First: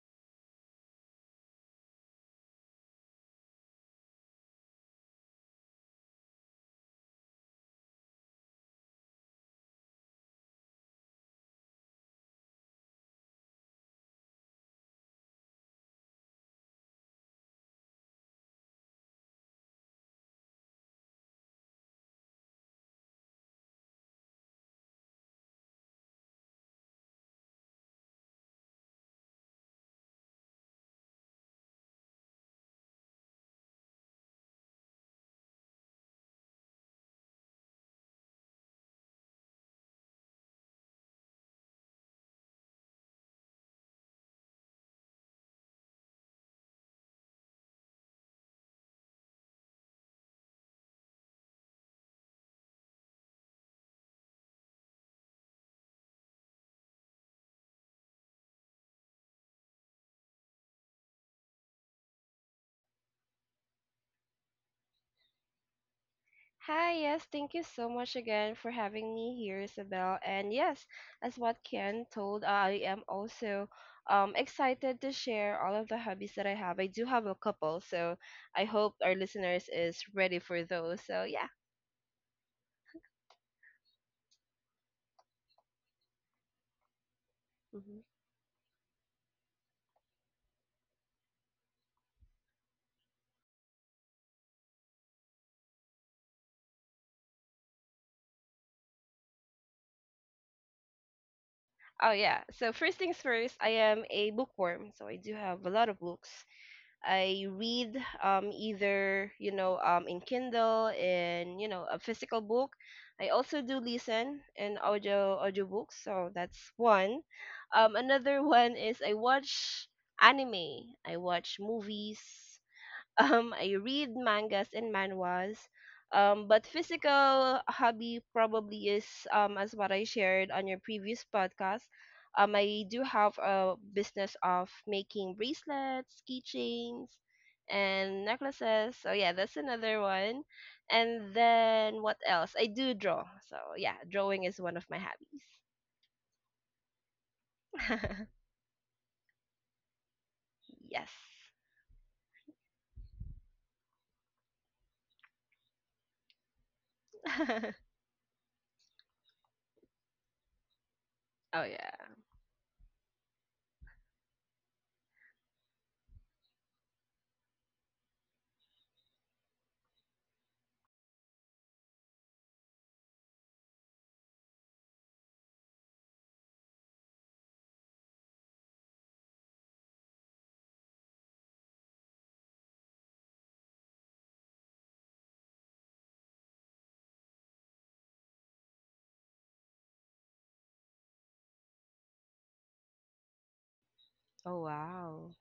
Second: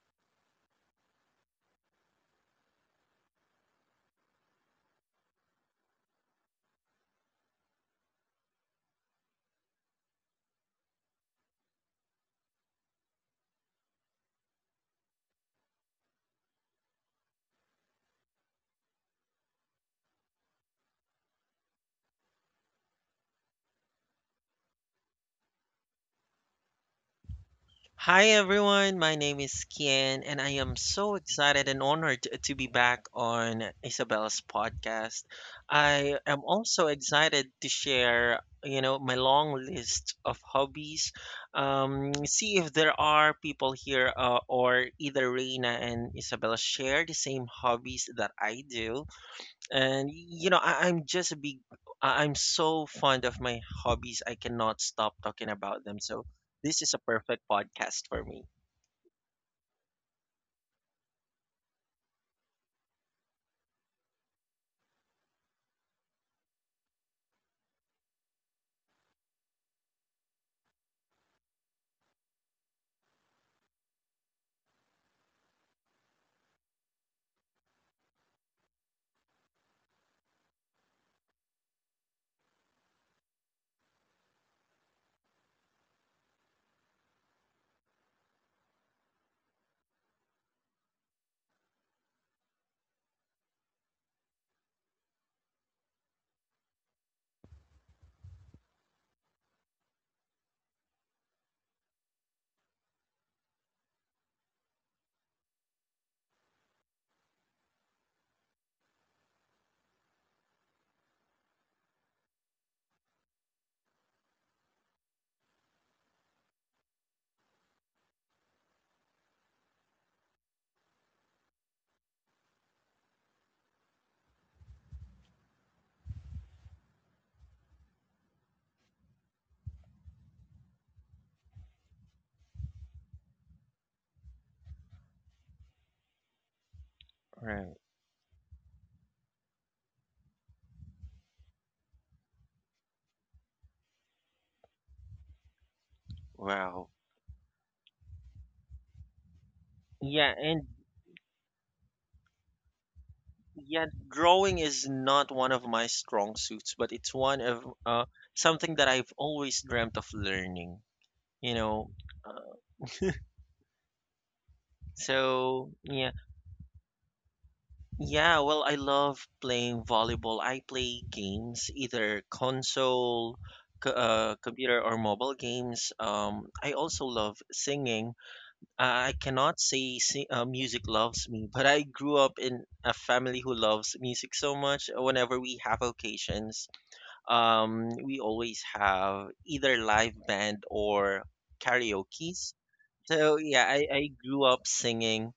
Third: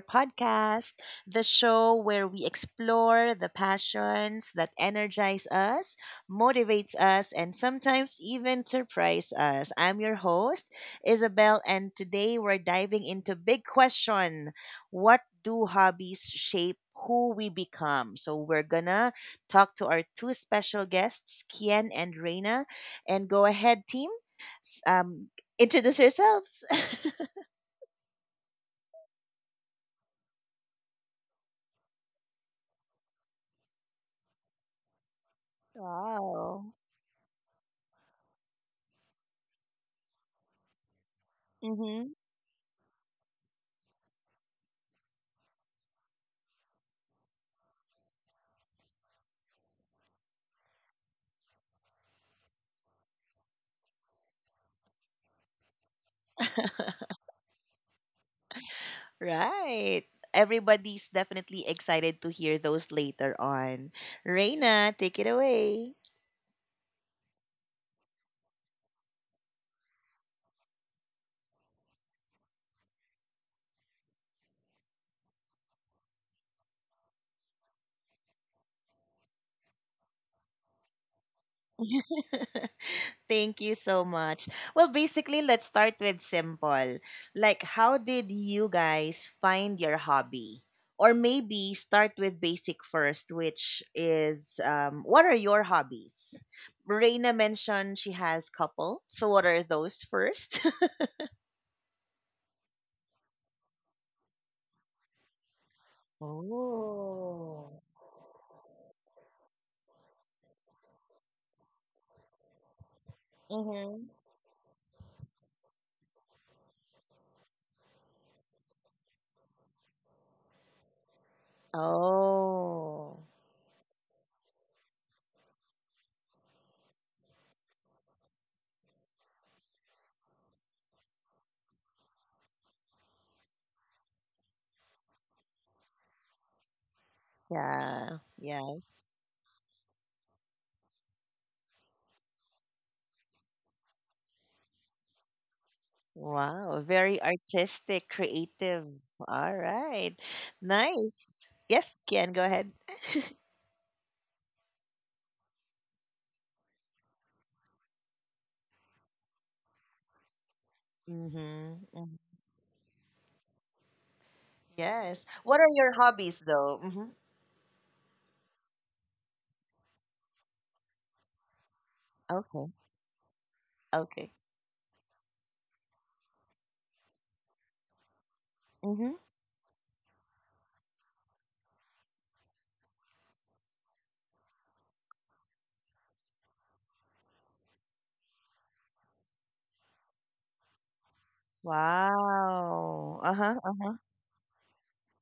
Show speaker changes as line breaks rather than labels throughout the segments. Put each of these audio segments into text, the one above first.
podcast, the show where we explore the passions that energize us, motivates us, and sometimes even surprise us. I'm your host, Isabel, and today we're diving into big question: What do hobbies shape? Who we become. So, we're gonna talk to our two special guests, Kian and Reina. And go ahead, team. s- Um, Introduce yourselves.
Hi everyone, my name is Kian, and I am so excited and honored to be back on Isabella's podcast. I am
Wow.
also excited to share, you know, my long list of hobbies.
Mm-hmm.
See if there are people here, or either Reina and Isabella share the same hobbies that I do. And you know, I'm just a big I'm so fond of my hobbies I cannot stop talking about them, so this is a perfect podcast for me.
Right. Everybody's definitely excited to hear those later on. Reina, take it away.
Hi, yes, thank you so much again for having me here, Isabel. And yes, as what Ken told, I am also excited to share all of the hobbies that I have. I do have a couple, so I hope our listeners is ready for those. So yeah.
Thank you so much. Well, basically, let's start with simple. Like,
Hmm.
how did you guys find your hobby? Or maybe start with basic first, which is what are your hobbies? Reina mentioned she has couple. So, what are those first?
Oh yeah. So first things first, I am a bookworm, so I do have a lot of books. I read either in Kindle, in a physical book. I also do
Oh.
listen in audiobooks, so that's one. Another one is I watch anime. I watch movies.
Oh,
I read mangas and manhwas. But physical hobby probably is as what I shared on your previous podcast. I do have a business of making bracelets, keychains,
Right.
and
yeah,
necklaces. So yeah,
yes.
that's another one. And then what else? I do draw. So yeah, drawing is one of my hobbies.
Wow.
Wow, very artistic, creative. All
Yeah,
right,
and
Yes.
nice. Yes, Kian, go ahead.
yeah, drawing is not one of my strong suits, but it's one of something that I've always dreamt of learning, you
Oh
know.
yeah.
Mm-hmm.
uh,
Yes.
so
What are
yeah,
your hobbies, though? Mm-hmm.
Yeah, well, I love playing volleyball. I play games, either
Okay,
console,
okay.
computer, or mobile games. I also love singing. I
Mm-hmm.
cannot say music loves me, but I grew up in a family who loves music so much. Whenever we have occasions, we always have either live band or karaoke's.
Wow.
So yeah,
Uh-huh,
I,
uh-huh.
I grew
Oh
up
wow.
singing,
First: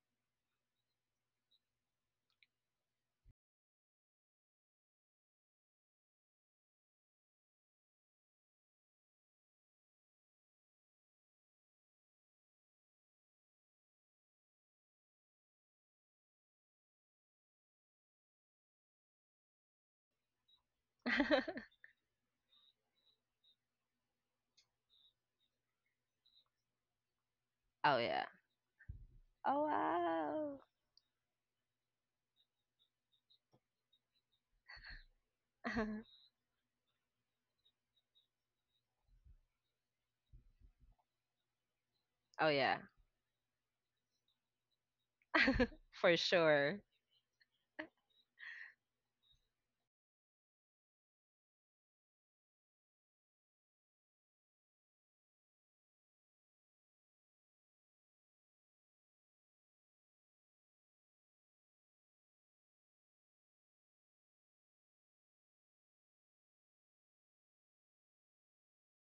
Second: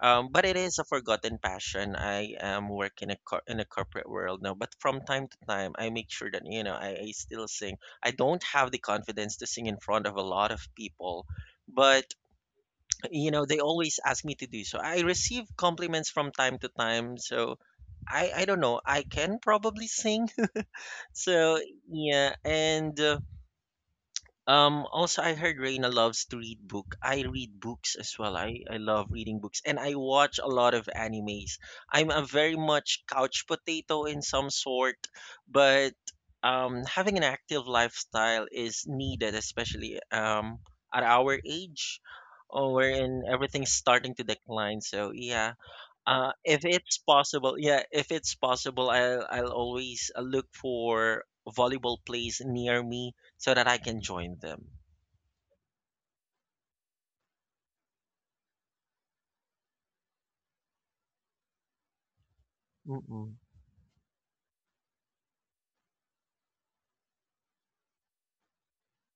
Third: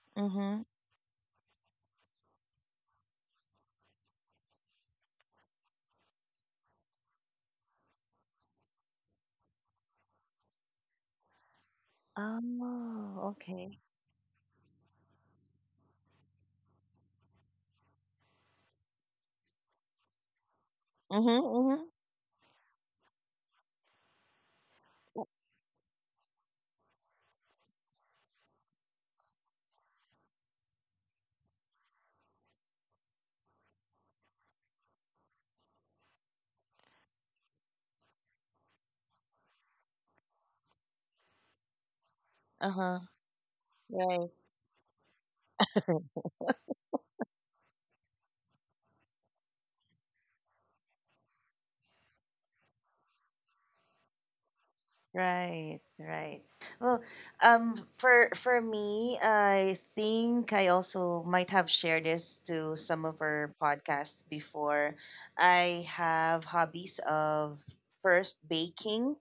but it
Mm-hmm.
is a forgotten passion. I am working in a corporate world now, but from time to time, I make sure that you know, I still sing. I don't have the confidence to sing in front of a lot of people, but
Oh,
you know they
okay.
always ask me to do so. I receive compliments from time to time, so I don't know. I can probably sing.
Mm-hmm,
So
mm-hmm.
yeah, and also, I heard Reina loves to read book. I read books
Oh
as
yeah.
well. I love reading books,
Oh
and I watch a
wow.
lot of animes. I'm a very much couch potato in some sort, but having an active lifestyle is needed, especially at our age,
Oh
or
yeah,
Uh-huh.
wherein everything's starting
Right.
to decline. So yeah,
for sure.
if it's possible, I'll always look for volleyball plays near me so that I can join them.
Right, right. Well, for me, I think I also might have shared this to some of
Mm-mm.
our podcasts before. I have hobbies of first baking.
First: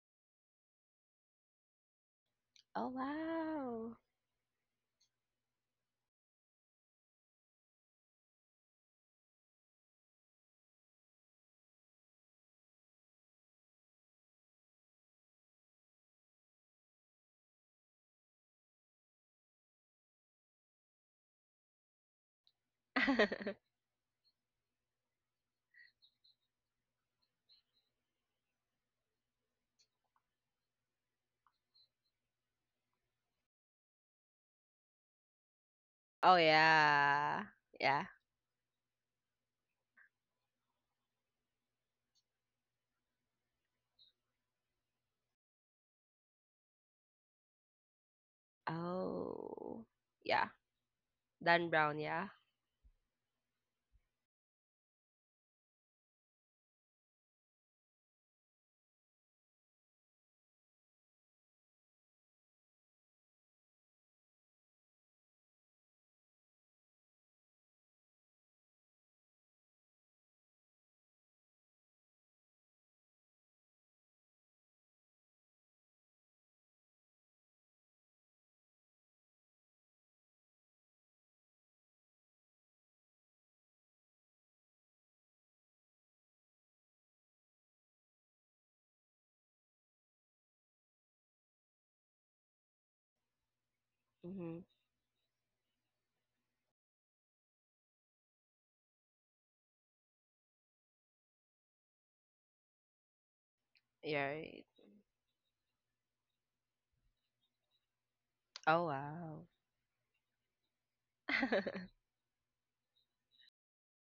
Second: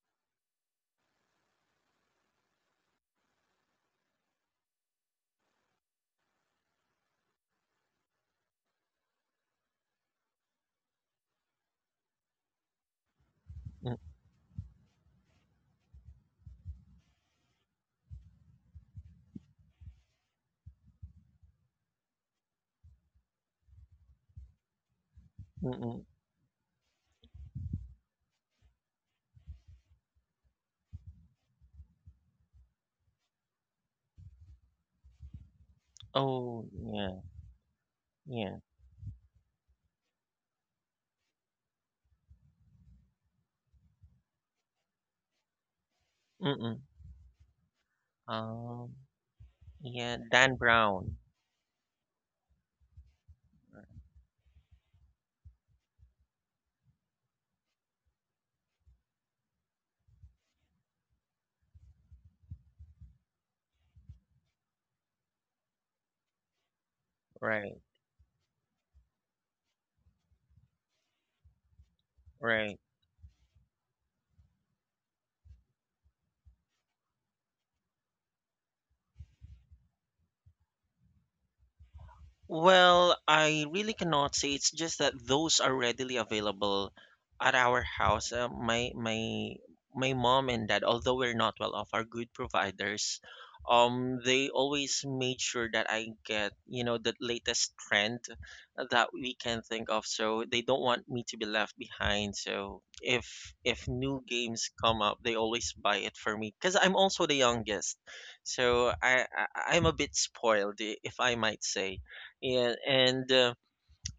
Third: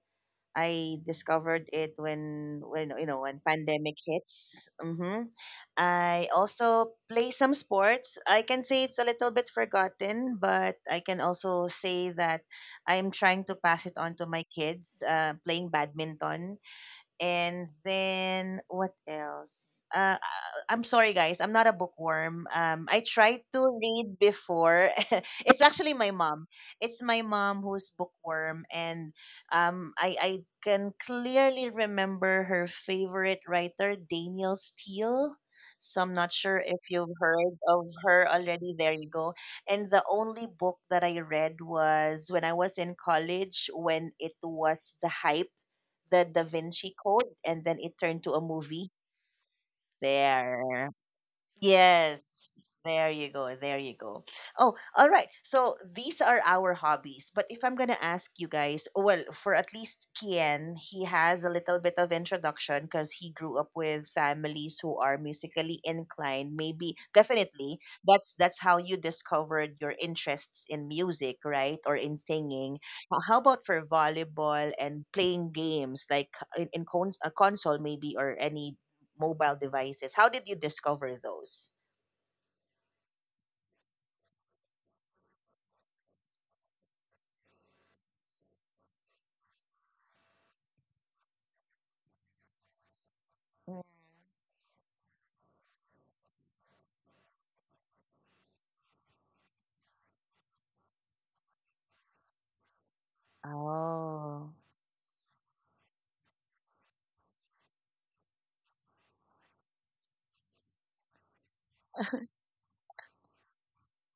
I discovered it when
Oh
when you know when
wow.
pandemic hits. Hmm. I also play some sports. I can say it's a little bit forgotten, but I can also say that I'm trying to pass it
Mm-
on to my kids. Playing badminton, and then what else? Uh, I- I'm sorry, guys. I'm not a bookworm. I tried to read before. It's actually
Mm-mm.
my mom. It's my mom who's bookworm, and I can clearly remember her favorite writer, Daniel Steele. So I'm not
Oh
sure
Oh,
if you've
yeah,
yeah.
heard of
Yeah.
her
yeah.
already. There you go. And the only book that I read was when I was in college when it was the hype, the Da
Mm-mm.
Vinci Code, and then it turned to a movie.
Um,
Oh.
yeah,
Yeah.
Dan
There.
Brown.
Dan Brown, yeah.
Yes. There you go. There you go. Oh, all right. So these are our hobbies. But if I'm going to ask you guys, well, for at least Kian, he has a little bit of introduction because he grew up with families who are musically inclined. Maybe definitely
Right,
that's how you discovered your interests in music, right? Or in
right.
singing. How about for volleyball and playing games like in a console maybe, or any mobile devices. How did you discover those?
Well, I really cannot say. It's just that those are readily available at our house. My mom and dad, although we're not well off, are good providers.
Mm.
They
Mhm.
always made sure that I get, you know, the latest trend that we can think of. So they don't want me to be left behind. So if new
Yeah.
Oh.
Right.
games come up, they always buy it for me because I'm also the youngest.
Oh
So I,
wow.
I I'm a bit spoiled, if I might say. Yeah, and uh,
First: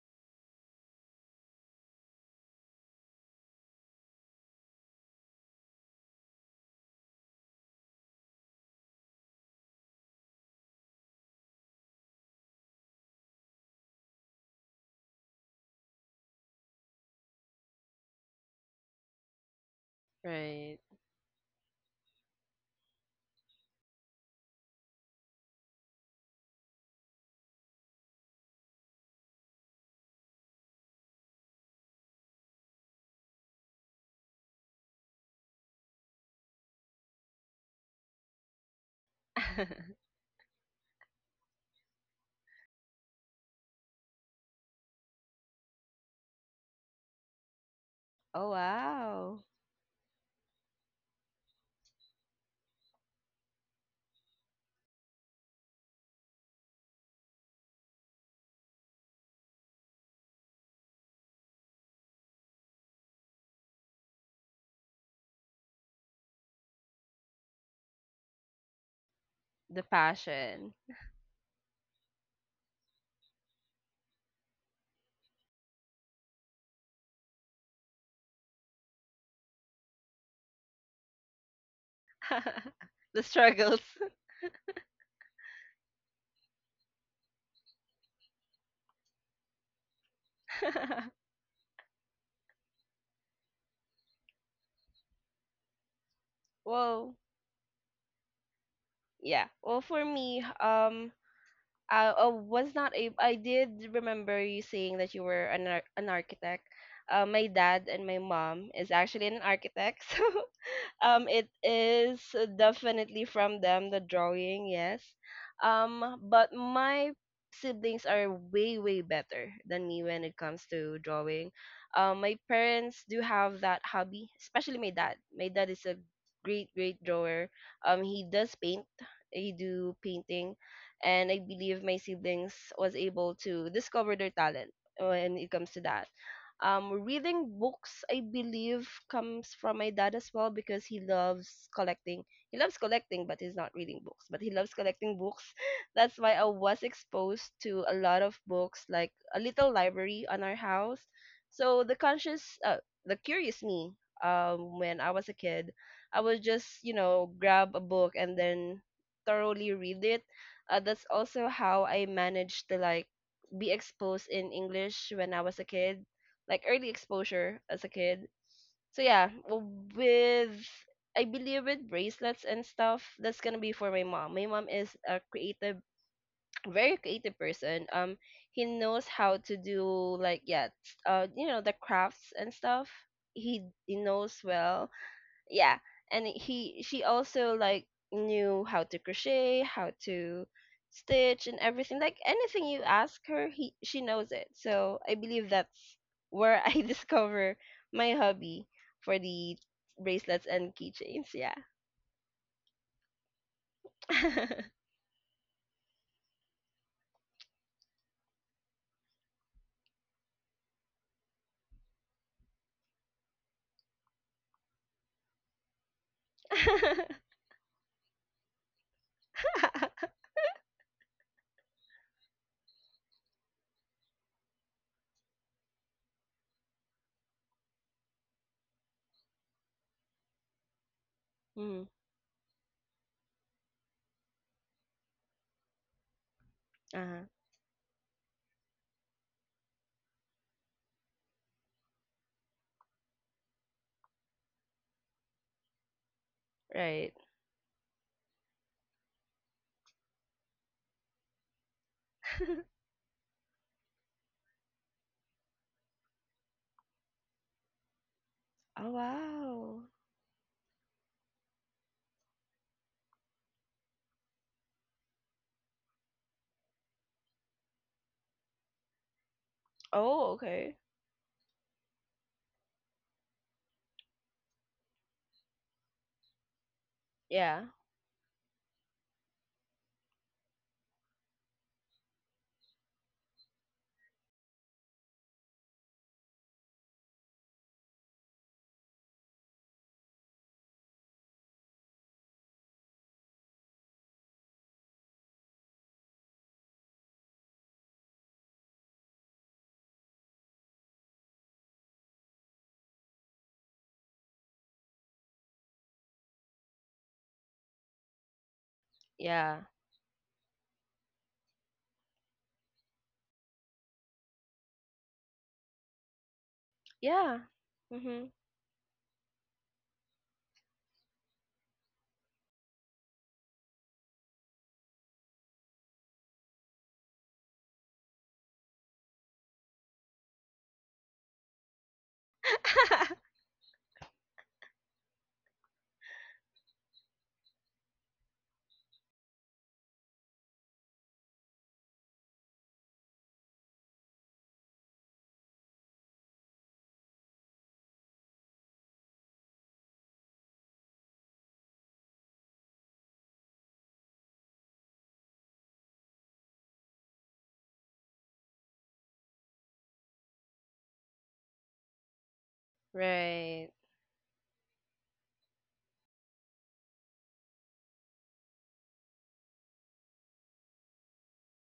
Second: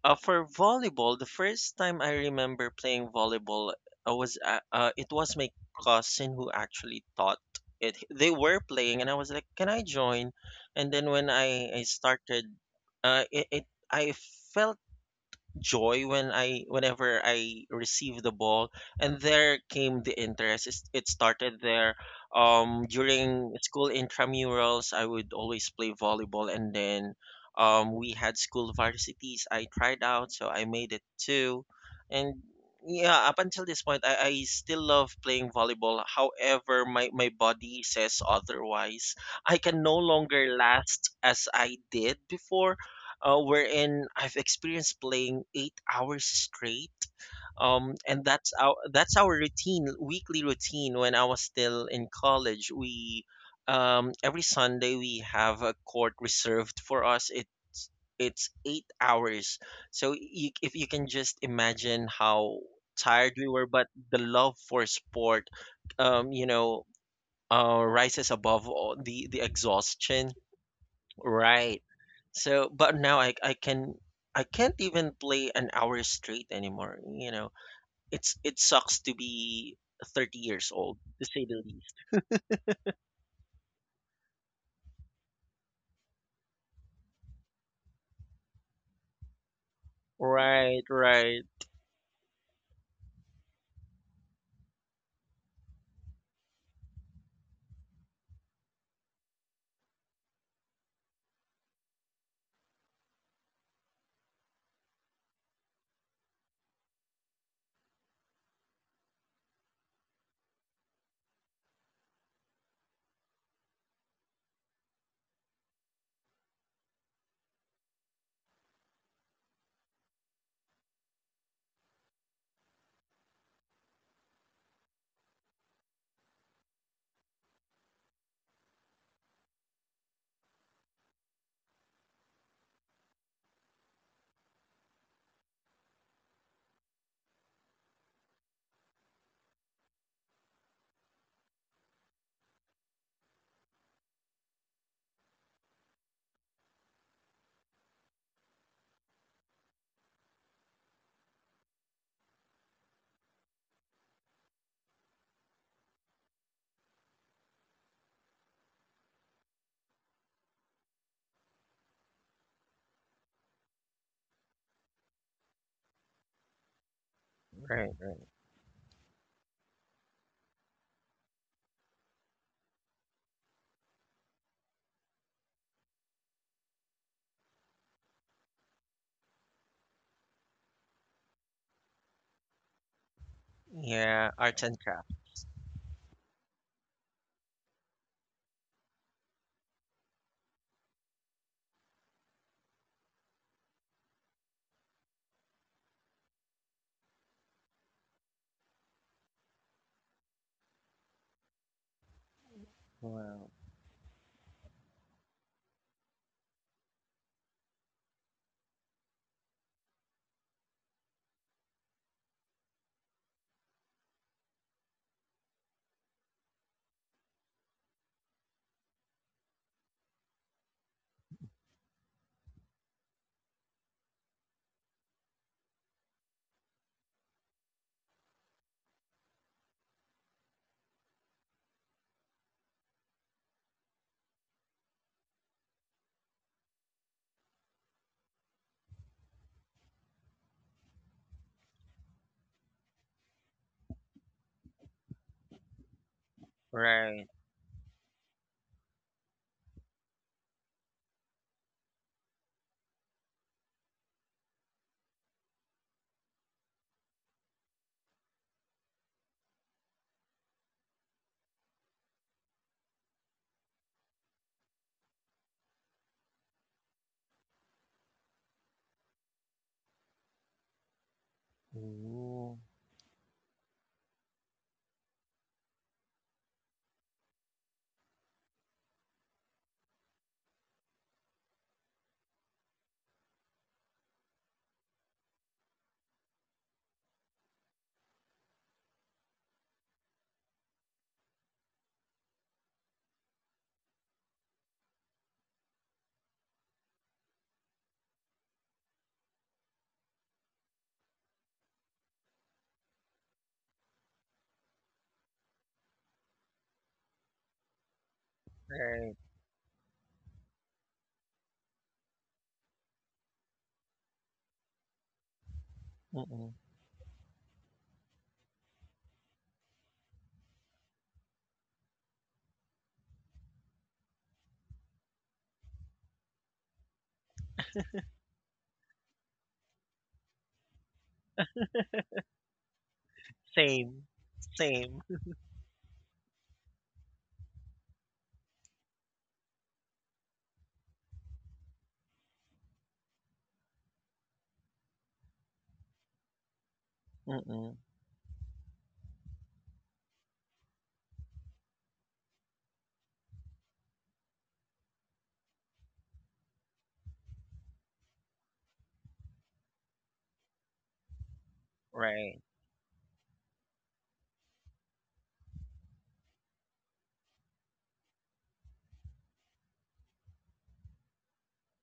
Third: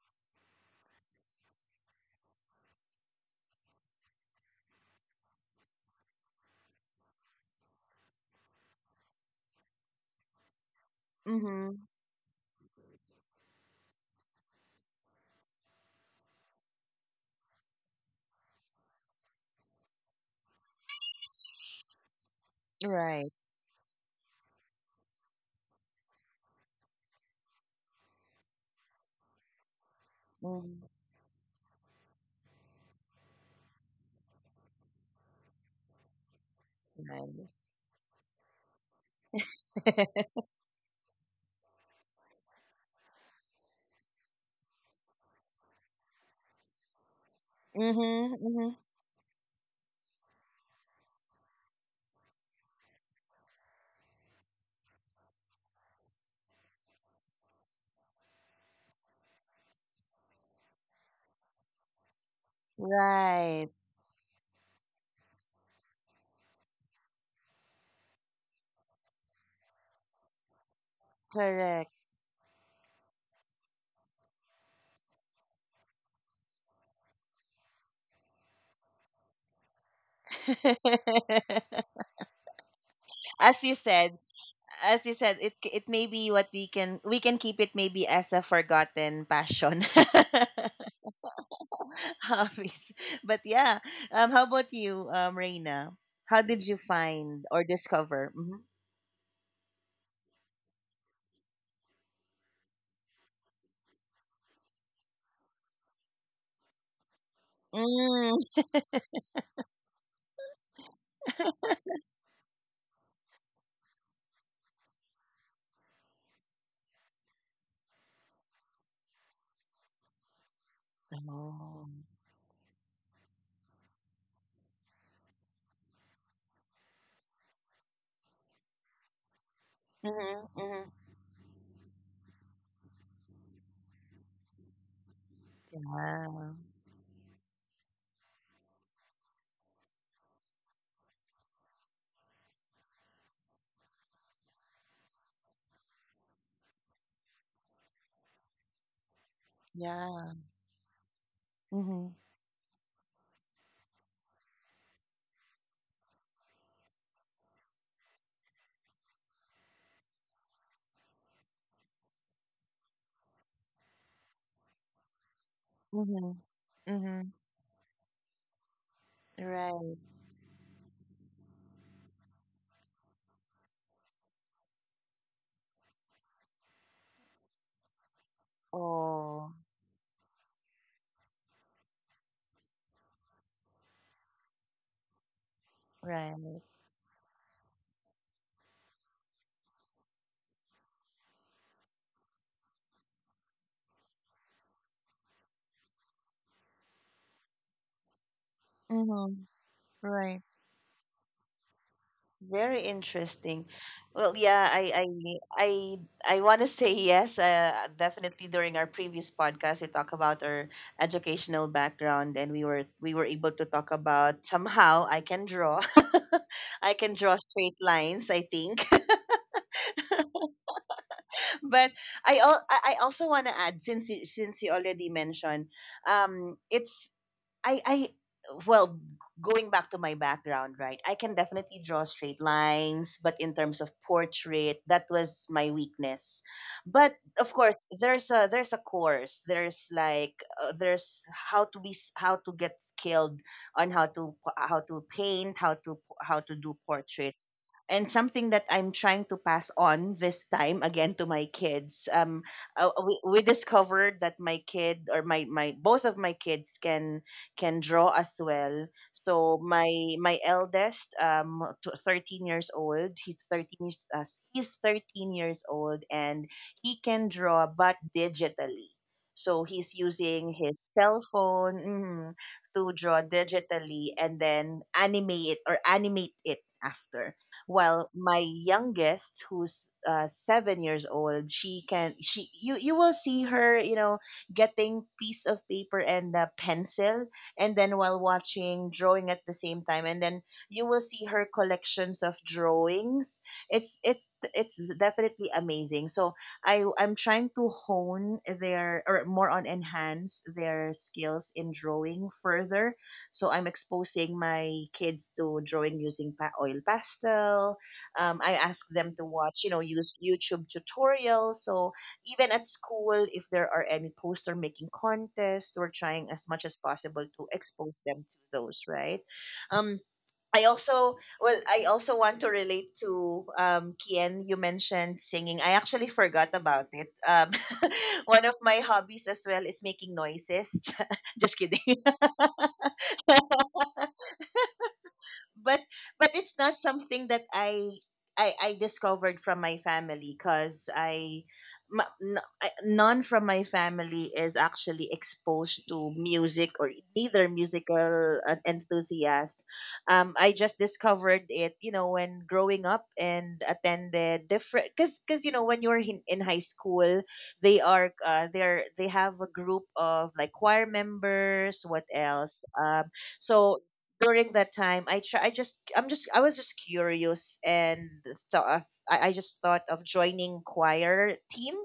uh, for volleyball, the first time I remember playing volleyball, I was it was my cousin who actually taught it. They were playing, and I was like, "Can I join?" And then when
Mm-hmm.
I started, it, it I felt joy whenever I received the ball, and there came the interest.
Right.
It started there.
Right.
During school intramurals, I would always play volleyball, and then we had school varsities. I tried out, so I
Mm.
made it too, and yeah, up until this point, I still love playing volleyball. However, my
Nice.
body says otherwise. I can no longer last as I did before, wherein I've experienced playing 8 hours straight. And
Mm-hmm.
Oh
Mm-hmm.
that's our
wow.
routine, weekly routine. When I was still in college, we every Sunday we have a court reserved for us. It it's 8 hours. So you, if you can just imagine how tired we were,
Right.
but the love for sport, um, you know, rises above all the
The
exhaustion.
passion.
Right.
Correct.
So, but now I can I can't even play an hour straight anymore. You know, it's it sucks to be 30 years old, to say the least.
The
as you
struggles.
said, as you said, it may be what we can keep it, maybe as a forgotten passion.
Right, right,
Hobbies. But yeah. How about you, Reina? How did you
Well,
find or discover? Mm-hmm.
yeah. Well, for me, I was not able. I did remember you saying that you were an an architect. My dad and my
Mm.
mom is actually an architect, so it is definitely from them, the drawing, yes. But my siblings are way better than me when it comes to drawing.
Oh.
My parents do have that hobby, especially my dad. My dad is a great drawer. He does paint, he do painting.
Mm-hmm. Mm-hmm.
And I believe my siblings was able to discover their talent when it comes to that.
Yeah.
Reading books, I believe, comes from my dad as well because he loves collecting. He loves collecting, but he's not reading books. But he loves collecting books. That's why I was exposed to a lot of books, like a little library
Yeah.
on our house. So the
Mhm.
conscious, the curious me, when I was a kid, I would just, you know, grab a book and then thoroughly read it. That's also how I managed to like be exposed in English when I was a kid,
Mhm.
like early
Mhm.
exposure as
right.
a kid. So yeah, w-
Right.
with I believe with bracelets and stuff, that's gonna be for my mom. My mom is a creative, very creative person. He knows how
Oh,
to do like yeah, you know, the crafts and stuff. He
Yeah,
knows
arts and
well,
craft.
yeah. And
right.
he she also like knew how to crochet, how to stitch and everything. Like anything you ask her, he she knows it. So I believe that's where I discover my hobby for
Mhm.
the
Right.
bracelets and keychains, yeah.
Very
Wow.
interesting. Well, yeah, I I want to say yes. Definitely during our previous podcast, we talked about our educational background, and we were able to talk about somehow I can draw. I can draw straight lines, I think. But I al- I also want to add, since since you already mentioned, it's I well, going back to my background, right? I can definitely
Mm.
draw straight lines, but in terms of portrait, that was my weakness. But
Uh-huh.
of course, there's a course. There's like, there's how to how to get skilled on how to paint, how to do
Right.
Right.
portrait, and something that I'm trying to pass on this time again to my kids. We discovered that my kid, or my both of my kids can draw as well.
Oh
So
wow.
my eldest, 13 years old, he's 13 years old, and he can draw, but digitally. So he's
Oh,
using
okay.
his cell phone, mhm,
Ooh,
to draw digitally and then animate it, or animate it after.
Yeah.
Well, my youngest, who's 7 years old, she can she you will see her, getting piece of paper and a pencil, and then while watching drawing at the same time, and then you will see her collections of drawings. It's it's it's definitely amazing. So I'm trying to hone their, or more on enhance their skills in drawing further, so I'm exposing my kids to drawing using oil pastel. I ask them
right.
to watch,
Yeah,
use YouTube tutorials. So even at school, if there are any poster making contests, we're trying as
Mm-mm.
much as possible
yeah.
to expose them
Mm-hmm.
to those, right? Um, I also want to relate to Kien. You mentioned singing. I actually forgot about it. One of my hobbies as well is making noises. Just kidding.
Same. Same.
But it's not something that I discovered from my family, because I, ma- n- I none from my family is actually exposed to music, or either
Mm-mm.
musical enthusiast. I just discovered it, when growing up, and attended different, because when you're in high school, they are they're they have a group of like choir members. What
Right.
else?
Right.
So during that time I was just curious and thought I just thought of joining choir team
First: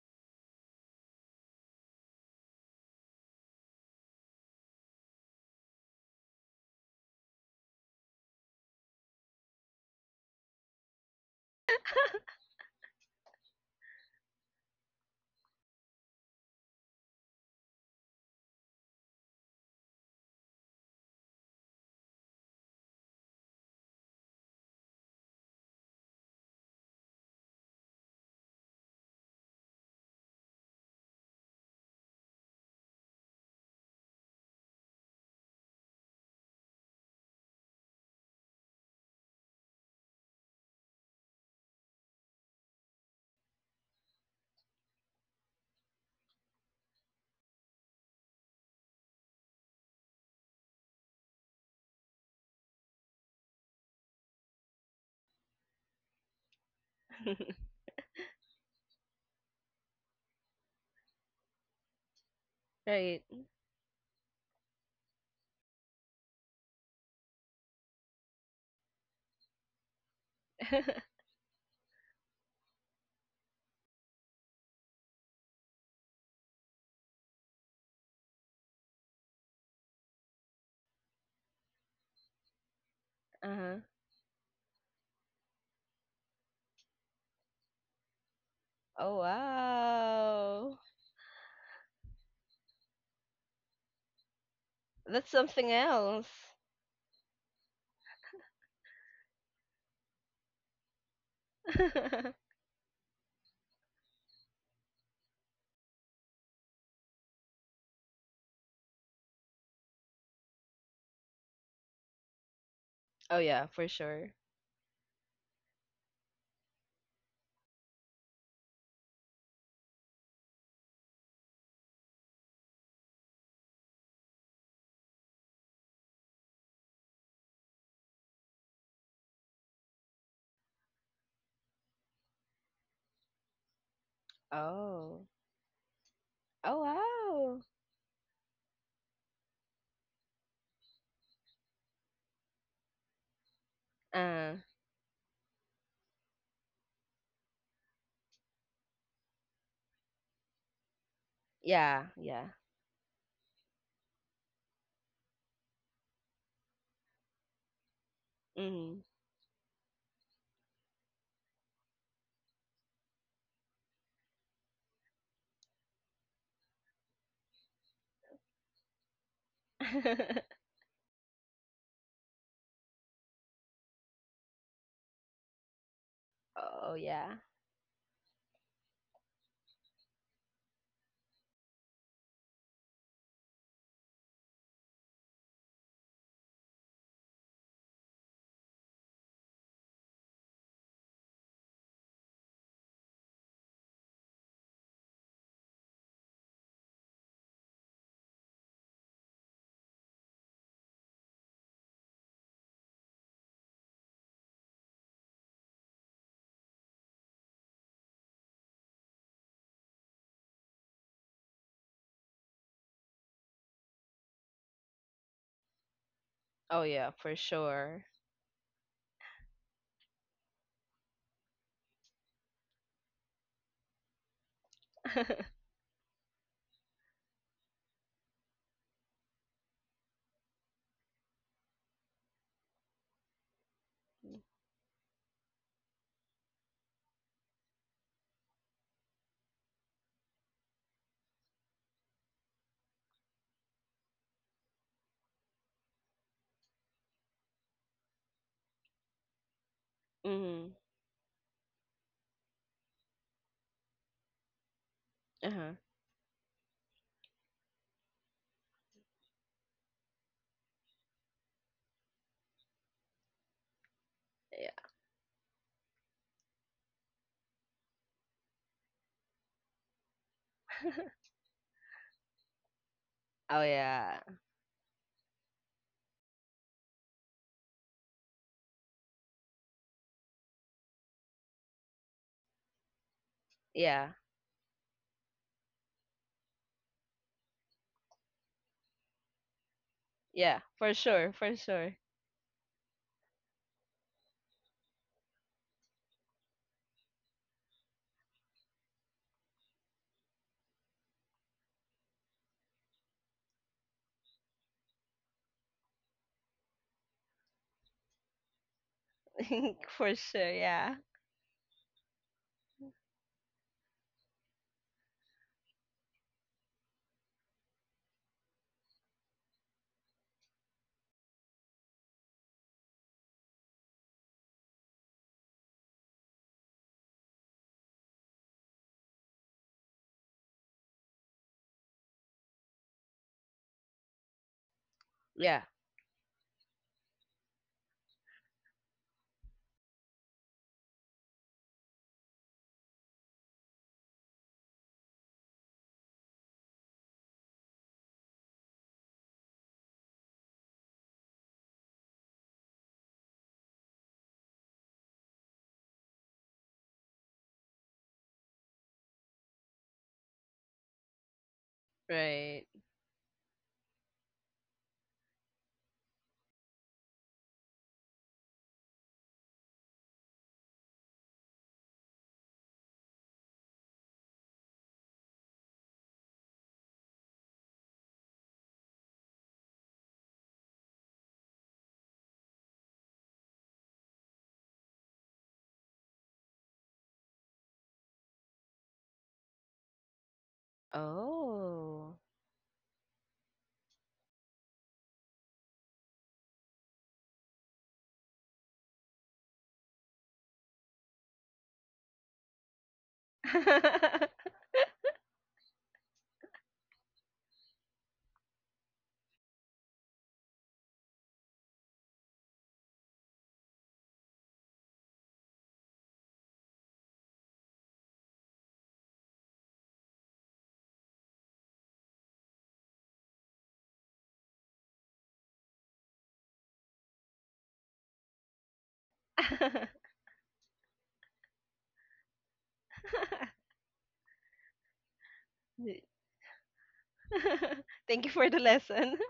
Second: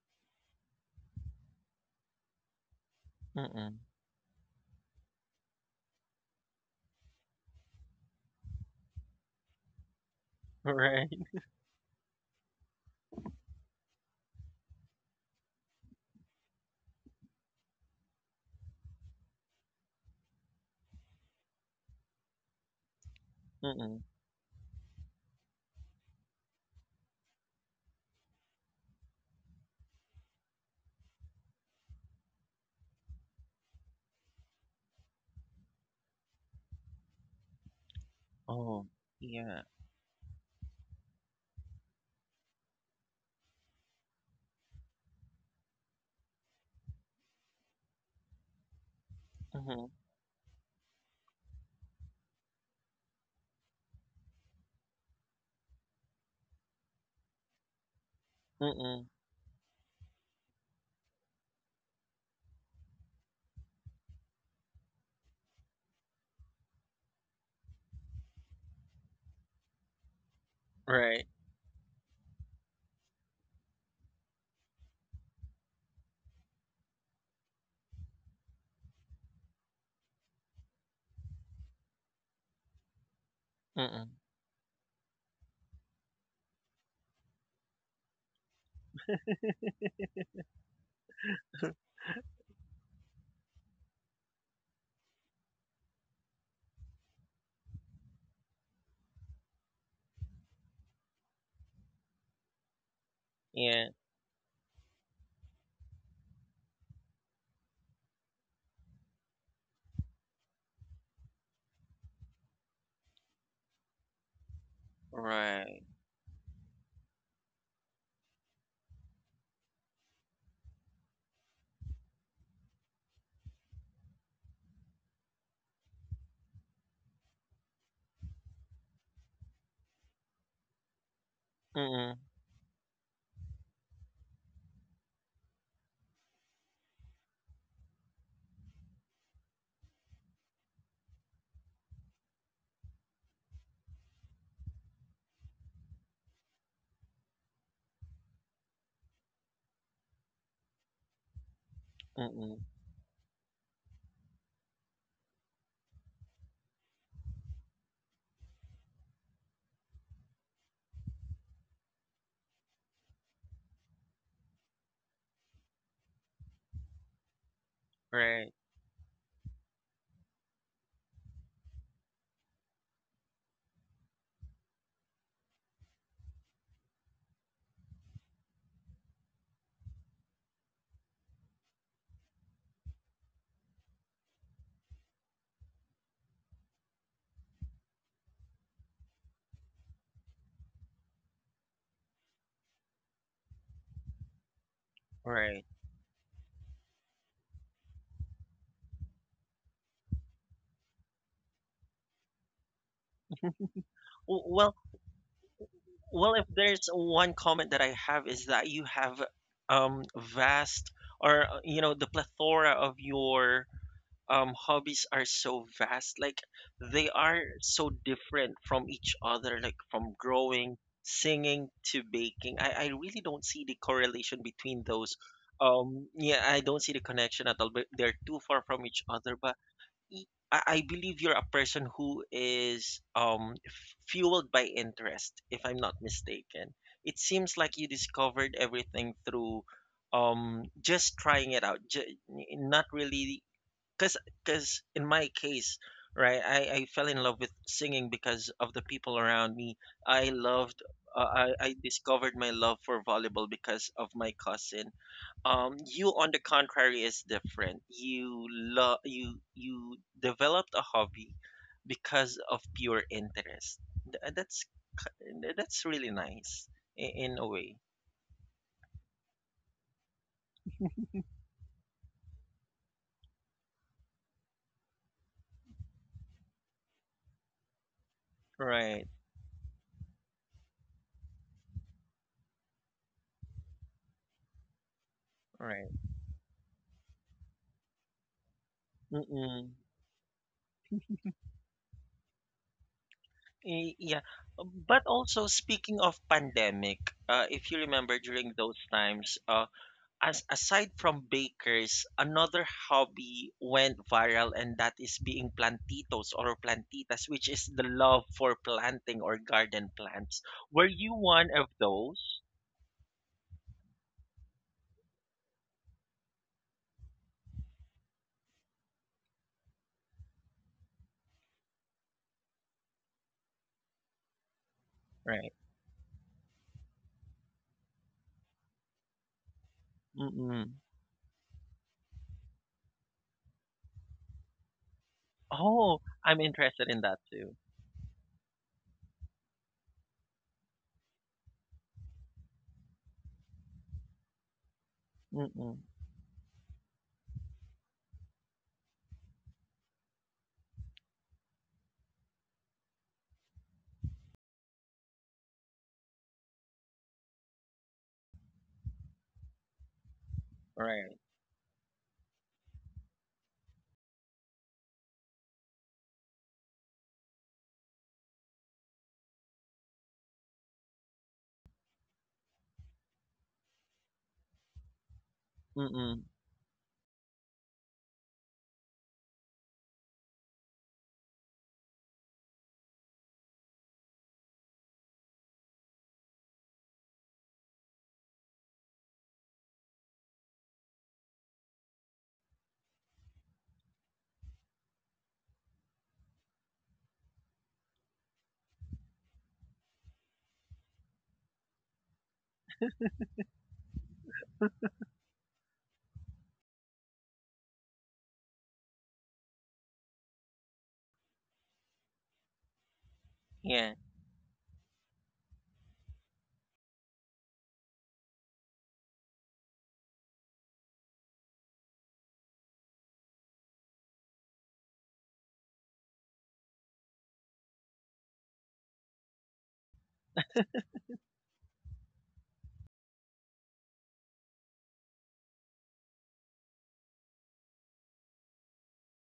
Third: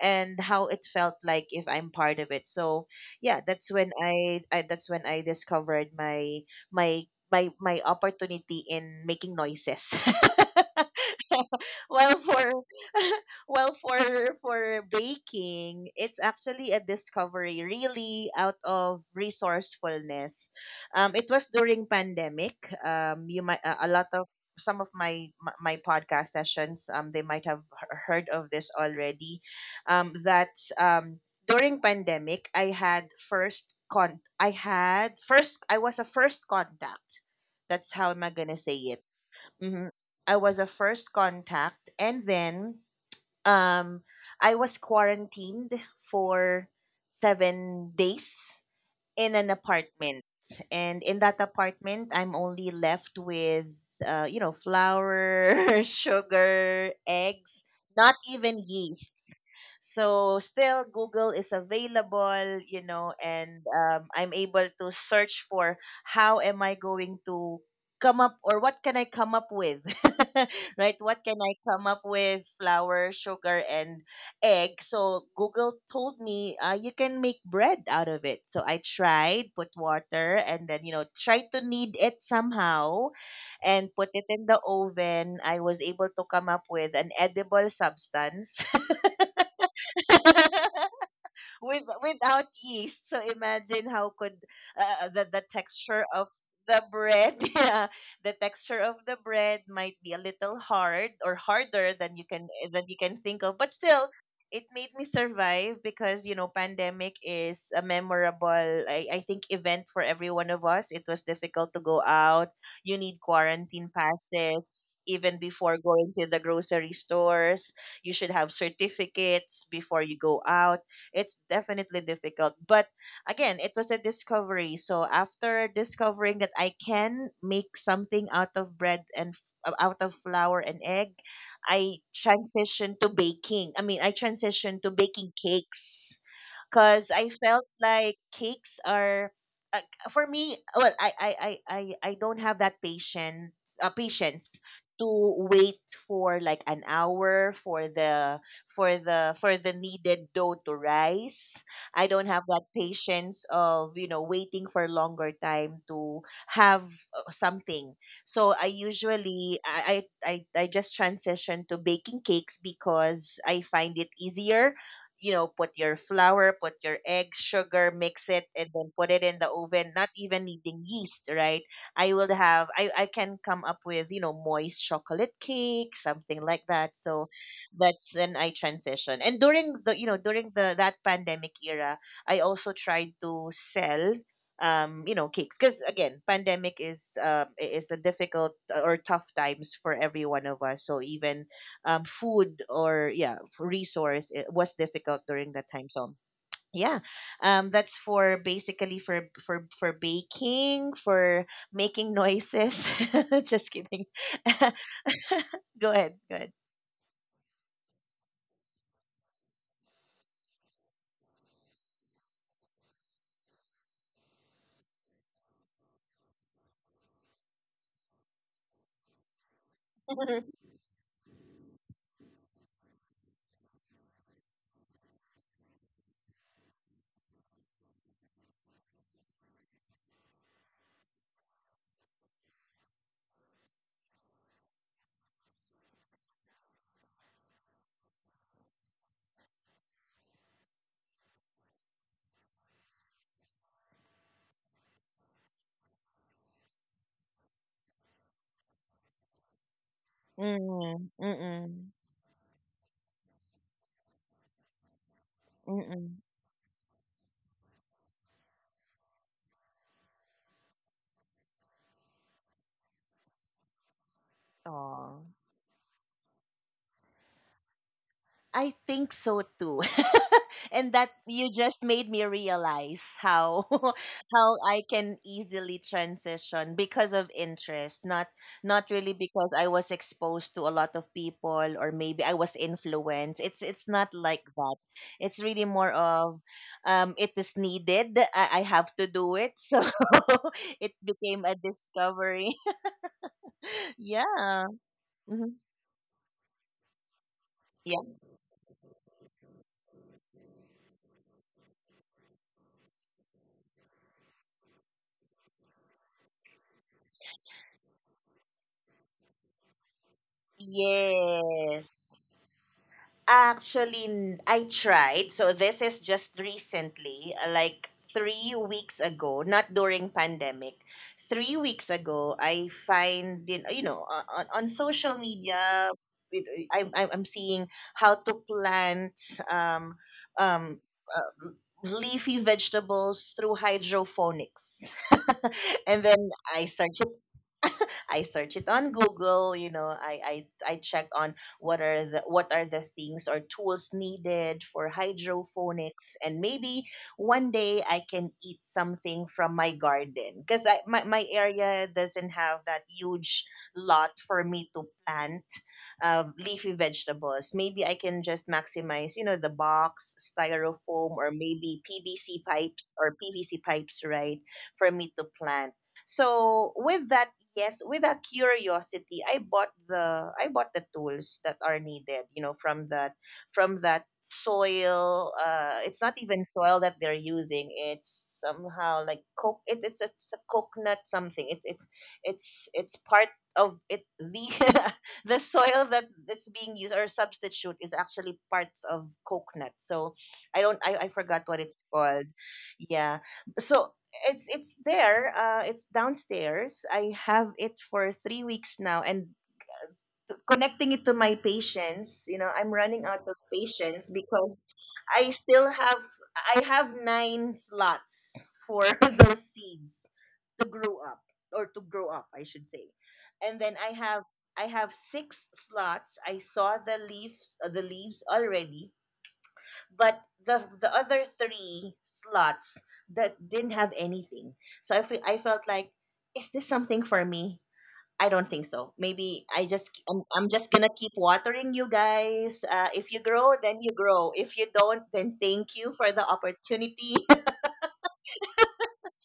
and how it felt like if I'm part of it, so yeah, that's
Mm-mm.
when I discovered my my opportunity in making noises.
Right.
well for Well, for baking, it's actually a discovery really out of resourcefulness. It was during pandemic. You might a
Mm-mm.
lot of some of my podcast sessions. They might have heard of this already. That um During pandemic, I had first con. I had first. I was a first contact. That's how am I gonna say
Oh,
it?
yeah.
Hmm. I was a first contact, and then um, I was quarantined for 7 days in an
Mm-hmm.
apartment. And in that apartment, I'm only left with, flour, sugar, eggs, not even
Mm-mm.
yeasts. So still, Google is available,
Right.
and I'm able to search for how am I going to come up, or what can I come up with. Right?
Right.
What can I come up with? Flour, sugar, and egg. So Google told me, you can make bread out of it. So I tried, put water, and then tried to knead it somehow,
Uh-huh.
and
Mm-mm.
put it in the oven. I was able to come up with an edible substance.
Oh wow.
Without yeast. So imagine how could, the
That's
the
something
texture
else.
of the bread, yeah, the texture of the bread might be a little hard, or harder than you can eh, than you can think of, but
Yeah.
still. It made me survive because pandemic is a memorable, I think, event for every one of us. It was difficult to go out. You need
Oh yeah, for
quarantine
sure.
passes even
Right.
before going to the grocery stores. You should have certificates before you go out. It's definitely difficult. But again, it was a discovery. So after discovering that I can make something out of bread and f- out of flour and egg, I
Mm-mm.
transitioned to baking. I mean, I transitioned to
Oh.
baking cakes because I
Oh
felt like cakes are, uh, for me. Well, I don't have that patient
wow.
patience
Uh,
to wait for like an hour for the needed dough to rise.
yeah,
I don't have
yeah.
Mm-mm.
that patience of waiting for longer time to have, something. So I
Mm.
usually I just transition to baking cakes because I find it easier. You know, put your flour, put your egg, sugar, mix it,
Right.
and then put it in the oven, not even needing yeast, right? I will have, I can come up with, you know, moist chocolate cake, something like that.
Oh
So
yeah.
that's when I transition. And during the, that pandemic era, I also tried to sell cakes, because again pandemic is, a difficult, or tough times for every one of us, so even food or yeah resource, it was difficult during
Right.
that time, so yeah. That's for basically, for baking, for making noises. Just kidding.
Well,
go ahead
well,
go
if
ahead
there's one comment that I have is that you have vast or you know the plethora of your hobbies are so vast. Like
Oh
they
yeah, for
are so
sure.
different from each other, like from growing, singing to baking. I really don't see the correlation between those. Yeah, I don't see the connection at all, but they're too far from each other. But y- I believe you're a person who is fueled by interest, if I'm not mistaken. It seems like you discovered everything through just trying it out, not really, because because in my case, right, I fell in love with singing because of the people around me. I loved,
Mm.
Mm,
I
mm-mm,
discovered my love for volleyball because of my cousin.
Uh-huh.
You,
mm-mm.
on the contrary, is different. You love you you developed a hobby because of pure interest. Th- That's
Yeah.
Aw.
that's really nice in a way.
I think so too. And that you just made me realize
Oh
how
yeah.
how I can easily transition because of interest, not
Right,
really because I was exposed to a lot of people, or maybe I was influenced. It's
Yeah.
not like that. It's really
right.
more of, it is needed. I have to do it.
Mm-mm.
So
Yeah, for
it
sure,
became
for
a
sure.
discovery.
Yeah,
Yeah.
but also
Hmm.
speaking of pandemic, if you
Yeah.
remember during those times, as aside from bakers, another hobby went viral, and that is being plantitos or plantitas, which is the love for planting or garden
For
plants.
sure,
Were
yeah.
you one of
Yes.
those?
Actually, I tried. So this is just recently, like 3 weeks ago, not during pandemic. 3 weeks ago, I find in on social
Right.
media, with- I'm seeing how to plant um
Mm-mm.
um. Uh, leafy vegetables through hydroponics.
Yeah,
Oh,
And then
I'm
i
interested in
started
that too.
I search it on Google. You know, I check on what are the things or tools needed for
Mm-mm.
hydroponics, and maybe one day I can eat something from my garden, because I my area doesn't have that huge lot for me to plant leafy vegetables. Maybe I can just maximize, you know, the box,
Right.
styrofoam, or maybe PVC
right.
pipes or PVC pipes, right, for me to plant. So with that, Yes, with a curiosity, I bought the tools that are needed, you know, from that from that soil. It's not
Mm-mm.
even soil that they're using. It's somehow like coke. It's a coconut something. It's part of it. The the soil that's being used or substitute is actually parts of coconut. So I don't I forgot what it's
Oh.
called. Yeah. So it's there. It's downstairs. I have it for 3 weeks now, and connecting it to my patience. You know, I'm running out of patience because I still have I have nine slots for those seeds to grow up or to grow up, I should say, and then
Yeah.
I have six slots. I saw the leaves, the leaves already, but the other three slots that didn't have anything. So I felt like, is this something for me? I don't think so. Maybe I'm just gonna keep watering you guys. If you grow, then you grow. If you don't, then thank you
Y-
for the opportunity.
Thank you for the lesson.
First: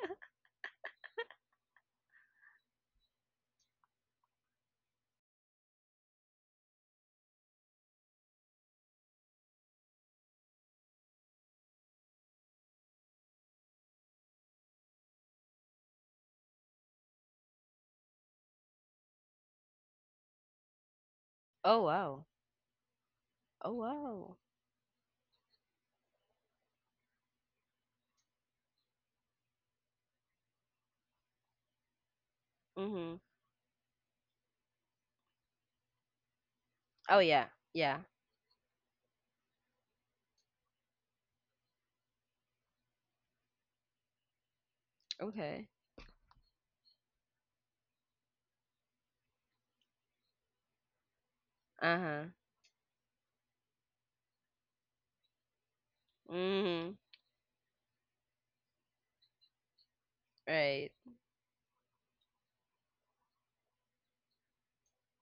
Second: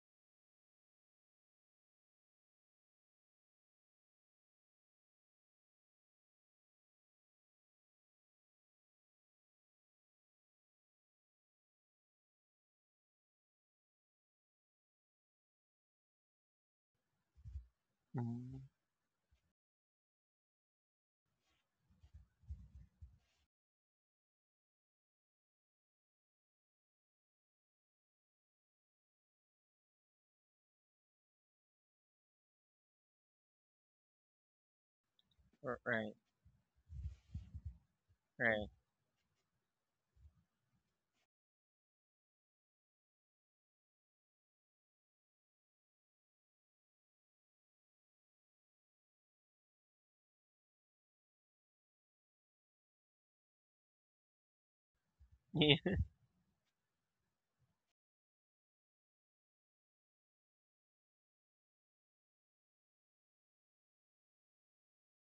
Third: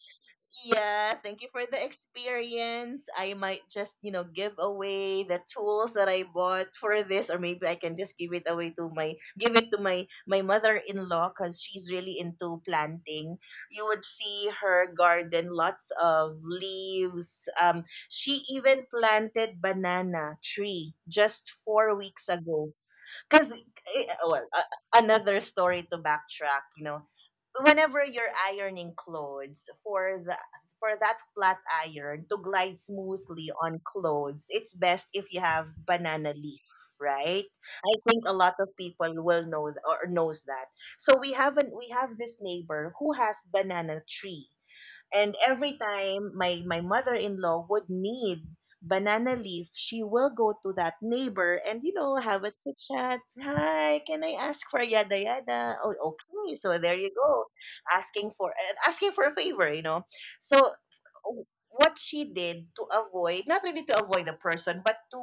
Yeah, thank you for the experience. I might just, you know, give away the tools that I bought for this, or maybe I can just give it to my mother-in-law, cuz she's really into planting. You would see her garden, lots of leaves. She
Mm.
even planted banana tree just
Oh
4 weeks
wow.
ago. Because,
Oh wow.
well, another story to backtrack, you know, whenever you're ironing clothes, for that flat iron to glide
Mhm.
smoothly on clothes, it's best if you have
Right.
banana leaf,
Oh
right?
yeah.
I
Yeah.
think a lot
Right.
of people will know or knows that. So we have this neighbor who has banana tree, and
Okay.
every time my mother-in-law would need banana leaf, she will go to that neighbor and, you know,
Uh-huh.
have a chit chat. Hi, can I ask for yada yada? Oh,
Yeah.
okay. So there
Mhm.
you go, asking for a favor. You know, so
Right.
what she did, to avoid not really to avoid the person, but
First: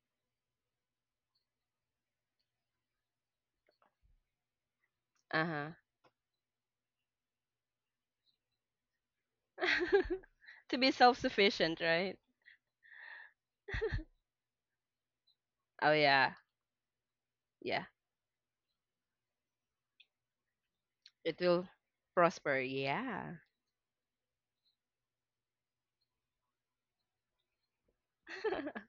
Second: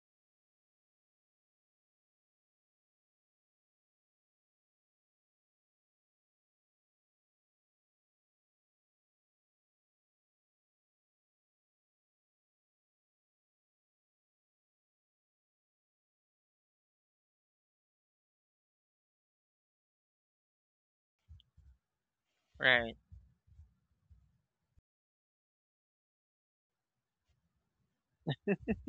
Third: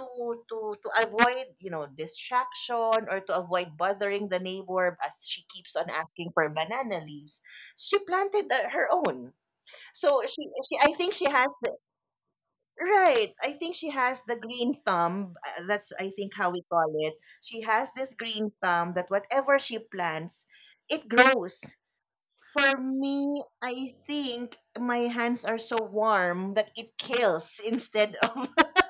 to to avoid, you know, distraction, or to avoid bothering the neighbor, as she
Uh-huh.
keeps on asking for banana leaves, she planted her own. So she
To be
I think she has the.
self-sufficient, right?
Right. I think she has the green thumb, that's
Oh
I think
yeah.
how we call it. She
Yeah.
has this green thumb that whatever she plants, it
It
grows.
will prosper.
For
Right.
Yeah.
me, I think my hands are so warm that it kills instead of.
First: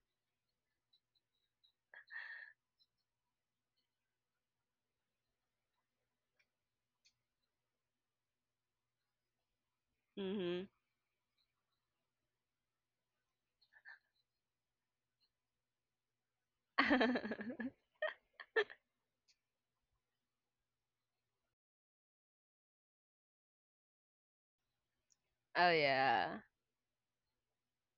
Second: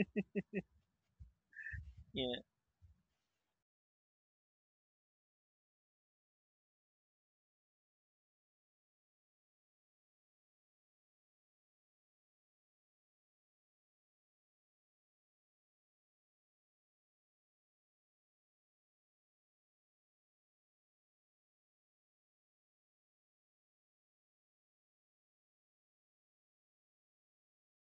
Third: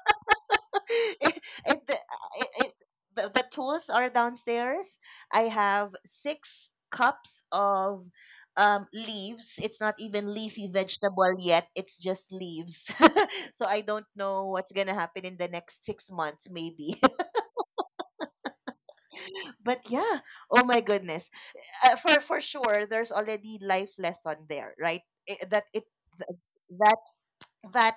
it, it,
Yeah.
it, it, the tools are downstairs. I have 6 cups of leaves. It's not even
Mhm.
leafy vegetable yet. It's just leaves. So I don't know what's gonna happen in the next 6 months, maybe. But yeah, oh my goodness, for sure, there's already life lesson there, right? I that
Oh
it th-
yeah.
that that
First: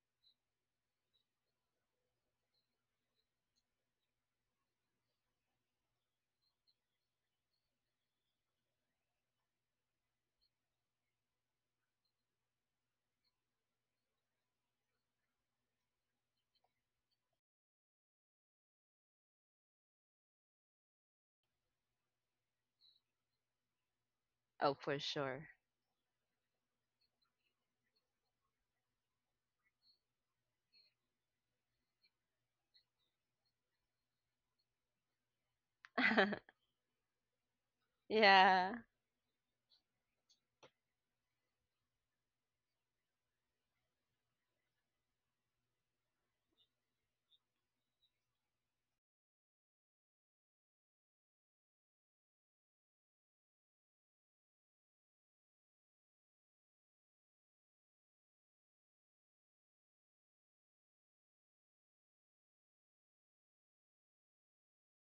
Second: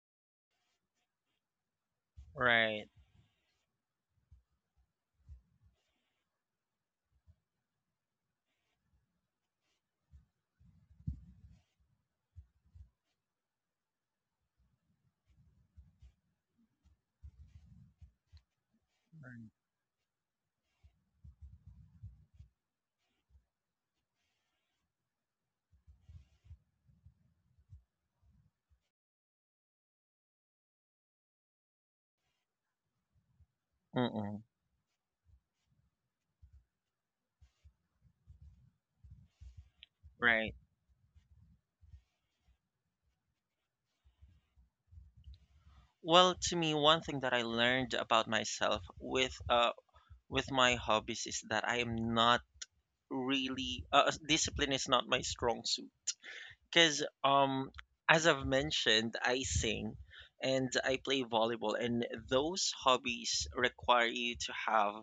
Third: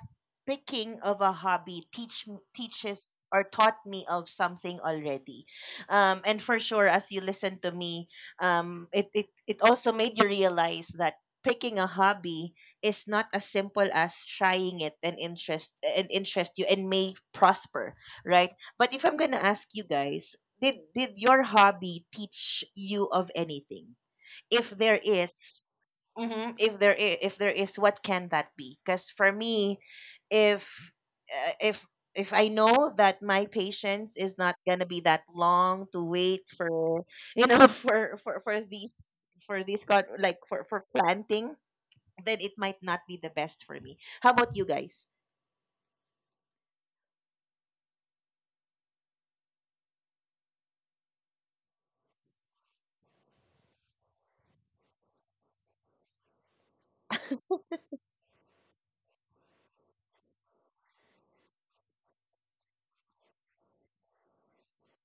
picking of a hobby
Right.
teaches, or taught me of something already, and for sure, as you listen to me, it also made you realize that picking a hobby is not as simple as trying it, and interest you and may prosper, right? But if I'm gonna
Right.
ask you guys, did your hobby teach you of anything, if
Oh, for
there
sure.
is? Mhm, if there is, what can that be? Because for me, if uh, if if I know that my patience is
Mm-mm.
not going to be that long to wait for, you know,
Yeah.
for these like
Right.
for planting, then it might not be the best for me. How about you guys?
Well, to me, one thing that I learned about myself with my hobbies is that I am not really discipline is not my strong suit because as I've mentioned, I sing and I play volleyball, and those hobbies require you to have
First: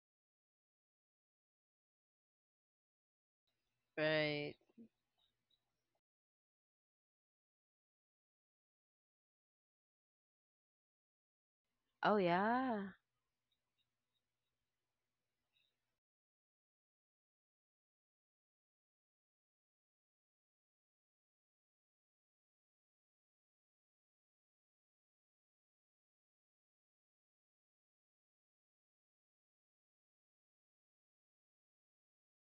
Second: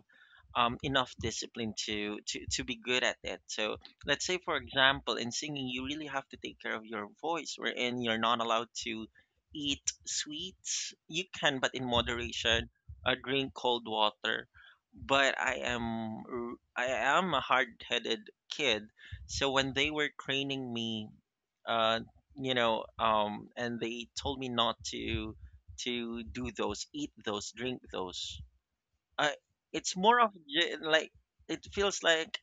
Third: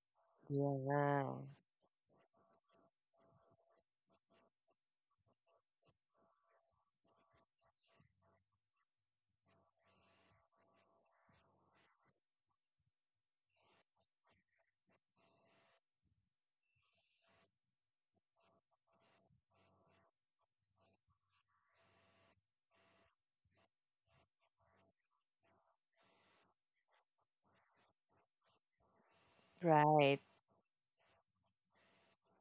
enough
Yeah.
discipline to be good at it. So let's say,
Right.
for example, in singing, you really have to take care of your voice, wherein you're not allowed to eat sweets. You can, but in
Oh
moderation,
yeah.
drink cold water. But I am a hard-headed kid, so when they were training me, uh, and they told me not to do those, eat those, drink those. I it's more
Right.
of like it feels like,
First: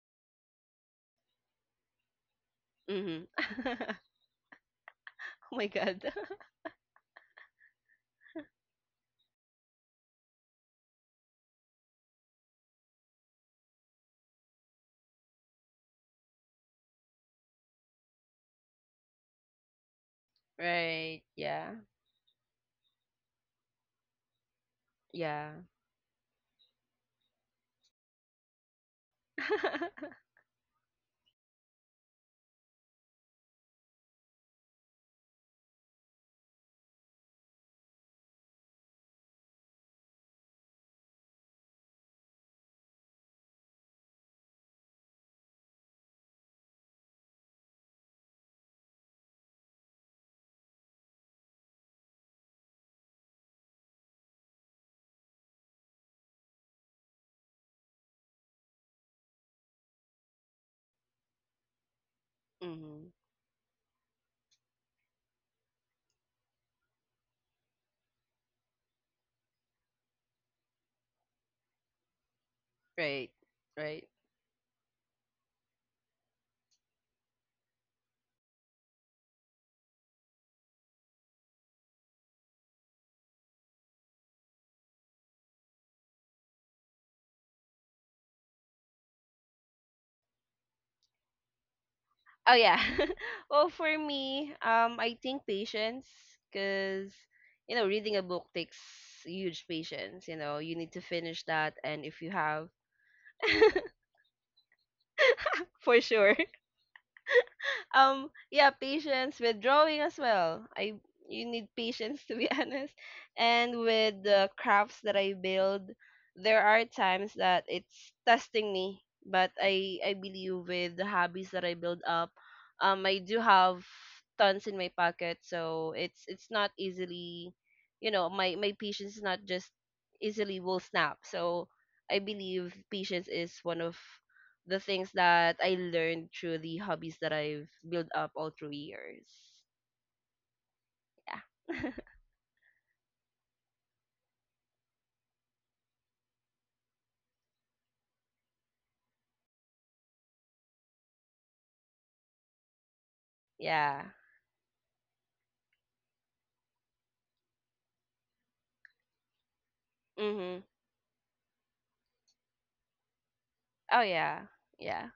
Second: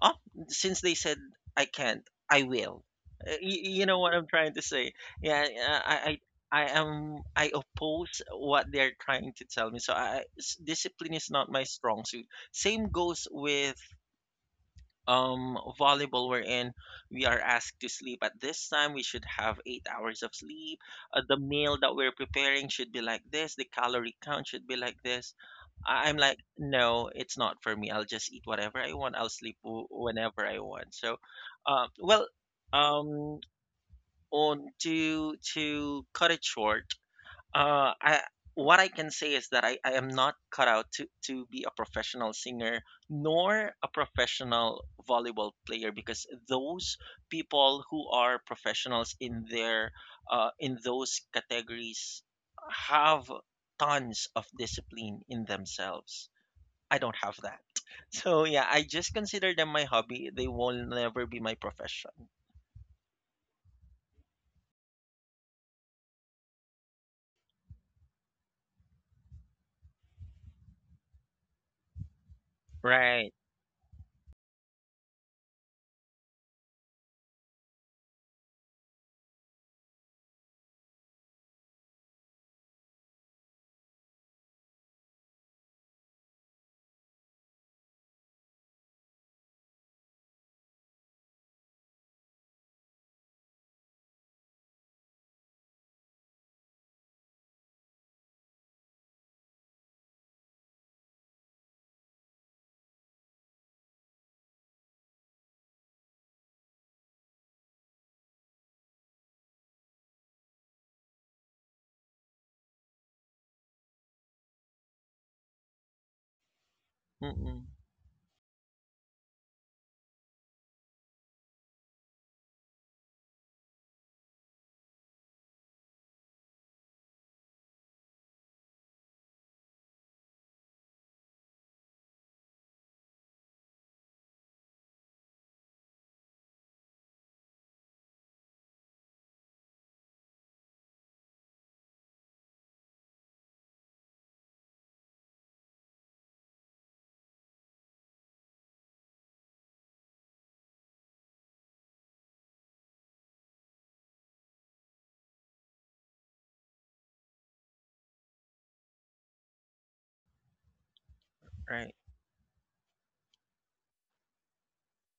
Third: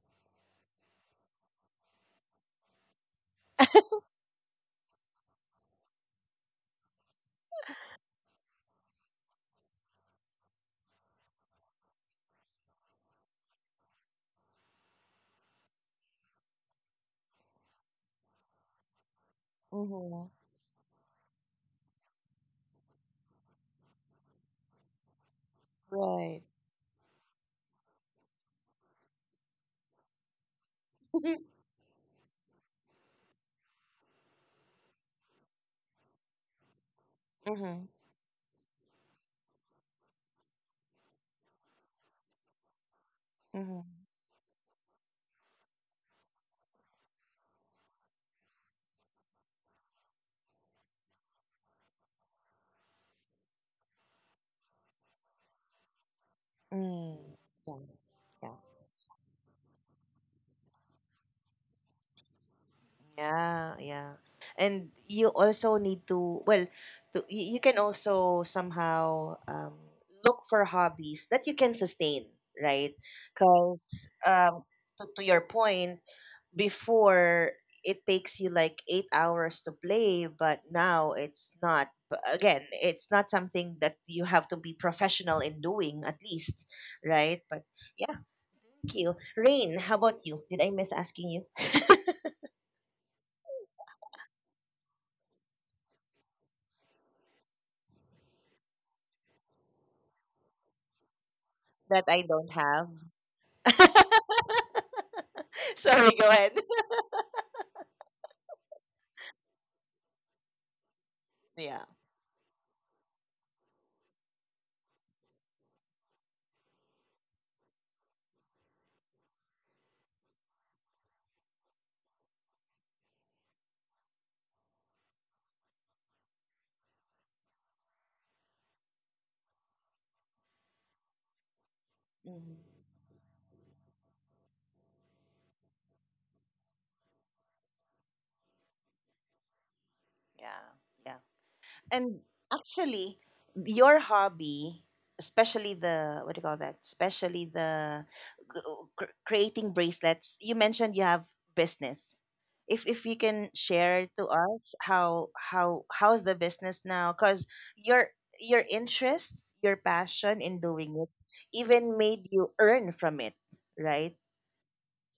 oh, since they said I can't, I will.
Mhm.
You
Oh
know what I'm trying to say? Yeah,
my god.
I am. I oppose what they're trying to tell me. Discipline is not my strong suit. Same goes with volleyball, wherein we are asked to sleep at this time. We should have 8 hours
Mm-hmm.
of sleep.
Right.
The
Yeah.
meal that we're preparing should be like this. The calorie count should be like this.
Yeah.
I'm
Right.
like no, it's not for me. I'll just eat whatever I want. I'll sleep whenever I want. So uh, well um on to cut it short,
Mm-hmm.
I, what I can say is that I am not cut out to be a professional singer nor
Mm-hmm.
a professional volleyball player, because those people who are professionals in their in those categories have tons of discipline in themselves. I
Mm.
don't have that. So
Yeah.
yeah, I just consider them my hobby. They will never be my profession.
Mm-hmm.
Yeah, yeah. And you also need to, well, you can also somehow, look for hobbies that you can sustain, right?
Right.
Right.
Because,
Right.
to your point, before it takes you like 8 hours to play, but now it's not. But again, it's not something that you have to be professional in doing, at least, right? But yeah, thank you. Rain, how about you? Did I miss asking you
Oh yeah. Well, for me, I think patience, because you know, reading a book takes huge patience. You know, you need to finish that, and
that
if
I
you
don't
have,
have?
for
Sorry, go
sure,
ahead.
yeah, patience with drawing as well. I You need
Yeah.
patience to be honest. And with the crafts that I build, there are times
Mm-mm.
that it's testing me, but I believe with the hobbies that I build up, I do have tons in my pocket, so it's not easily, you know, my patience is not just easily will snap. So I
Mhm.
believe patience is one of the things that I learned through the hobbies that I've built up all through years.
Yeah, yeah.
Yeah.
And actually, your hobby, especially the what do you call that? Especially the g- creating bracelets. You mentioned you have business. If you can
Yeah.
share to us how's the business now? Because your interest, your passion in
Mhm.
doing it,
Right.
even made you earn from it,
Oh
right?
yeah. Yeah.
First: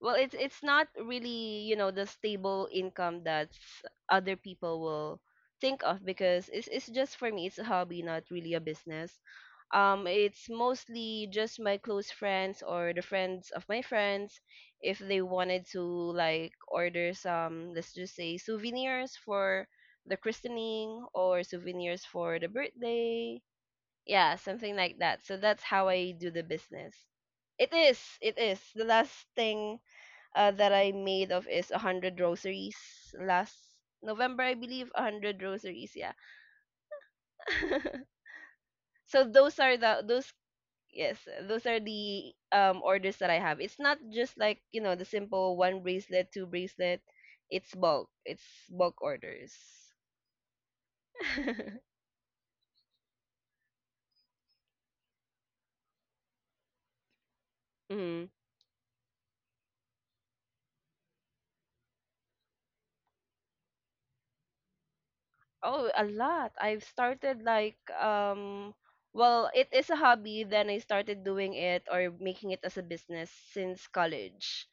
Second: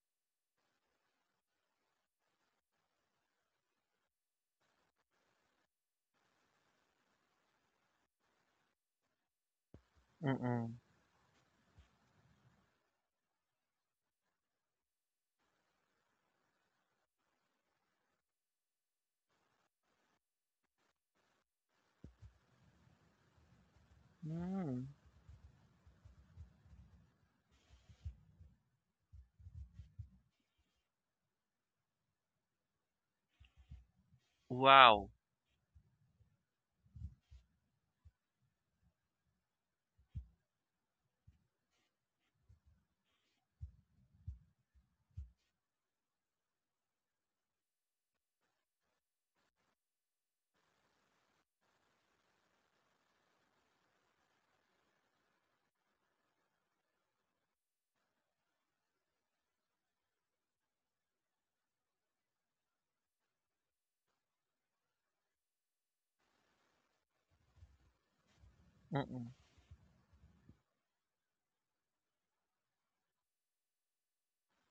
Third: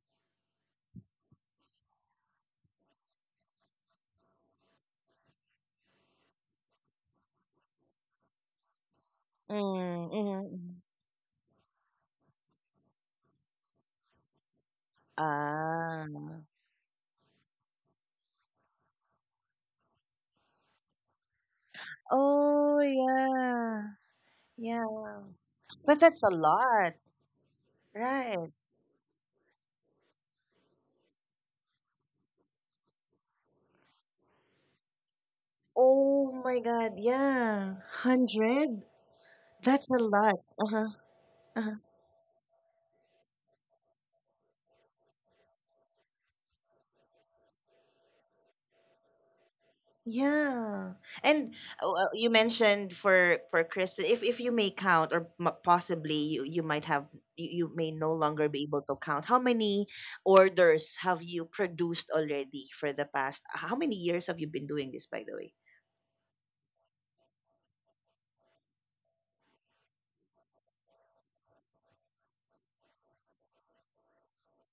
Well, it's not really, you know, the stable income that other people will think of, because it's just for me, it's a hobby, not really a business. It's
Mm-mm.
Mm-hmm.
mostly just my close friends or the friends of my friends, if they wanted to
Ah.
like order some, let's just say souvenirs for the christening or souvenirs for the
Oh,
birthday,
yeah.
yeah, something
Mm.
like
Yeah.
that. So that's how
But
I
that's a
do the
lot,
business. It is, it
right?
is. The last thing that I made of is 100 rosaries last November, I believe.
Wow.
100 rosaries, yeah.
Oh my God. Yeah. 100?
So those are
That's a
the those,
lot. Uh-huh.
yes, those
Uh-huh.
are the orders that I have. It's not just like, you know, the simple one bracelet, two bracelet. It's bulk. It's bulk orders.
Yeah. And, well, you mentioned for Kristen, if you may count, or possibly you might have, you may no
Mhm.
longer be able to count how many orders have you produced already? For the past how many years have you been doing this, by the way?
Oh, a lot. I've started like
Mm-mm.
well, it is a hobby. Then I started doing it or making it as a business since college.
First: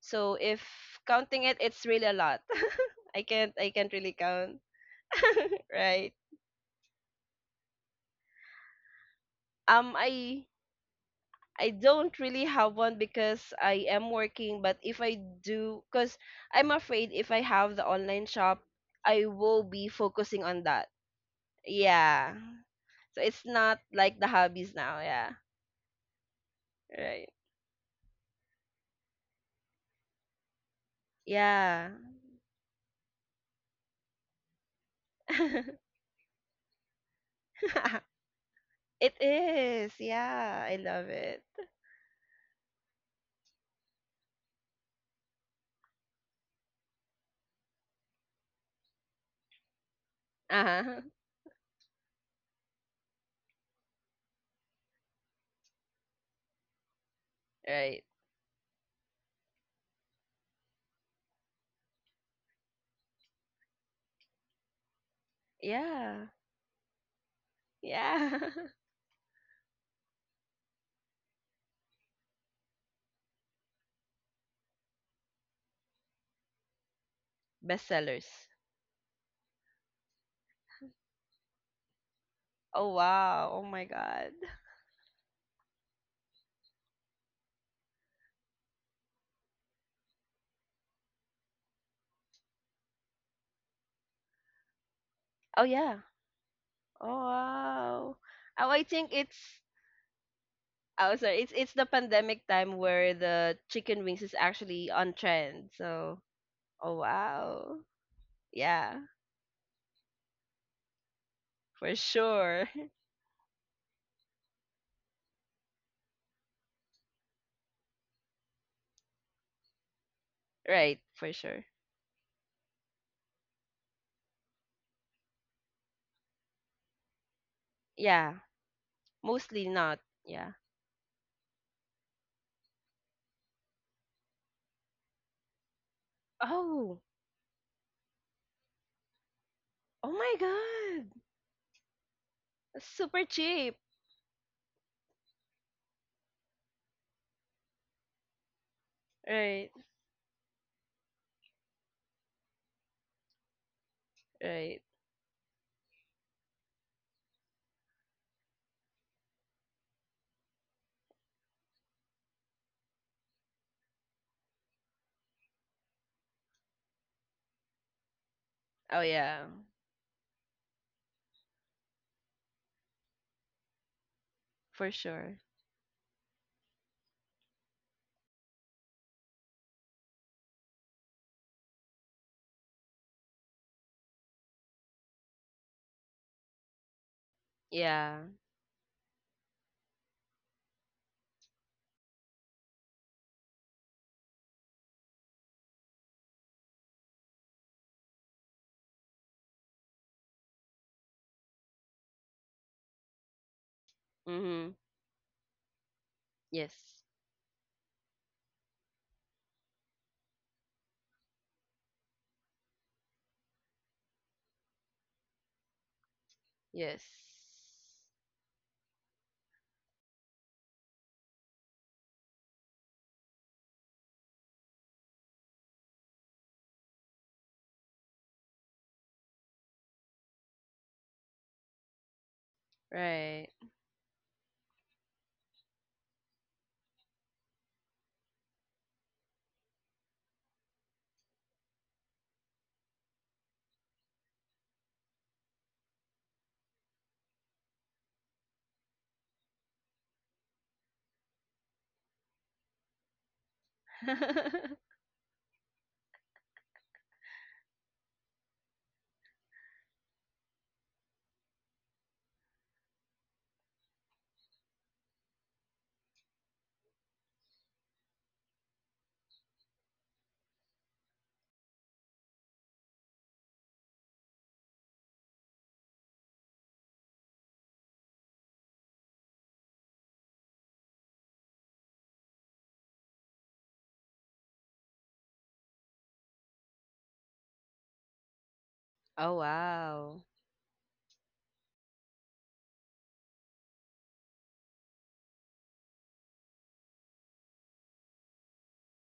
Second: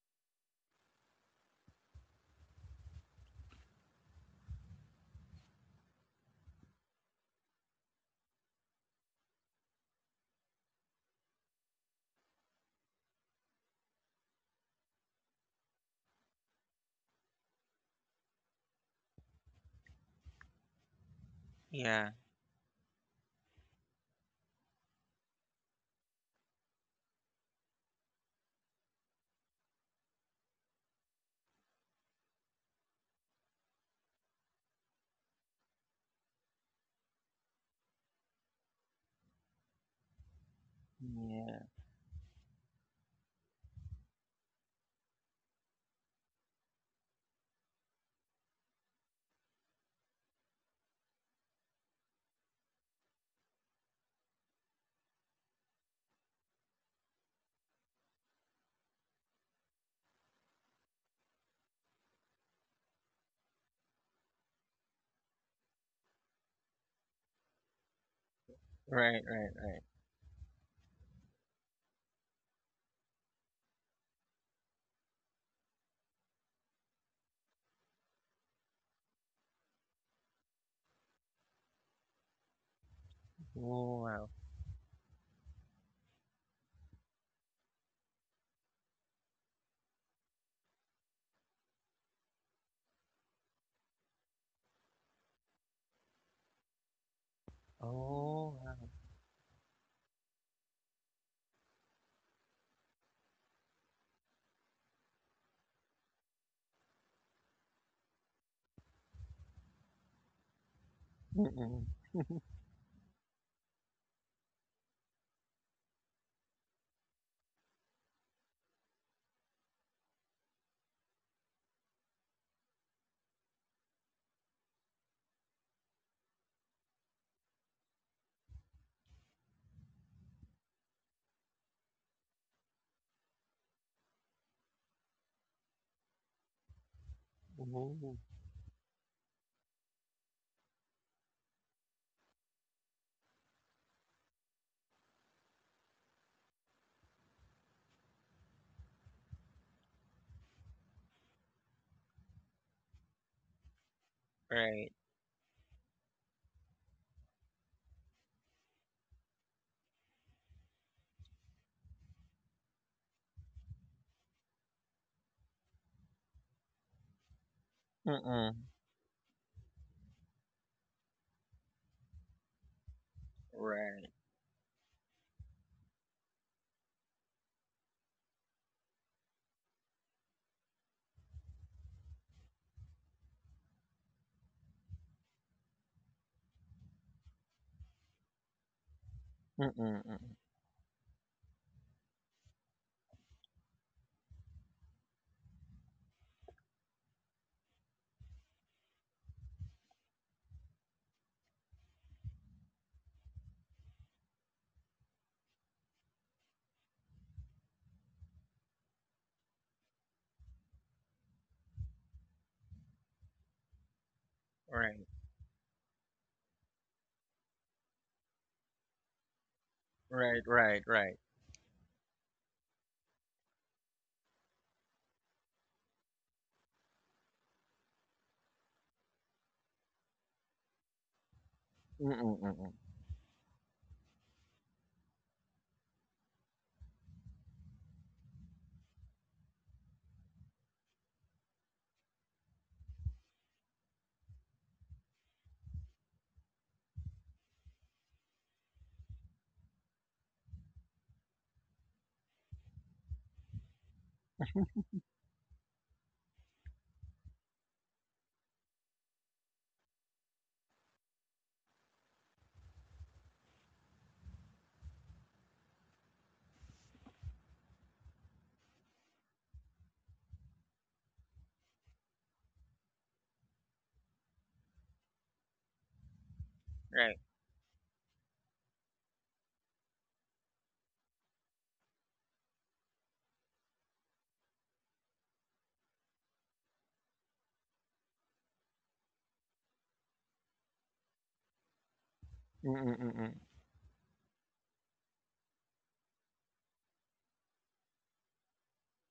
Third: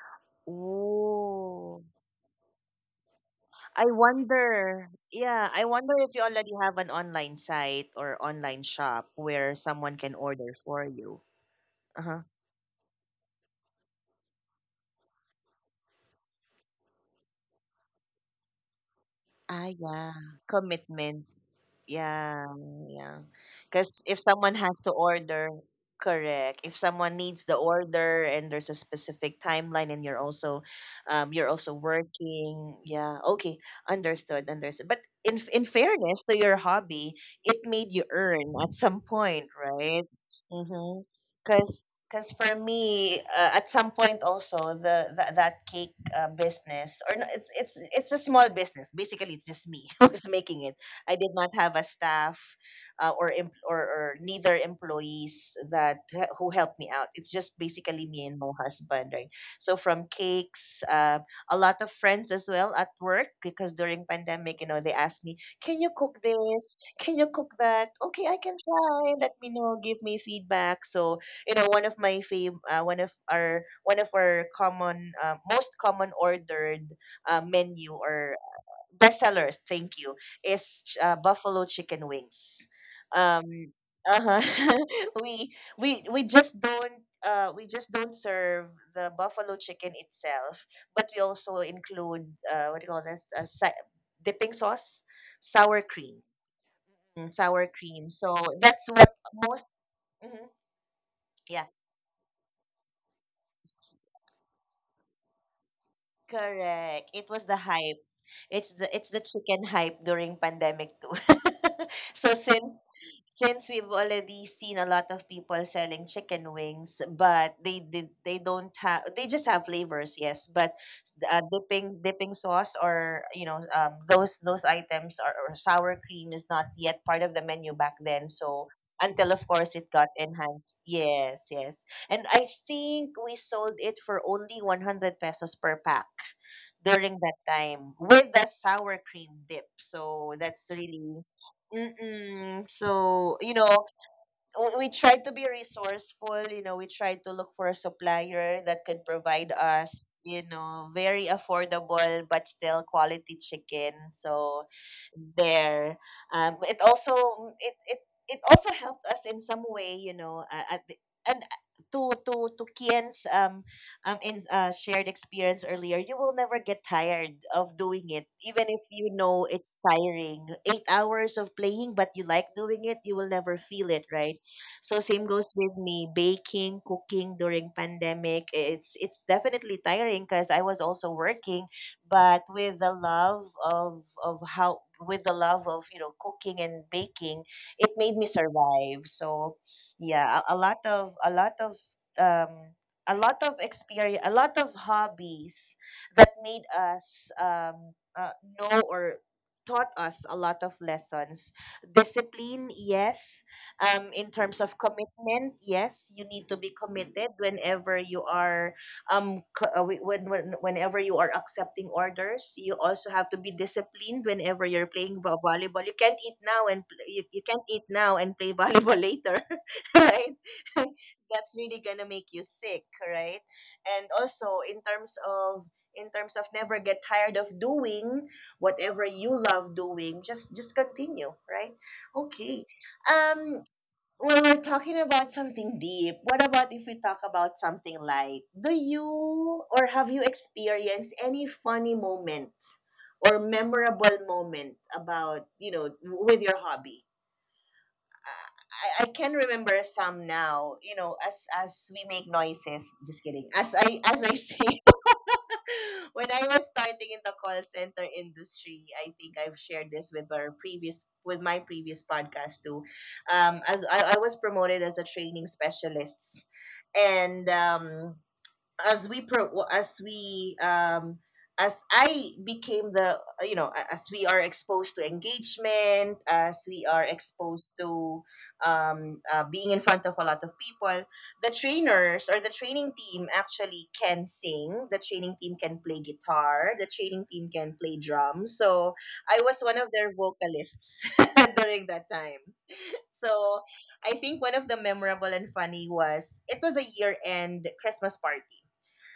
So if counting it,
Oh.
it's really a lot. I can't I
I
can't really count,
wonder, yeah, I wonder
right?
if you already have an online site or online shop where
Um
someone can
I
order for you.
I
Uh
don't
huh.
really have one because I am working, but if I do, cuz I'm afraid if I have the online shop, I will
Ah,
be
yeah.
focusing on that.
Commitment.
Yeah.
Yeah.
Yeah, yeah.
So it's not
Because
like
if
the
someone
hobbies
has to
now, yeah.
order, correct. If someone
Right.
needs the order and there's a specific timeline, and you're also, you're also
Yeah.
working, yeah. Okay, understood, understood. But in fairness to your hobby, it made you earn at some
It
point,
is.
right?
Yeah, I
Mm-hmm.
love it.
Yeah.
Because because for me, at some point also, the that cake business, or no, it's a small business. Basically, it's just me who's making it.
Uh-huh.
I did not have a staff, or neither employees that who helped me out. It's just
Right.
basically me and my husband, right? So from cakes, a lot of friends as well at work because, during pandemic, you know, they asked me, "Can you cook
Yeah.
this? Can you cook that?" Okay, I
Yeah.
can try.
Right,
Let me
right,
know.
right.
Give me feedback. So, you know, one of my fave, one of our common, most common ordered menu or
Bestsellers.
bestsellers, thank you, is buffalo chicken wings.
Oh wow. Oh
Um,
my
Oh, wow.
god.
uh-huh. we we just don't serve the buffalo chicken itself, but we also include, uh, what do you call this? A dipping sauce,
Oh
sour
yeah.
cream,
Oh
mm, sour cream.
wow.
So
Oh,
Oh,
wow.
I
that's
think
what
it's
most. Mhm.
oh sorry,
Yeah,
it's the pandemic time where the chicken wings is actually on trend. So, oh
correct. It was the
wow.
hype. It's the
Yeah,
it's the chicken hype during pandemic too.
Mm-mm.
for
So
sure.
since since we've already seen a lot of people selling chicken wings, but they don't have, they just have flavors, yes, but,
Right, for sure.
dipping sauce, or, you know, those items, or sour cream is not yet part of the menu back then.
Yeah,
So until, of
mostly
course, it
not.
got
Yeah.
enhanced. Yes, yes. And I think we sold it for only ₱100 per pack
Oh,
during that time
Ooh.
with the sour cream dip.
oh my
So that's
god.
really, mm-mm.
Super
So, you
cheap.
know, we tried to be resourceful, you know, we tried to look for a supplier that could provide
Right,
us, you know, very affordable but still quality chicken. So
right.
Right.
there, um it also it it, it also helped us in some way, you know, at the, and to Kian's, in shared experience earlier, you will never get tired of doing it,
Mm-mm.
even if,
Oh
you know,
yeah,
it's tiring, 8 hours of playing, but you like doing it, you will never feel it,
Right.
right?
for
So same
sure.
goes with me, baking, cooking during pandemic. It's definitely tiring because I was also working, but with the love of, you know, cooking and baking, it made
Yeah.
me survive. So
Mm-mm. Mm-mm.
yeah, a lot of um a lot of experience, a lot of hobbies that made us know or taught us a lot of lessons. Discipline, yes. In terms
Mm-hmm.
of commitment, yes, you need to be
Yes.
committed whenever you are whenever you are accepting orders. You also have to be disciplined whenever you're
Right.
playing volleyball. You can't eat now and
Yes.
you can't eat now and play volleyball later. Right.
Right, right, right.
That's really gonna make you sick, right? And also in terms of, never get tired of doing whatever you love doing. Just continue, right?
Mm-mm.
Okay.
Mm-mm.
Right.
Um, well, we're talking about something deep. What about if we talk about something light? Do you or have you experienced any funny moment or memorable moment about, with your hobby? I can remember some now, as we make noises. Just kidding. As I sing. When I was starting in the call center industry, I think I've shared this with our previous with my previous podcast too. As I was promoted as a training specialist, and as we pro well, as we as I became the you know a- as we are exposed to engagement, as we are
Right.
exposed to being in front of a lot of people. The trainers or the training team actually can sing. The training team can play guitar. The training team can play drums. So
Oh
I was one of their
wow.
vocalists during that time.
Mm-mm. Mm-mm.
So I think one of the memorable and funny was it was a year end Christmas party.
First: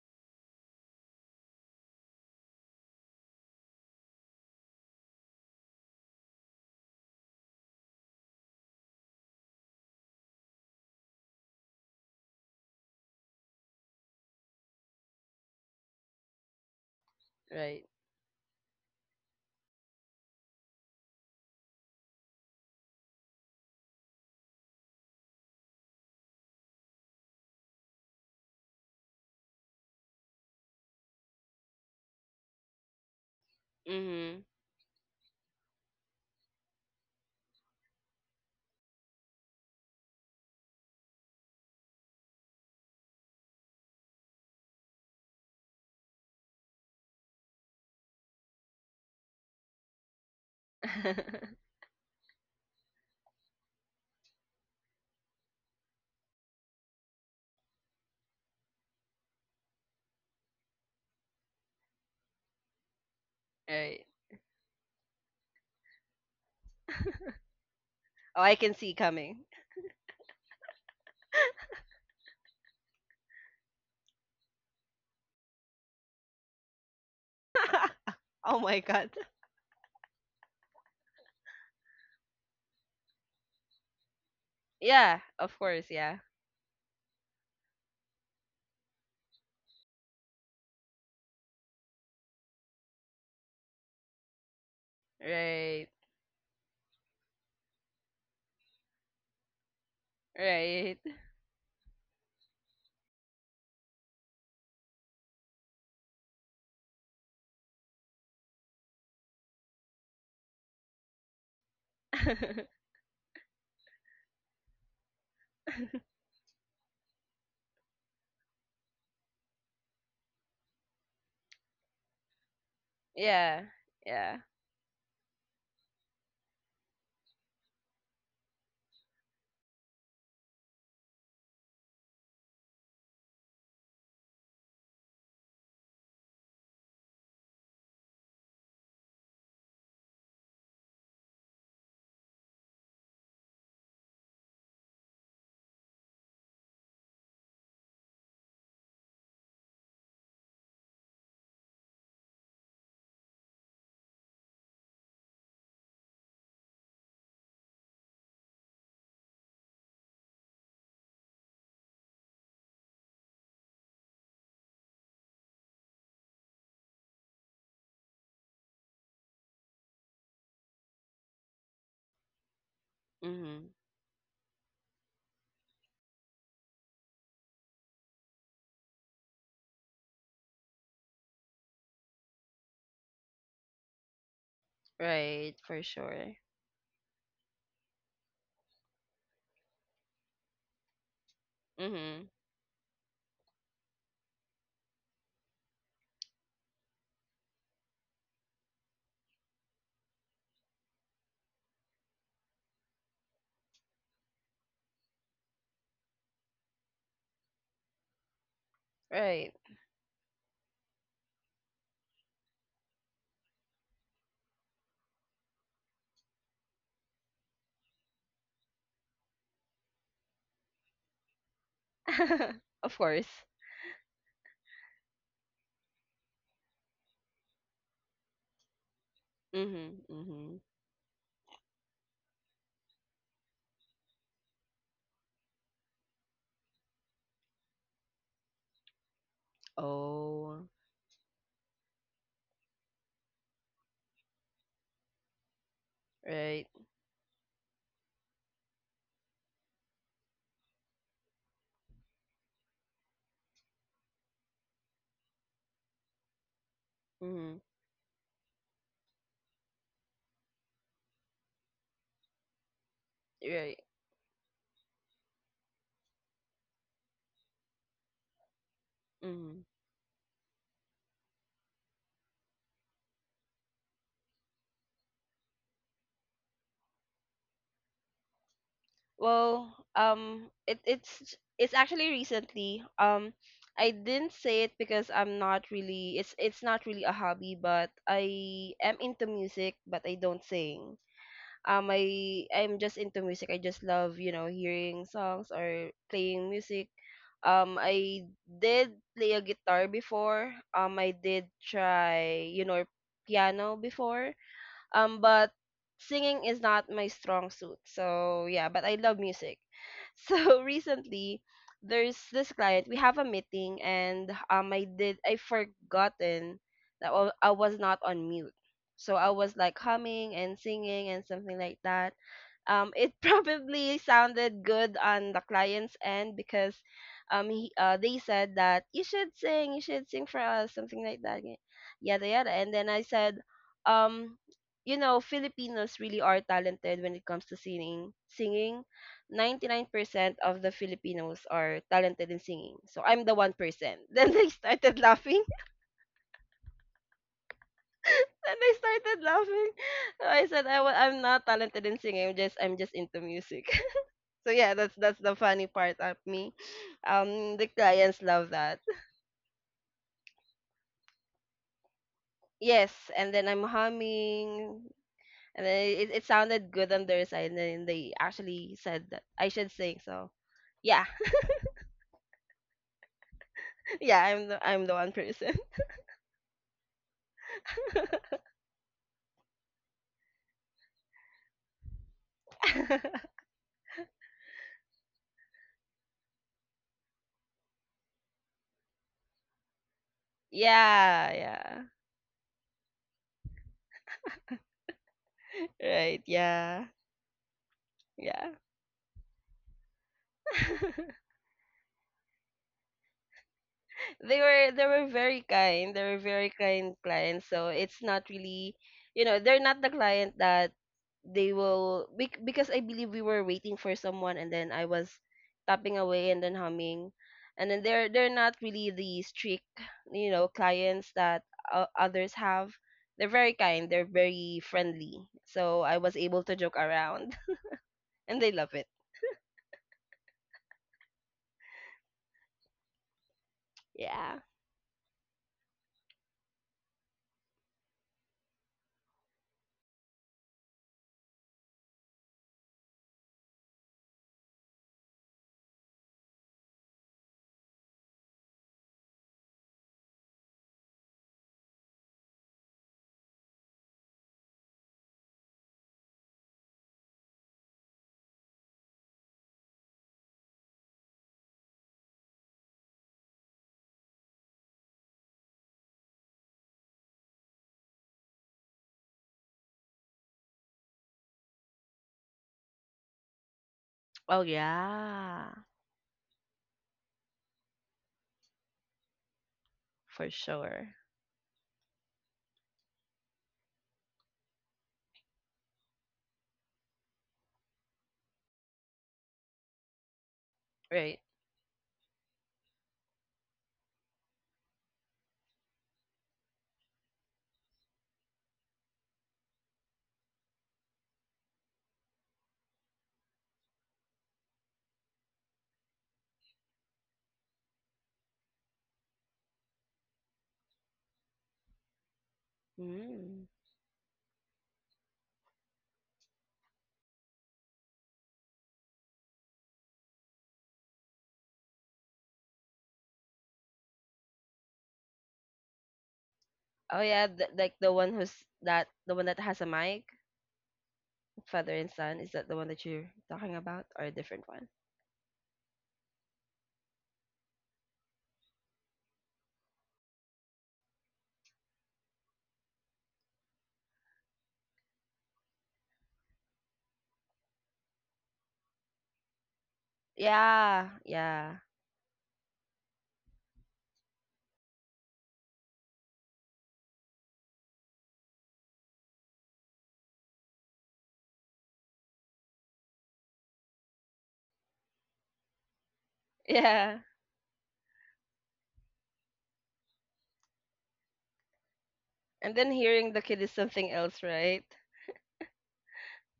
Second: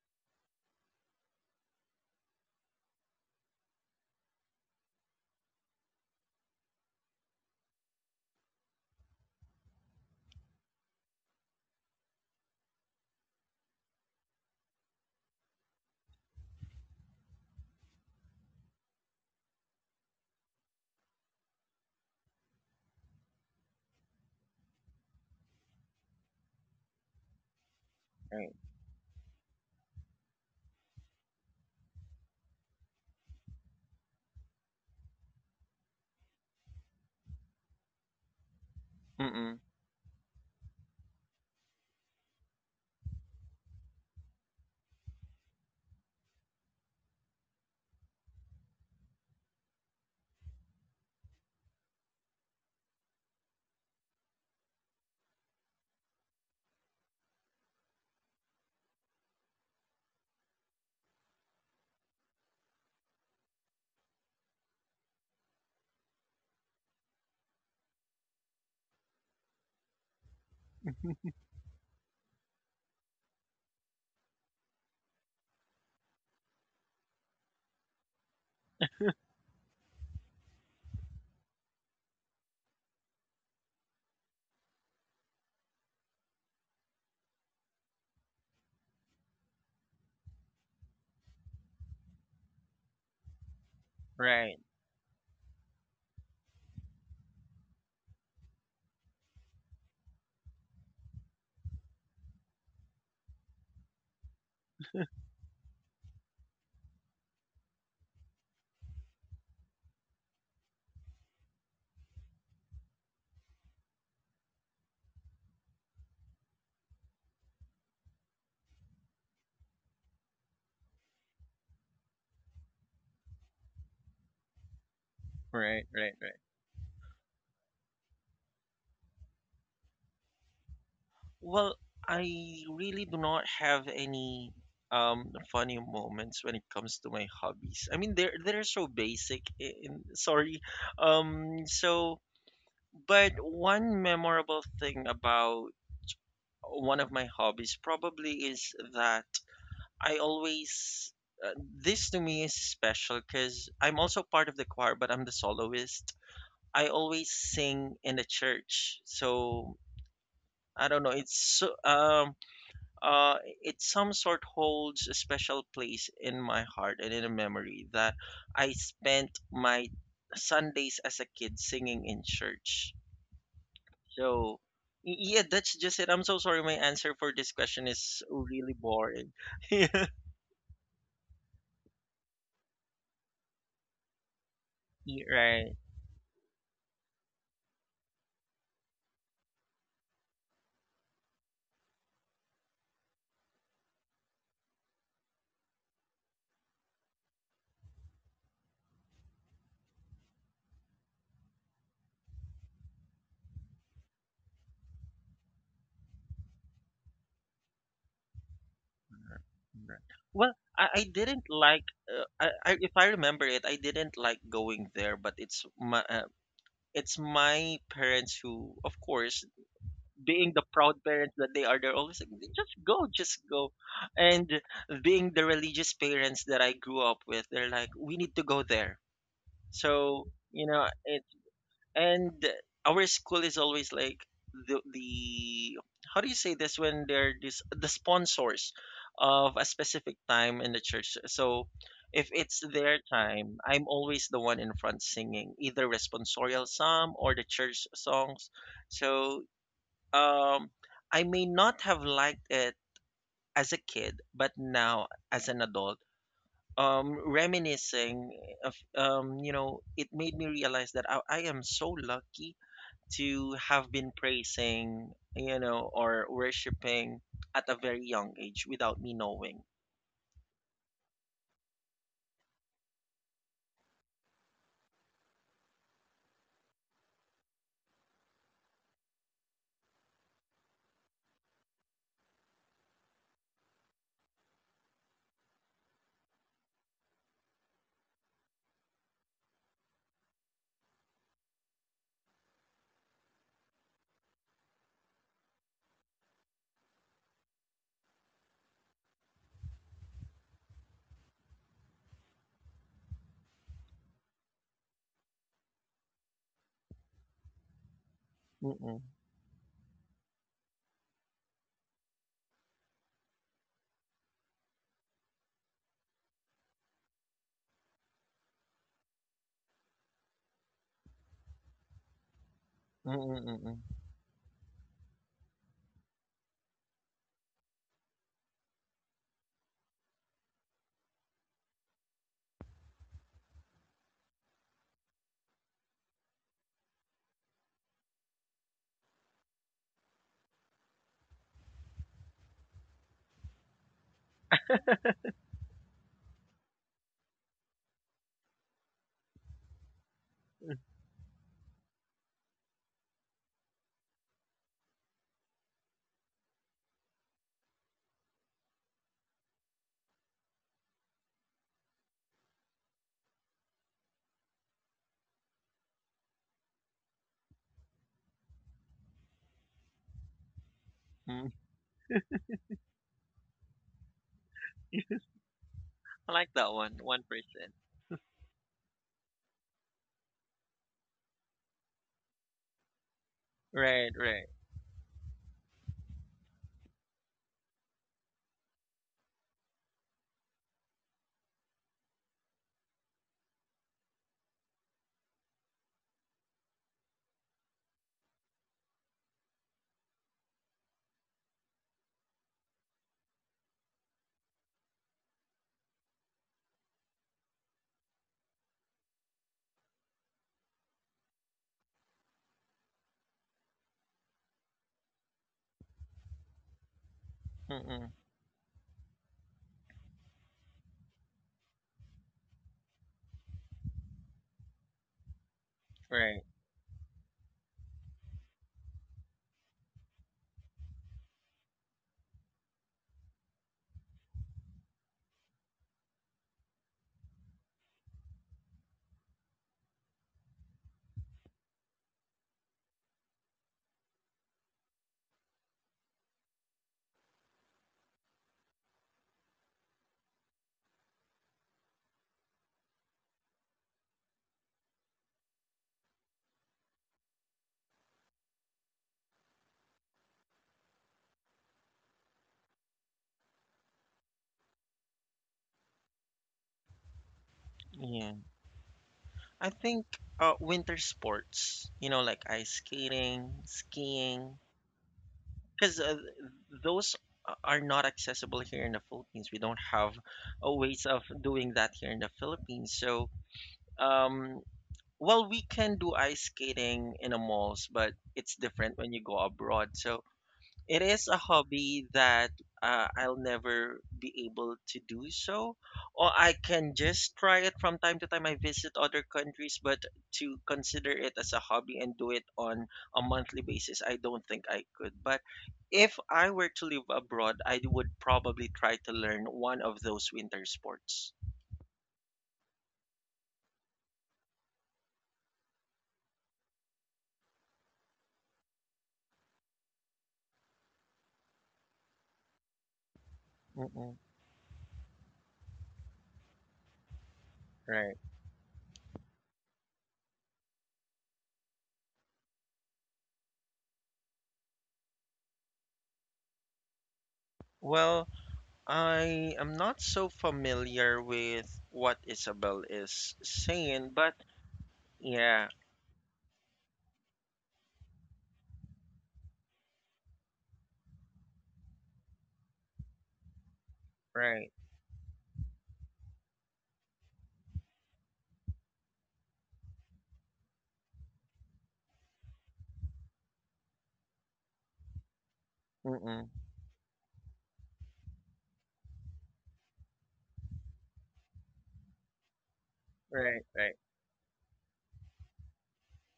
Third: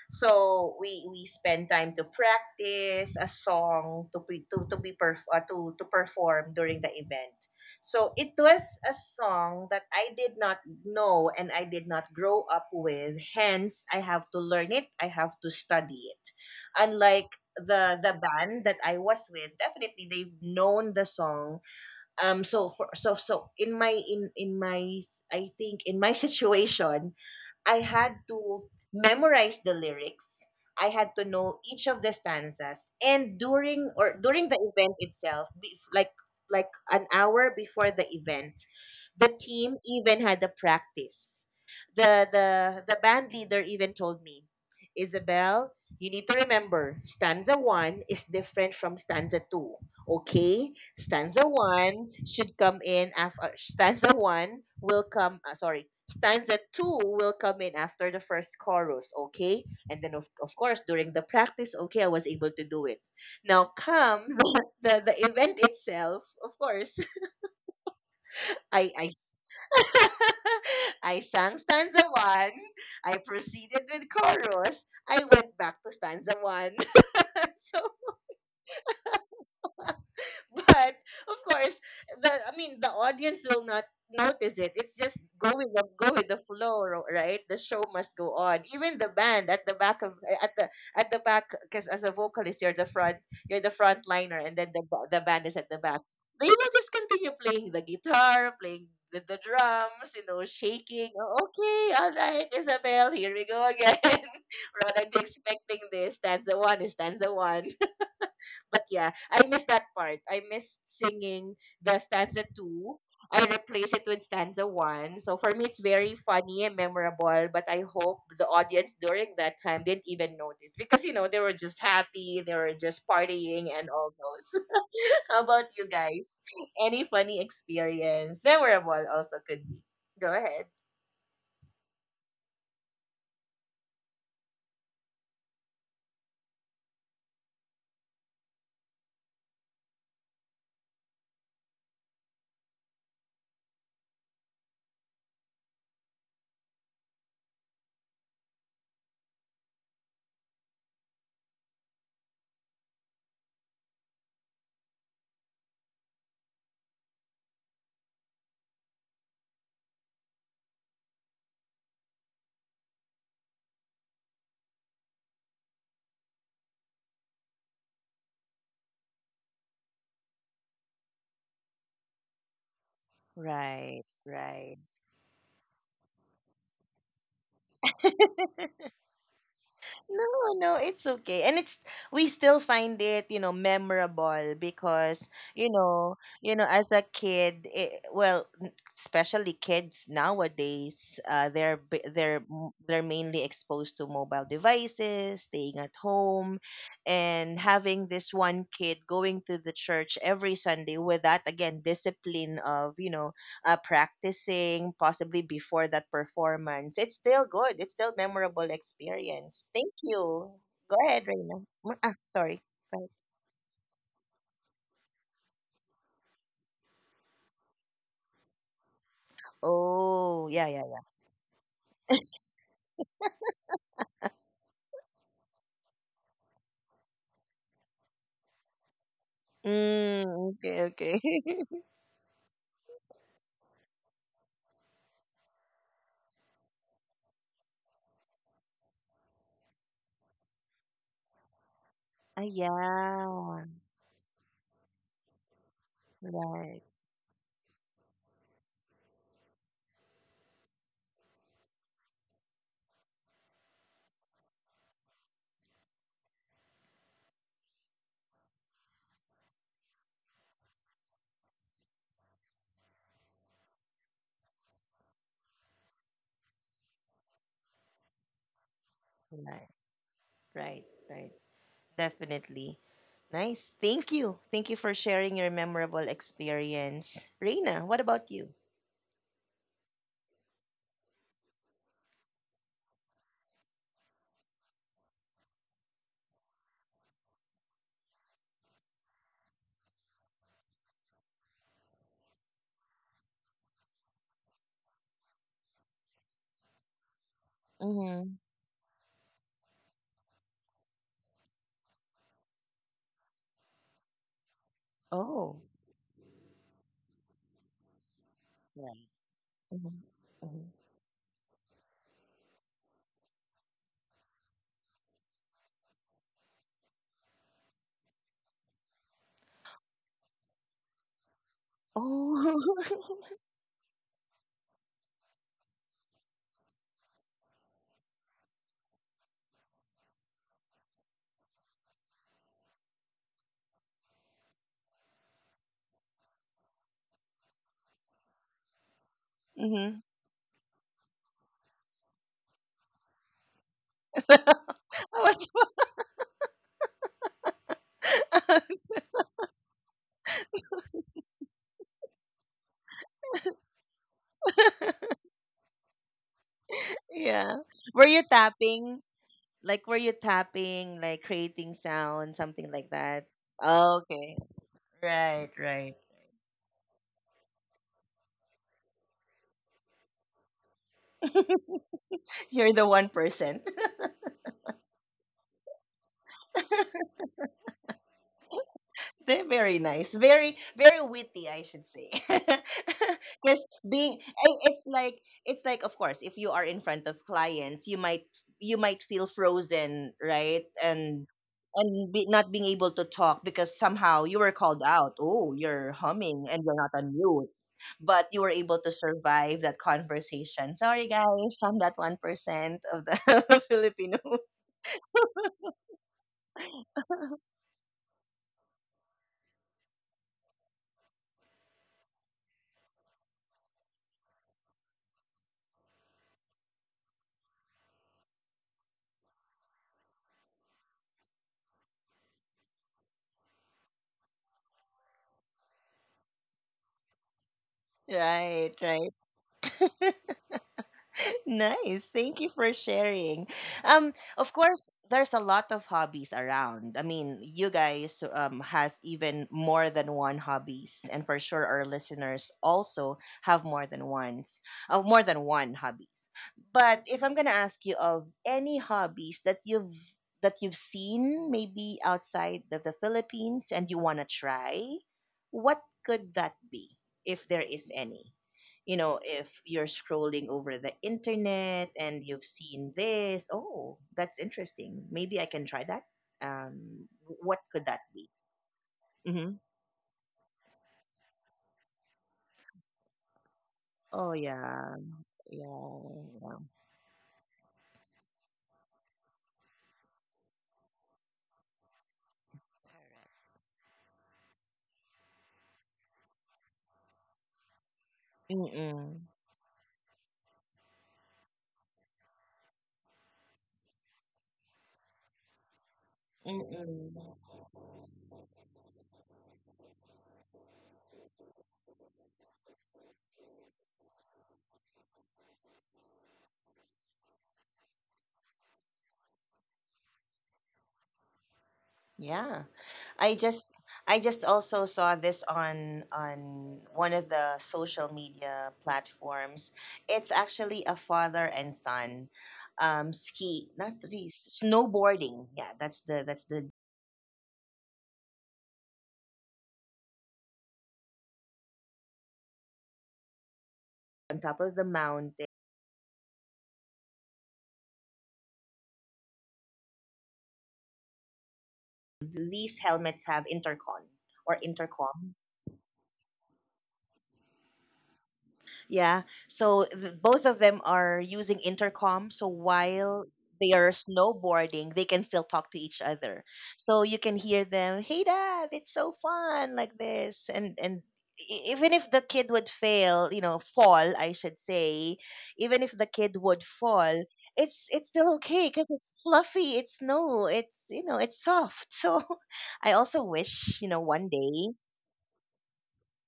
So we spend time to practice a song to to be to perform during the event. So it was a song that I did not know and I did not grow up with. Hence, I have to learn it. I have to study it. Unlike
Right.
the band that I was with, definitely they've known the song. So for so so in my I think in my situation I had
Right.
to memorize the lyrics. I had to know each of the stanzas. And
Mm-hmm.
during the event itself, like an hour before the event, the
Mm-mm.
team even had a practice. The the the band leader even told me, Isabel, you need to remember stanza one is different from stanza two. Okay, stanza one will come. Stanza two will come in after the first chorus. Okay, and then of course during the practice, okay, I was able to do it. Now
Right.
come the event itself, of course.
Oh, I can see
I
coming.
I sang stanza one. I proceeded with chorus. I went back to stanza one. So
Oh my god.
but of course the I mean the audience will not notice it. It's just
Yeah,
go
of
with the
course, yeah.
flow, right? The show must go on. Even the band at the back of eh, at the back, because as a vocalist, you're the front, you're the front liner, and
Right.
then the band is at the
Right.
back. They will just continue playing the guitar, playing the drums, you know,
Right.
shaking, "Oh, okay, all right, Isabel, here we go again." Rather than expecting this stanza one is stanza one. But yeah, I miss that part. I missed singing the stanza two. I replace it with stanza one. So for me, it's very funny and memorable. But I hope the audience during that time didn't even notice, because you know they were just happy, they were just
Yeah.
partying and all
Yeah.
those. How about you
Right, right, right.
guys? Any funny experience? Memorable also could be. Go ahead.
Well, I really do not have any funny moments when it comes to my hobbies. I mean, they're so basic. In, sorry. Um. So But one memorable thing about one of my hobbies probably is that I always this to me is special because I'm also part of the choir, but I'm the soloist. I always sing in the church, so I don't know. It's so, uh it some sort holds a special place in my heart and in a memory that I spent my Sundays as a kid singing in church.
Mm-hmm.
Right,
So,
right.
yeah, that's just it. I'm so sorry. My answer for this question is really boring. yeah,
No, no, it's okay. And it's we still find it, you know, memorable
Y-
because,
Right,
you
right.
for
know,
sure.
as a kid, well, especially kids nowadays, they're
Mm-hmm.
they're mainly exposed to mobile devices, staying at home, and having this one kid going to the church every Sunday, with that again, discipline of, you know, practicing possibly before that performance. It's still good. It's still memorable
Right.
experience. Thank
right.
you.
Well,
Go
I
ahead,
didn't
Reina.
like.
Ah, sorry.
I if
Go
I
ahead.
remember it, I didn't like going there. But it's my parents who, of course,
Oh,
being the
yeah, yeah, yeah.
proud parents that they are, they're always like, just
Of
go, just
course.
go. And being the religious parents that I grew up with, they're like, we need to go there.
Mhm,
Mm,
So
mhm.
you
okay,
know,
okay.
it. And our school is always like the how do you say this, when they're this the sponsors of a specific time
Oh,
in the church, so if
Ah,
it's their time,
yeah.
I'm always the one in front singing either
right.
responsorial
Right,
psalm or the church songs. So um I may not have liked it as a kid, but now, as an adult,
Mhm.
reminiscing of you know it made me realize that I am so lucky to
Right.
have been praising, or worshiping at a very young age without me
Mhm.
knowing.
right, right, right. Definitely. Nice. Thank you. Thank you for sharing your memorable experience. Reina, what about you?
Well, it it's actually recently. I didn't say it because I'm not really, it's not really a hobby, but I am into music, but I don't sing. I'm just into music. I just love, you know, hearing songs or playing music. I
Mm-hmm.
did play a guitar before. I did try, you know, piano before, but
Oh,
singing is not my strong suit, so yeah, but I
Mm-mm.
right.
love music.
Mm-hmm.
So
Hmm.
recently, there's this client, we have a meeting, and I forgotten that I was not on mute. So I was like humming and singing and something like that. It
Oh,
Mm-mm, mm-mm.
probably sounded good on the client's end, because they said that you should sing for us, something like that, yada yada. And then I said, um, you know, Filipinos really are talented when it comes to singing. Singing,
mm-hmm.
99% of the Filipinos are talented in singing. So I'm the 1%. Then they started
I
laughing.
was
Then they started laughing. So I said, I'm not talented in singing. I'm just into music. So yeah, that's the funny part of me.
yeah.
The
Were
clients
you
love that.
tapping? Like, were you tapping, like creating sound, something like
Yes,
that?
and then I'm
Okay.
humming,
Right,
and then
right.
it sounded good on their side, and then they actually said that I should sing. So yeah,
Mm.
You're the 1%.
yeah, I'm the, I'm the one person.
I like that one, 1%.
They're very nice, very very witty, I should say. Because
Right,
being,
right.
it's like, of course, if you are in front of clients, you might, feel frozen, right?
Yeah, yeah,
And be, not being able to talk because somehow you were called out. Oh, you're
right,
humming and you're
yeah,
not on mute, but you
yeah.
were able to survive that conversation. Sorry, guys, I'm that 1% of the Filipino.
They were, they were very kind. They were very kind clients. So it's not really, you know, they're not the client that they will bec- because I believe we were waiting for someone and then I was tapping away and then humming. And then
Mm-mm,
they're not really the strict, you know, clients that others have. They're very kind. They're very friendly. So I was able
right.
to joke around and they
Right,
love it.
right. Nice. Thank you for sharing.
Yeah.
Of course, there's a lot of hobbies around. I mean, you guys has even more than one hobbies, and for sure our listeners also have more than ones, more than one hobby. But if I'm gonna ask you of any hobbies that you've seen maybe outside of the Philippines and you wanna try, what could that be if there is any? You know, if you're scrolling over the internet and you've seen this, oh, that's interesting. Maybe I can try that. Um, what could that be?
Yeah.
Mm-hmm.
I think winter sports, like ice skating,
Oh
Oh
skiing,
yeah,
yeah,
yeah,
because
yeah.
those are not accessible here in the Philippines. We don't have
for
a
sure.
ways of doing that here in the Philippines. So, um, well, we can do ice skating in the malls, but it's different when
Mm-mm.
you go abroad. So it
Right.
is a hobby that I'll never be able to do. So, or I can
Mm-mm.
just try it from time to time. I visit other countries, but to consider it as a hobby and do it on a monthly basis, I don't think I could. But if I were to live abroad, I would probably try to learn one of those winter sports.
Yeah. I
Mm.
just I just also saw this on one of the social media platforms. It's actually a father and son ski not
Mm-mm,
really s- snowboarding. Yeah, that's the
Oh yeah, th like the one
right.
who's that, the one that has a mic, father and son. Is that the one that you're talking about, or a
on
different
top
one?
of the mountain,
Well, I am not so familiar with what
these
Isabel
helmets
is
have intercon
saying, but
or intercom.
yeah,
Yeah. So both of them
Yeah,
are
yeah,
using intercom. So while they are
right.
snowboarding, they can still talk to each other. So you can hear them, "Hey, Dad, it's so fun!" Like this, and even if the kid would fall, I should say, even if the kid
Mm-mm.
would
yeah.
fall, it's still okay because it's fluffy, it's snow, it's you know, it's soft. So
And then
I
hearing the
also
kid is
Right,
something
wish
right,
you know
else,
one
right?
day.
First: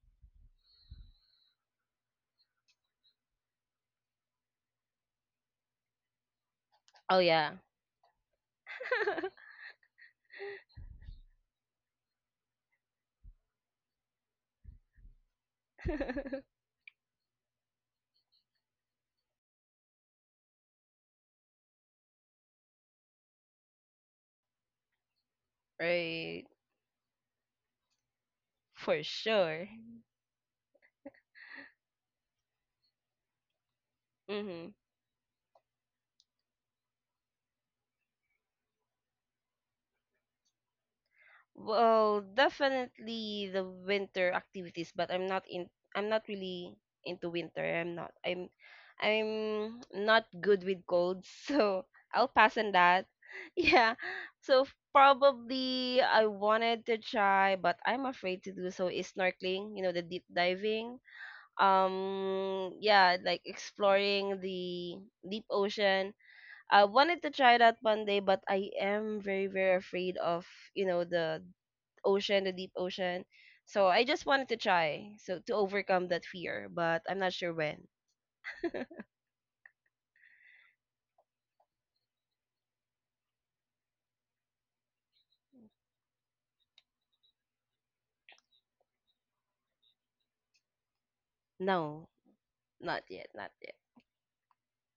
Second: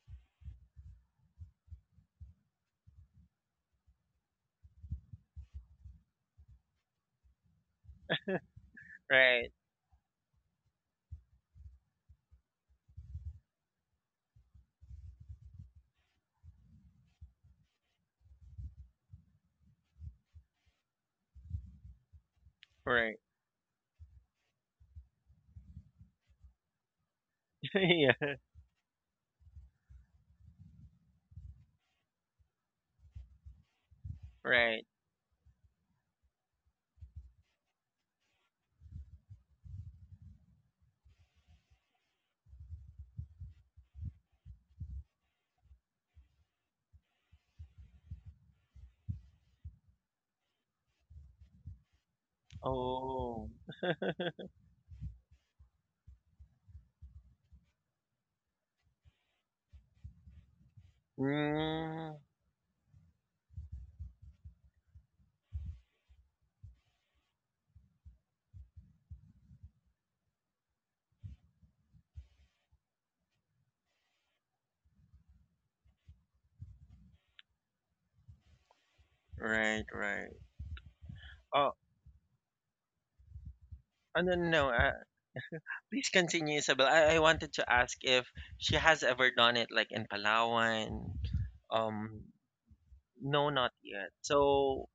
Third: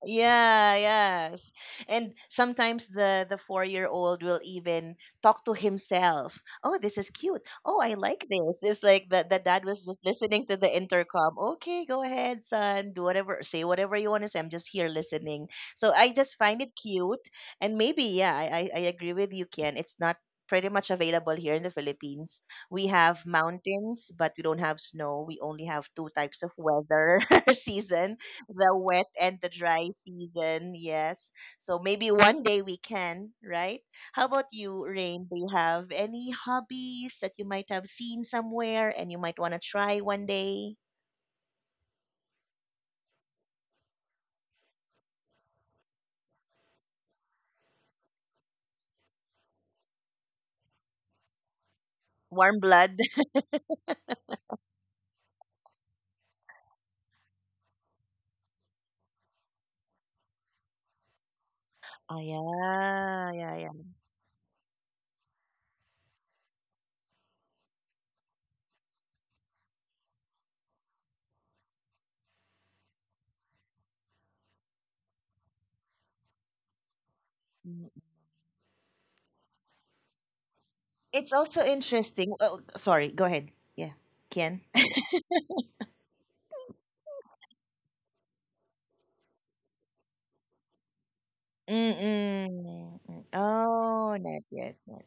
Yeah, yes. And sometimes the 4-year-old will even talk to himself. Oh, this is
Oh
cute.
yeah,
Oh, I like this. It's like the
right,
dad was just listening to the intercom. Okay, go ahead, son. Do whatever, say whatever you want to say. I'm just here listening. So I just find it cute. And maybe yeah, I agree with you, Ken. It's not pretty much available here in the Philippines. We have
right.
mountains, but we don't have snow. We only have two types of
right,
weather season,
Yeah,
the wet
for
and the
sure.
dry season. Yes. So maybe one day we can, right? How about
Mm-hmm.
you,
right.
Rain? Do you have any hobbies that you might have seen somewhere and you might want to try one day?
Well, definitely the winter activities, but I'm not really into winter. I'm not. I'm not good with cold, so I'll
Warm
pass on
blood.
that.
Oh.
Yeah. So probably I wanted to try, but I'm afraid to do so, is snorkeling, you know, the deep diving.
Oh,
Mm,
Yeah,
yeah.
like
Yeah, yeah.
exploring the deep ocean. I wanted to try that one day, but I am very, very afraid of, the ocean, the deep ocean. So I just wanted to try, so to overcome that fear, but I'm not sure
Mm.
when.
right, right.
It's also
Oh,
interesting. Oh, sorry. Go ahead. Yeah.
no, no,
Ken?
no. Please continue, Isabel. I wanted to ask if she has ever done it like in Palawan.
No,
Um,
Mm-mm.
not yet,
no,
not yet.
not
Oh,
yet.
not yet.
So
Not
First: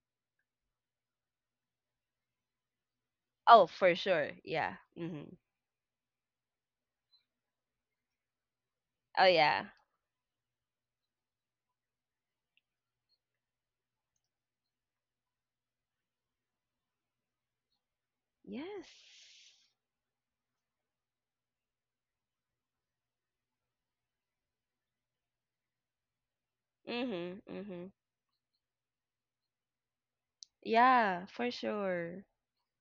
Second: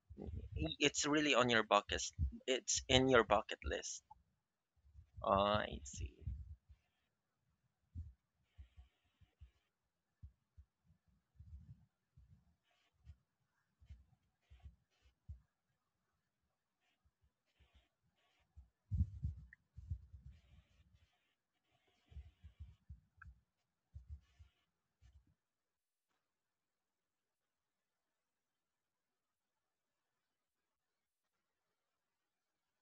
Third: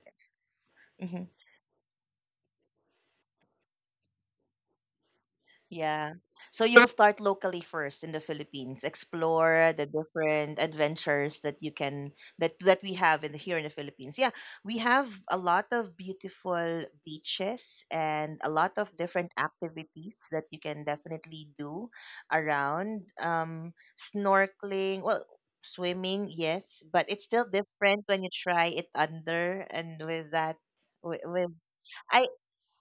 it's
yet.
really on your bucket. It's in your bucket
Oh, for
list.
sure, yeah.
Oh,
Mm-hmm.
I see.
Yeah. So you'll start locally first in the Philippines,
Oh yeah,
explore the different adventures that you can that that we have in the, here in the Philippines. Yeah, we have a lot of beautiful beaches and a lot of different
yes.
activities that you can definitely do around snorkeling, well swimming, yes, but it's
Mm-hmm,
still
mm-hmm.
different when you try it under and with that
Yeah,
with
for sure.
I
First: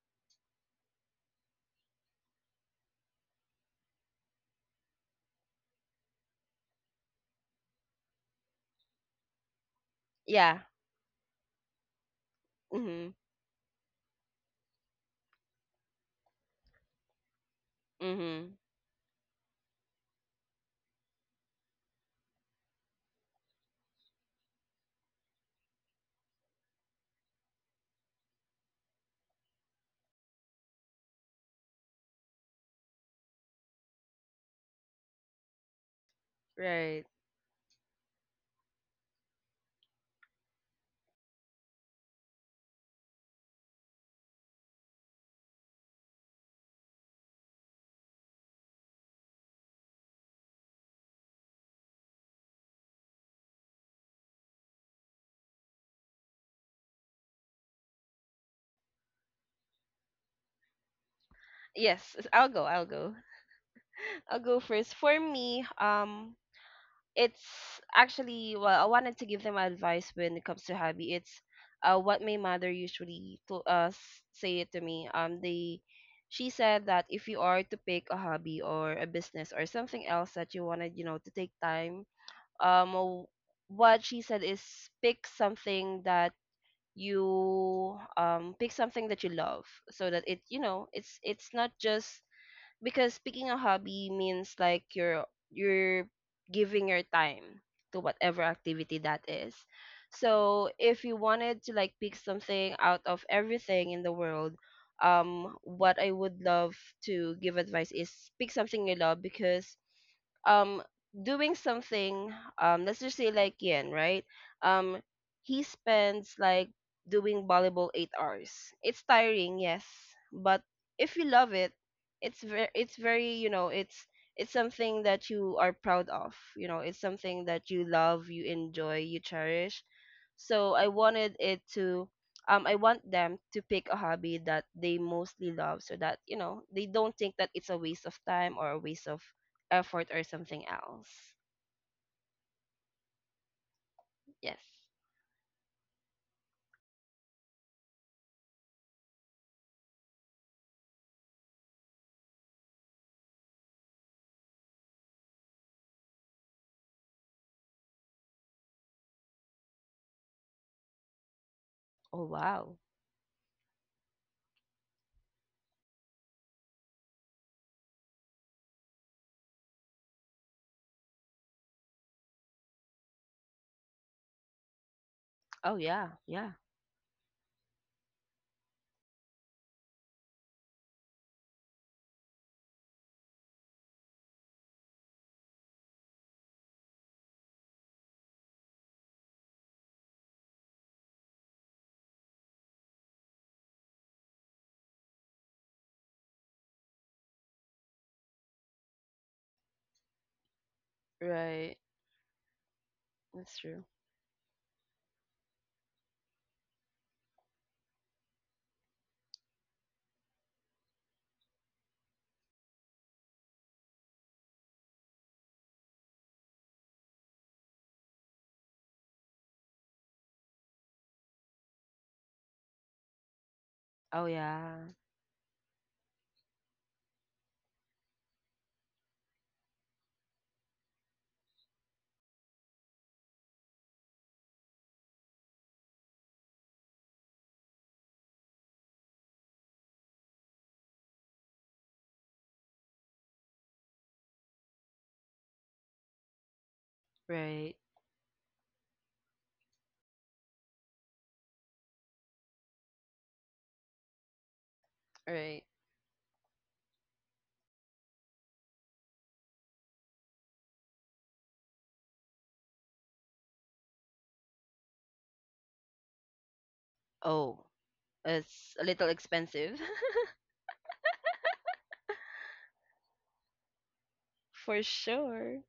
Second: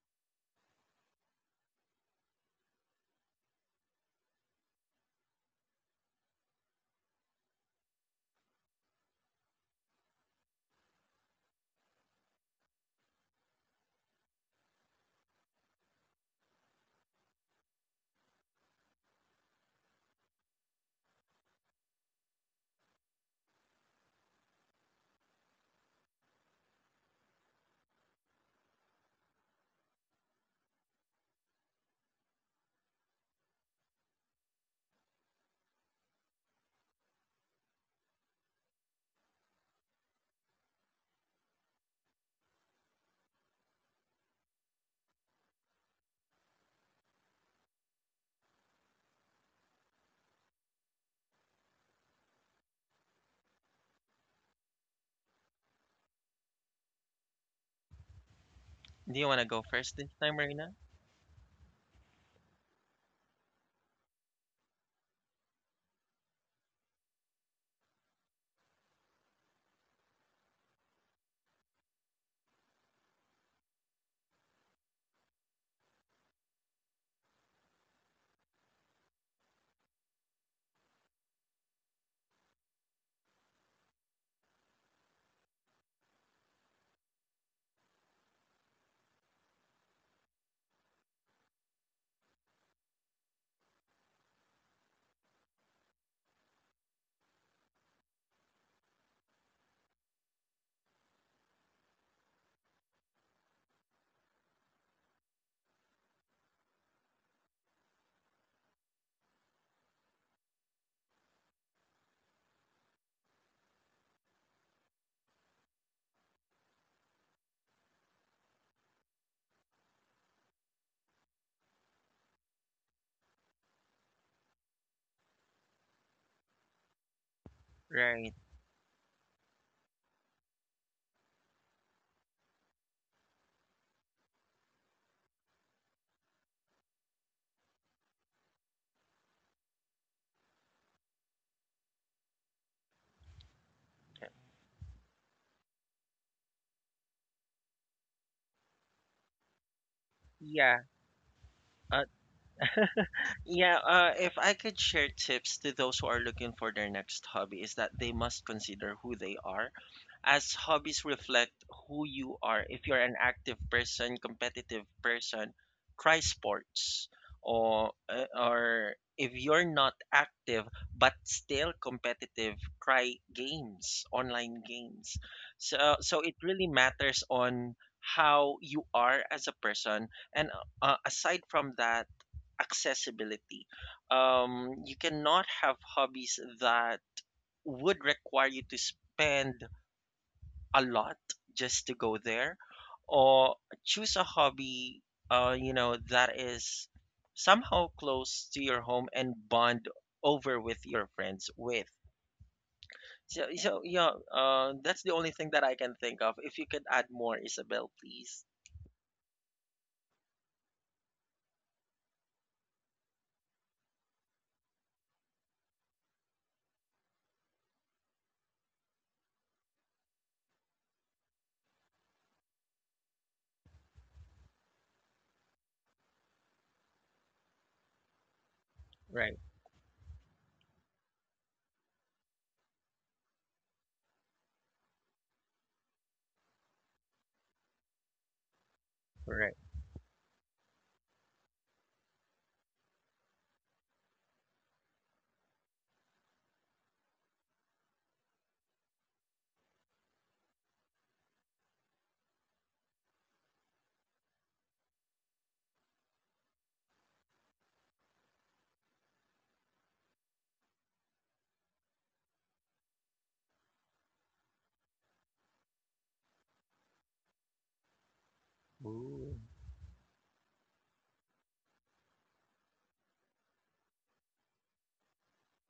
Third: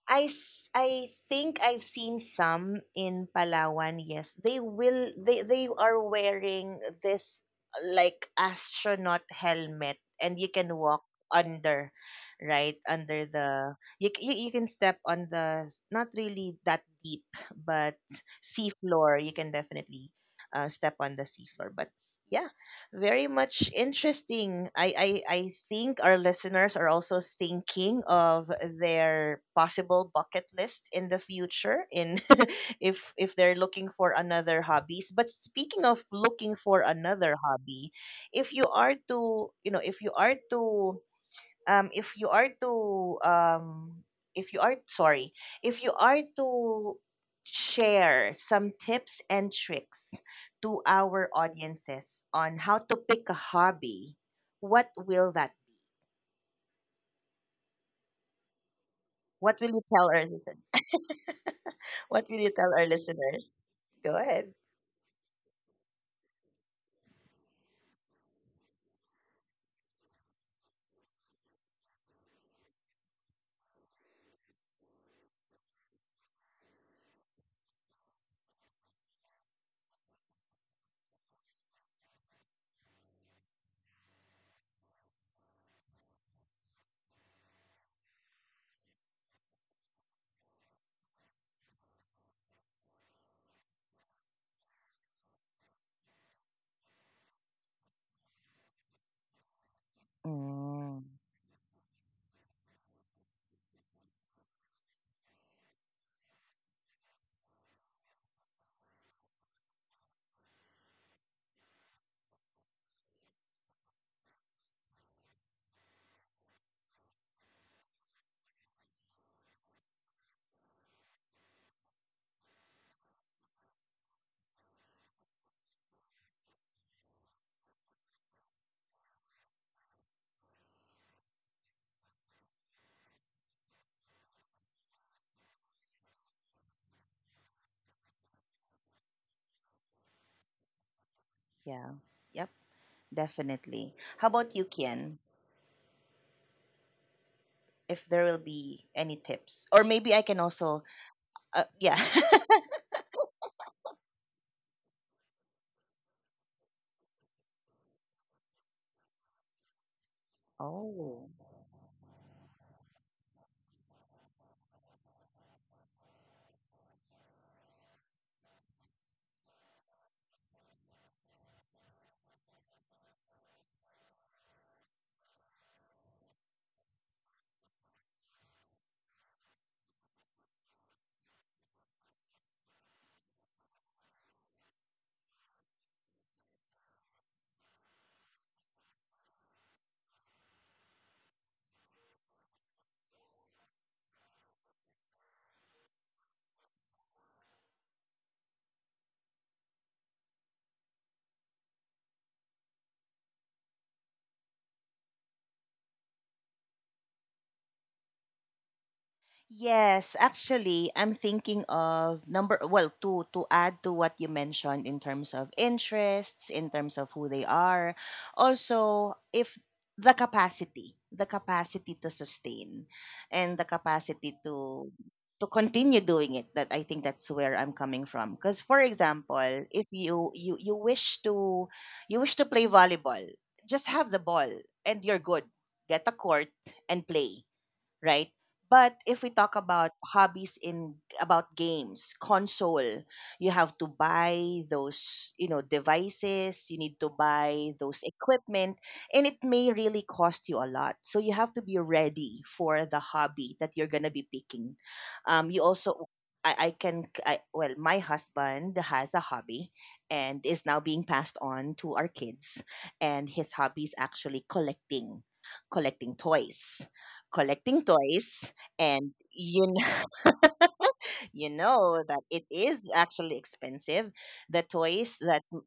I s- I think I've seen some in Palawan. Yes, they will. They are wearing this like astronaut helmet, and you
Yeah.
can walk under, right
Mm-hmm,
under the you can step on not really that deep, but
mm-hmm.
sea floor. You can definitely step on the sea floor, but. Yeah, very much interesting. I think our listeners are also thinking of their possible bucket list in the future in if they're looking for another hobbies. But speaking of looking for
Right.
another hobby, if you are to you know, if you are to if you are to if you are sorry if you are to share some tips and tricks to our audiences on how to pick a hobby, what will that be?
Do you want to go
What will you
first this
tell our
time,
listen,
Reina?
Yes,
what will
I'll
you
go,
tell
I'll
our
go.
listeners? Go
I'll go
ahead.
first. For me, it's actually, well, I wanted to give them advice. When it comes to hobby, it's what my mother usually to us. Say it to me. They she said that if you are to pick a hobby or a business or something else that you wanted, you know, to take time. um w- what she said is pick something that you pick something that you love so that it, you know, it's not just because picking a hobby means like you're giving your time to whatever activity that is. So
Mm,
if you wanted to like pick something out of everything in the world, what I would love to give advice is pick something you love because um doing something, let's just say like Yen, right? Um he spends like doing volleyball 8 hours. It's tiring, yes, but if you love it, it's very, you know, it's something that you are proud of. You know, it's something that you love,
Right.
you enjoy, you cherish. So I wanted it to I want them to pick a hobby that they mostly love so that, you know, they don't think that it's a waste of time or a waste of effort or something else.
yeah, yep, definitely. How about
Yes.
you, Kian? If there will be any tips, or maybe I can
Yeah.
also, yeah.
Uh, Yeah, if I could share tips to those who are looking for their next hobby, is that they must consider who they are, as hobbies
Oh.
reflect who
Oh
you are.
wow.
If you're an active person, competitive person, try sports. Or, if you're not active but still competitive, try games, online games.
Oh
So,
yeah.
so it
Yeah.
really matters on how you are as a person. And aside from that, accessibility. You cannot have hobbies that would require you to spend a lot just to go there, or choose a hobby, that is somehow close to your home and bond over with your friends
Right.
with. So,
That's
so
true.
yeah, uh, that's the only thing that I can think of. If you could add more, Isabel, please.
Yes, actually, I'm thinking of number, well, to add to what you mentioned in terms of interests, in terms of who they are. Also, if the capacity, the capacity to sustain and the
Oh
capacity
yeah.
to continue doing it, that I think that's where I'm coming from. Because for
Right,
example, if you wish to, you wish to play volleyball, just have the ball and you're good. Get a court and play, right? But if we
right.
talk about hobbies in about games, console, you have to buy those, devices, you need to
Right.
buy those equipment, and it may really cost you a lot. So you have to be ready for the hobby that you're gonna be picking.
Right.
You also I can I, well my husband has a hobby and is now being passed on to our kids, and his hobby is actually collecting toys
Oh,
collecting toys.
it's a little
And
Ooh.
you know,
expensive.
you know that it is actually expensive, the
For
toys that
sure.
m-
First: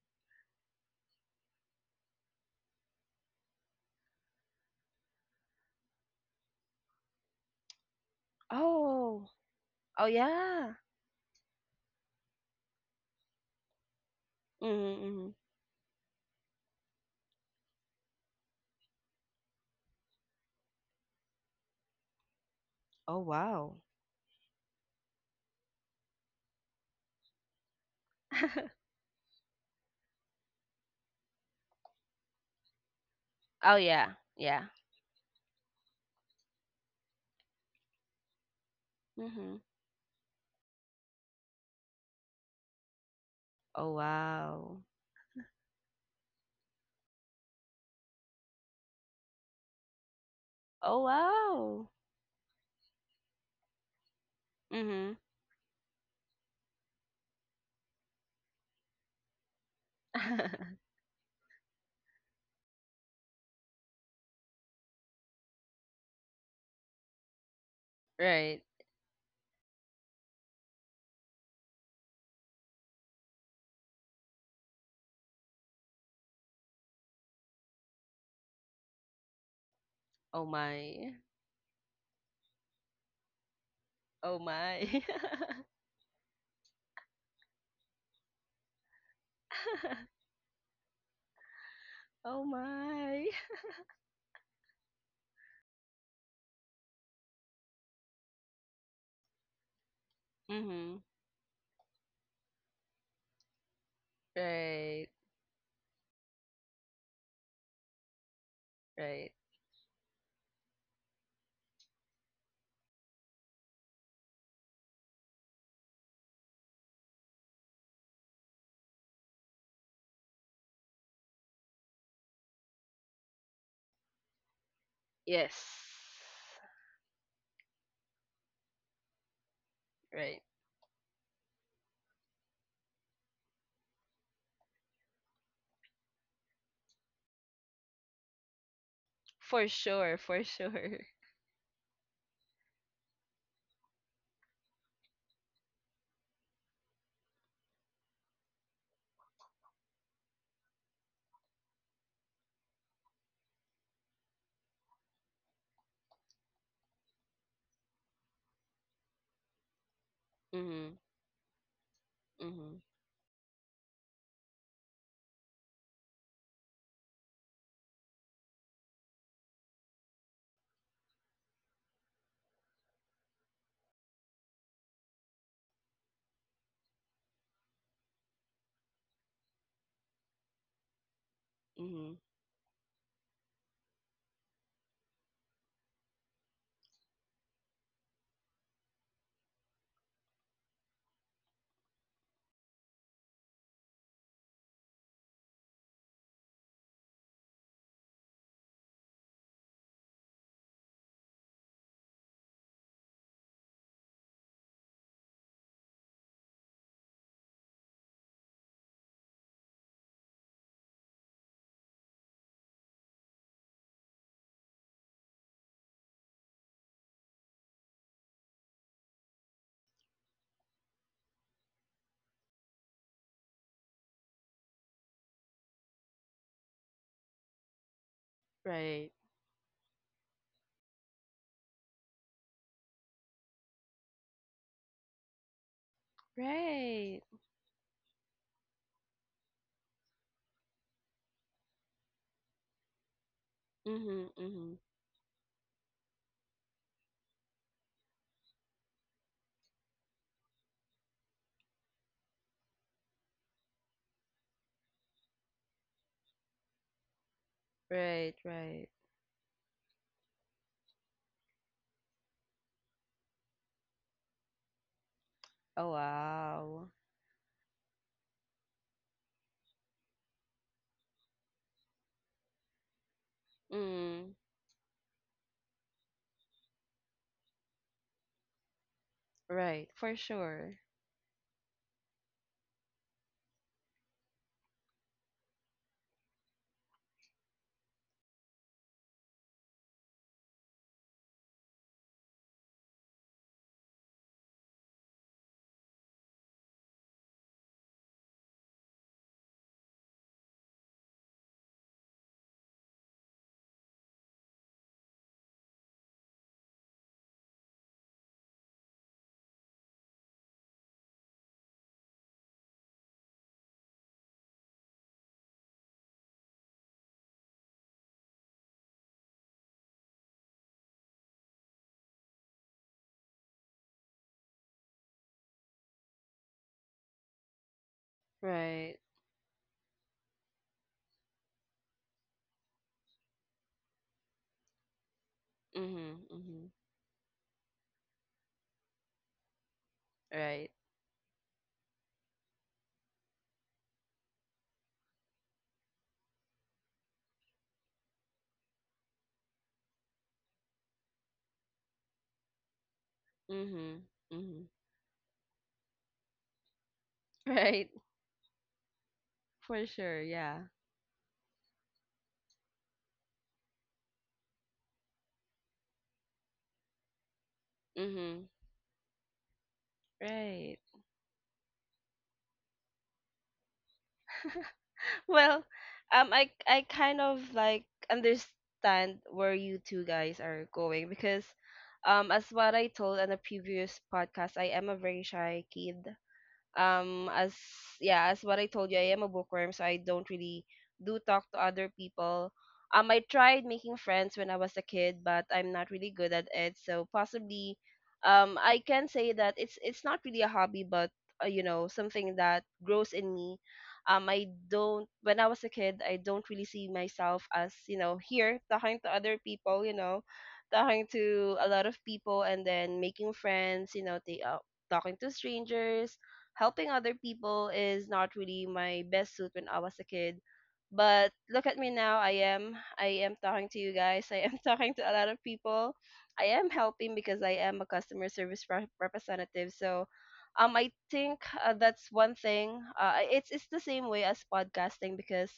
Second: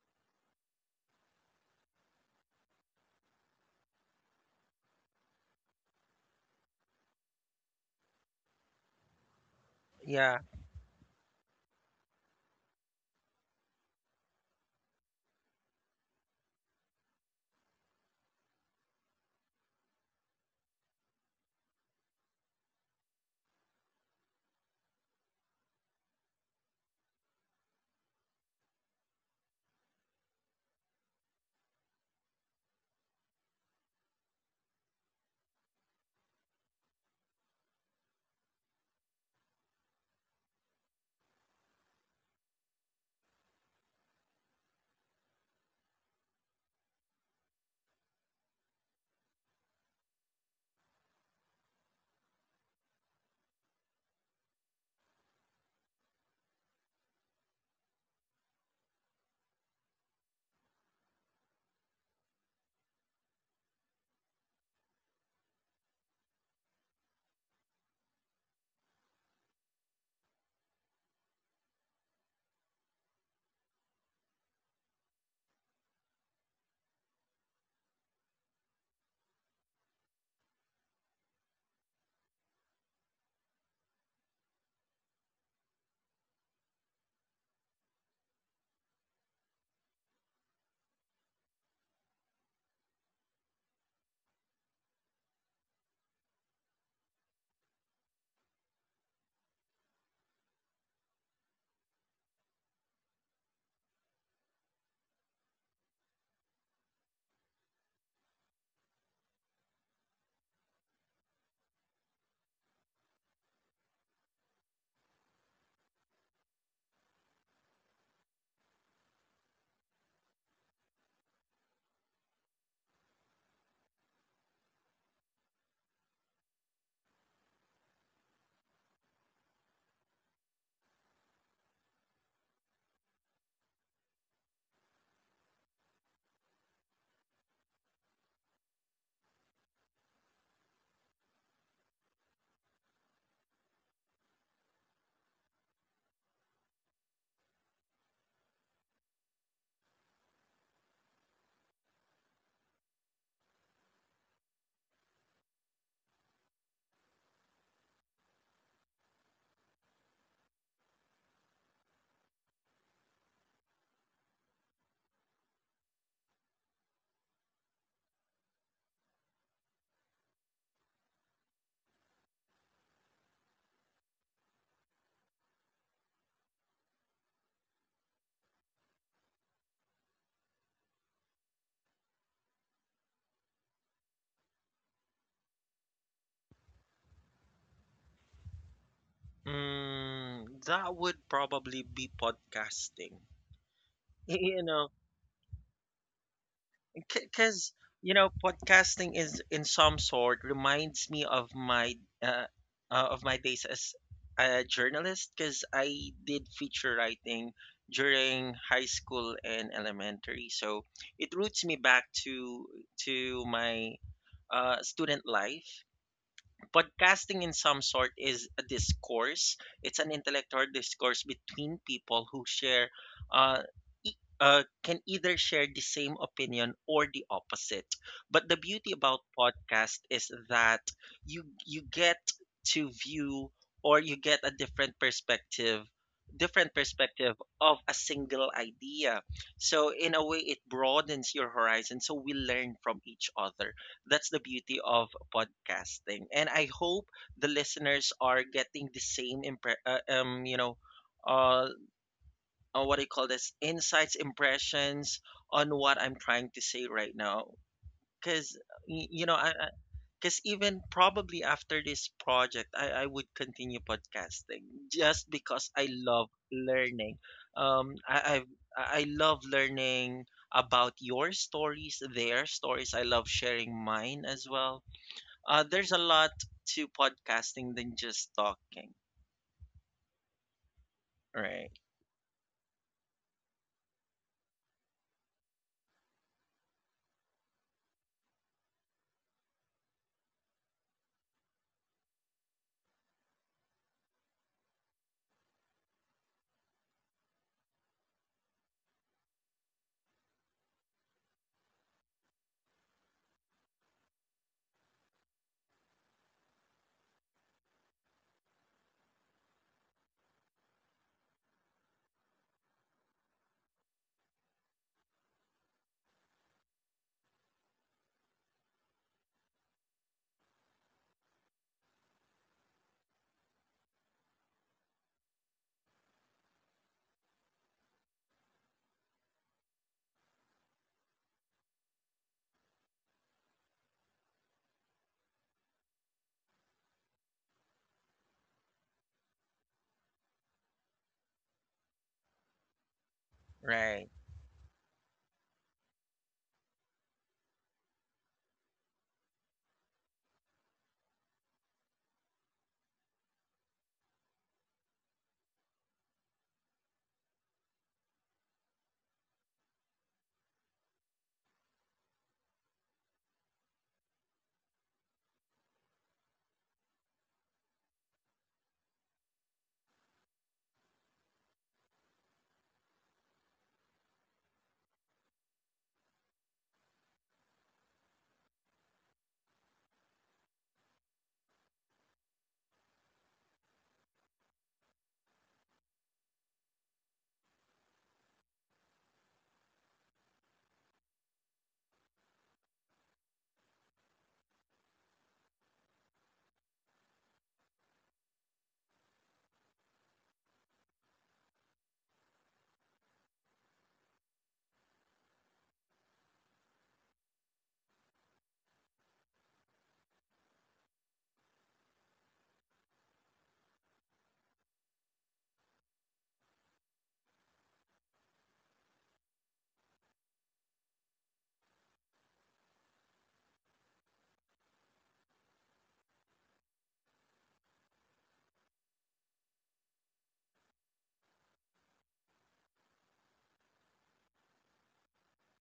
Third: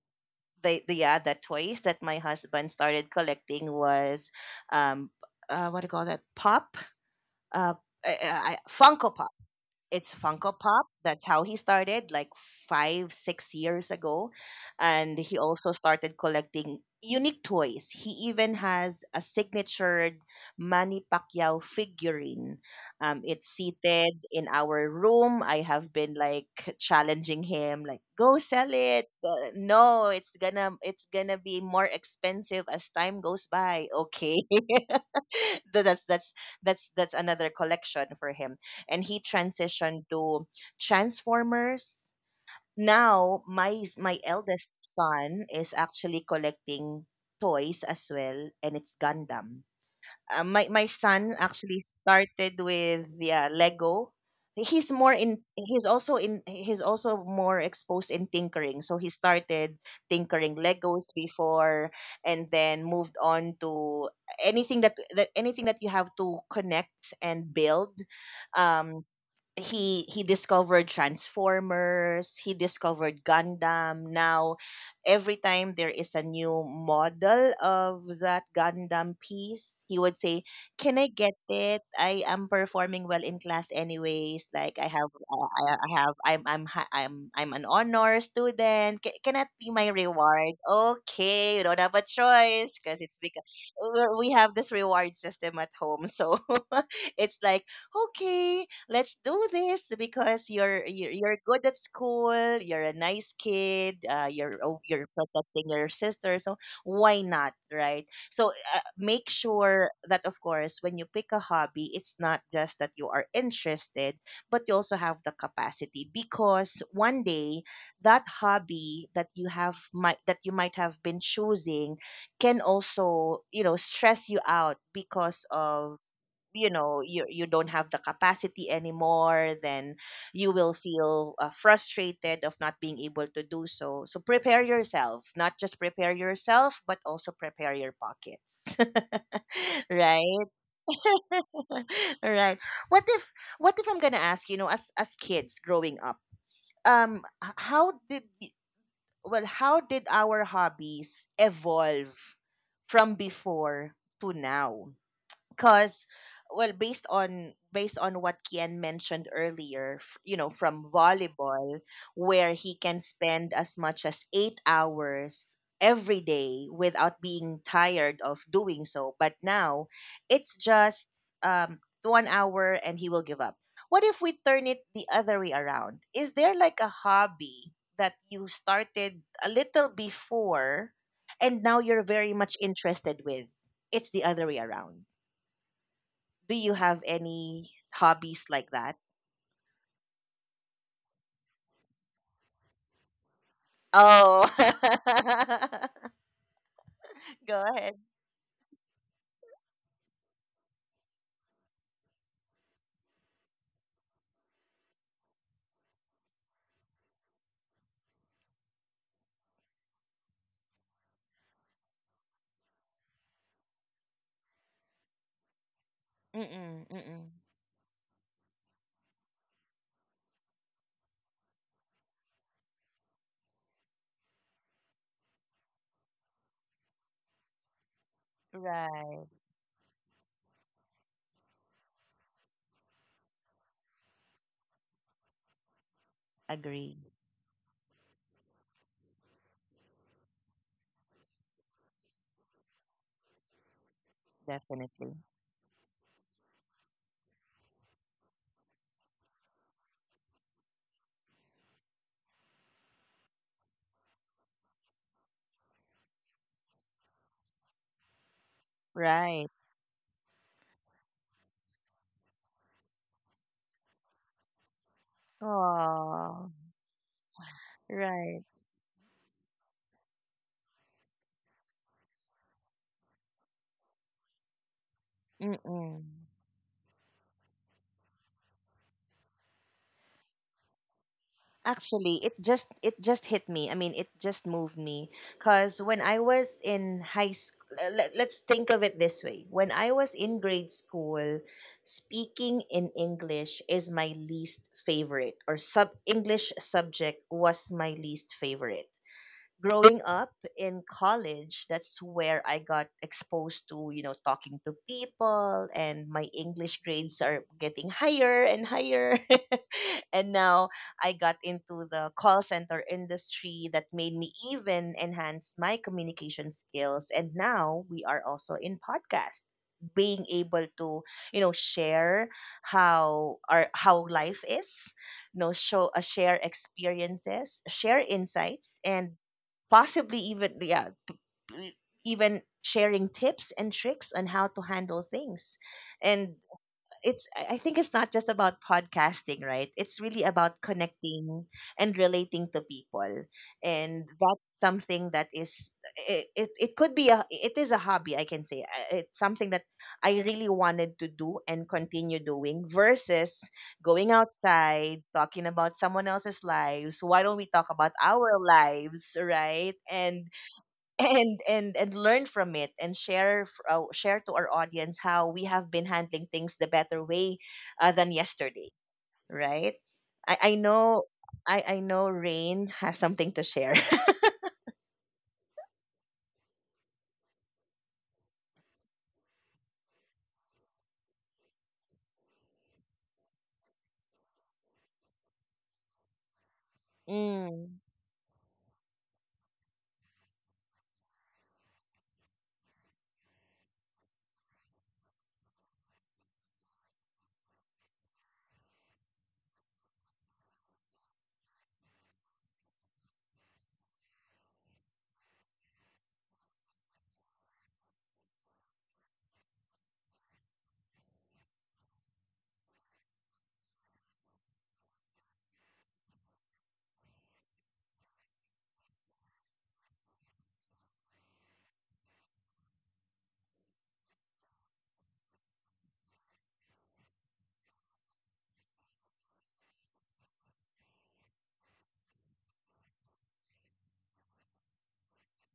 the yeah the toys that my husband started collecting was, um what do you call that, pop, uh, Funko Pop.
Oh. Oh
It's
Yeah,
Funko
yeah.
Pop. That's how he started, like 5, 6 years ago.
Mm-hmm,
And
mm-hmm.
he also started collecting unique toys. He even has a signatured Manny Pacquiao figurine.
Oh
It's
wow.
seated in our room. I have been like challenging him, like, go sell it. No, it's gonna be more expensive as time goes
oh
by.
yeah.
Okay.
Yeah.
That's another collection for him, and he
Mm-hmm.
transitioned to Transformers. Now my
Oh
my eldest
wow.
son is actually collecting toys as well, and it's Gundam. My
Oh
son actually
wow.
started with, yeah, Lego. He's more
Mm-hmm.
in. He's also in. He's also more exposed in tinkering. So he started tinkering Legos before, and then moved on to anything that anything that you have to connect and build.
right.
Um he he discovered Transformers, he discovered Gundam. Now every time there is a new model of that Gundam piece, he would
Oh
say, "Can I
my.
get it? I am performing well in class
Oh
anyways. Like
my.
I have I'm hi- I'm an honor student. Can that be my reward?" Okay, you don't have a
oh
choice because it's
my.
because we have this reward system at home. So it's like, okay, let's do this because
Mm-hmm.
you're good at school, you're a nice kid, you're, oh, you're
Right,
protecting your sister. So why not, right? So, make
right.
sure that, of course, when you pick a hobby, it's not just that you are interested, but you also have the capacity, because one day that hobby that you have might, that you might have been choosing, can also, you know, stress you out because
Yes.
of, you know, you don't have the capacity anymore, then
Right.
you will feel, frustrated of not being able to do so. So prepare yourself, not just prepare yourself, but also prepare your pocket.
For sure,
Right.
for sure.
Right. What if what if I'm going to ask, you know, as kids growing up, um h- how did y- how did our hobbies evolve from before to now? Because, well, based on what Kian mentioned earlier, you know, from
Mm-hmm.
volleyball, where
Mm-hmm.
he can spend as much as 8 hours every day without being tired of doing so, but now it's just, um, 1 hour and he will give up. What if we turn it the other way around? Is there like a hobby that you started a little before and now you're
Mm-hmm.
very much interested with? It's the other way around. Do you have any hobbies like that?
mm, that would probably be podcasting.
Oh.
You know,
Go
because
ahead.
podcasting, is in some sort, reminds me of uh, my days as a journalist, because I did feature writing during high school and elementary. So it roots me back to my student life.
Mm-mm, mm-mm.
Podcasting, in some sort, is a discourse. It's an intellectual discourse between people who uh, can either share the same opinion or the opposite. But the beauty
Right.
about
Right.
podcast is that you get to view, or you get a different perspective, different
Agree.
Right.
perspective of a single idea. So in a way, it broadens your horizon, so we learn from each other.
Mm-hmm.
That's the
Mm-hmm.
beauty of
Definitely.
podcasting. And I hope the listeners are getting the same uh, what do you call this, insights, impressions on what I'm trying to say right now.
Right,
Cause
right.
you know
Right.
I because even probably after this project, I would continue podcasting, just because I
Oh
love
Oh,
wow.
learning. I,
right.
I've I love learning about your stories, their stories. I love sharing mine
Mm.
as well. There's a
Mm-mm.
lot to podcasting than just talking.
Right, for sure.
Right,
Actually, it just hit me. I mean, it just moved me, cuz when I was in high school, let's think of it this way. When I was in grade school, speaking in English is my least favorite, or sub English subject was my least favorite, growing up. In college, that's where I got exposed to, you know, talking to people, and my English grades are getting higher and higher. And now I got into the call center industry that made me even enhance my communication skills. And now we are also in podcast, being able to, you know, share how our how life is, you know, show, share experiences, share insights,
Right.
and possibly even, yeah, e- even sharing tips and tricks on how to handle things.
Mm-hmm.
And
Mm-hmm.
it's, I think it's not just about podcasting, right? It's really about
Right.
connecting and relating to people. And
right,
that's something that is, it could be a, it is a hobby, I can say. It's something that I really wanted to do and continue doing, versus
Mm-hmm.
going
Mm-hmm.
outside talking about someone else's lives. Why don't we talk
Right.
about our lives, right?
For sure,
and
yeah.
and and and learn from it, and share, share to our audience how we have been handling things the better way, than
Mm-hmm.
yesterday. Right. i i
Right.
know i i know Rain has something to share.
Well, I kind of like understand where you two guys are going because, as what I told in a previous podcast, I am a very shy kid. As
Mm,
Yeah, as what I told you, I am a bookworm, so I don't really do talk to other people. I tried making friends when I was a kid, but I'm not really good at it. So possibly, I can say that it's not really a hobby, but you know, something that grows in me. I don't, when I was a kid, I don't really see myself as, you know, here talking to other people, you know, talking to a lot of people and then making friends, you know, they talking to strangers, helping other people is not really my best suit when I was a kid. But look at me now. I am talking to you guys. I am talking to a lot of people. I am helping because I am a customer service representative. So I think that's one thing. It's the same way as podcasting because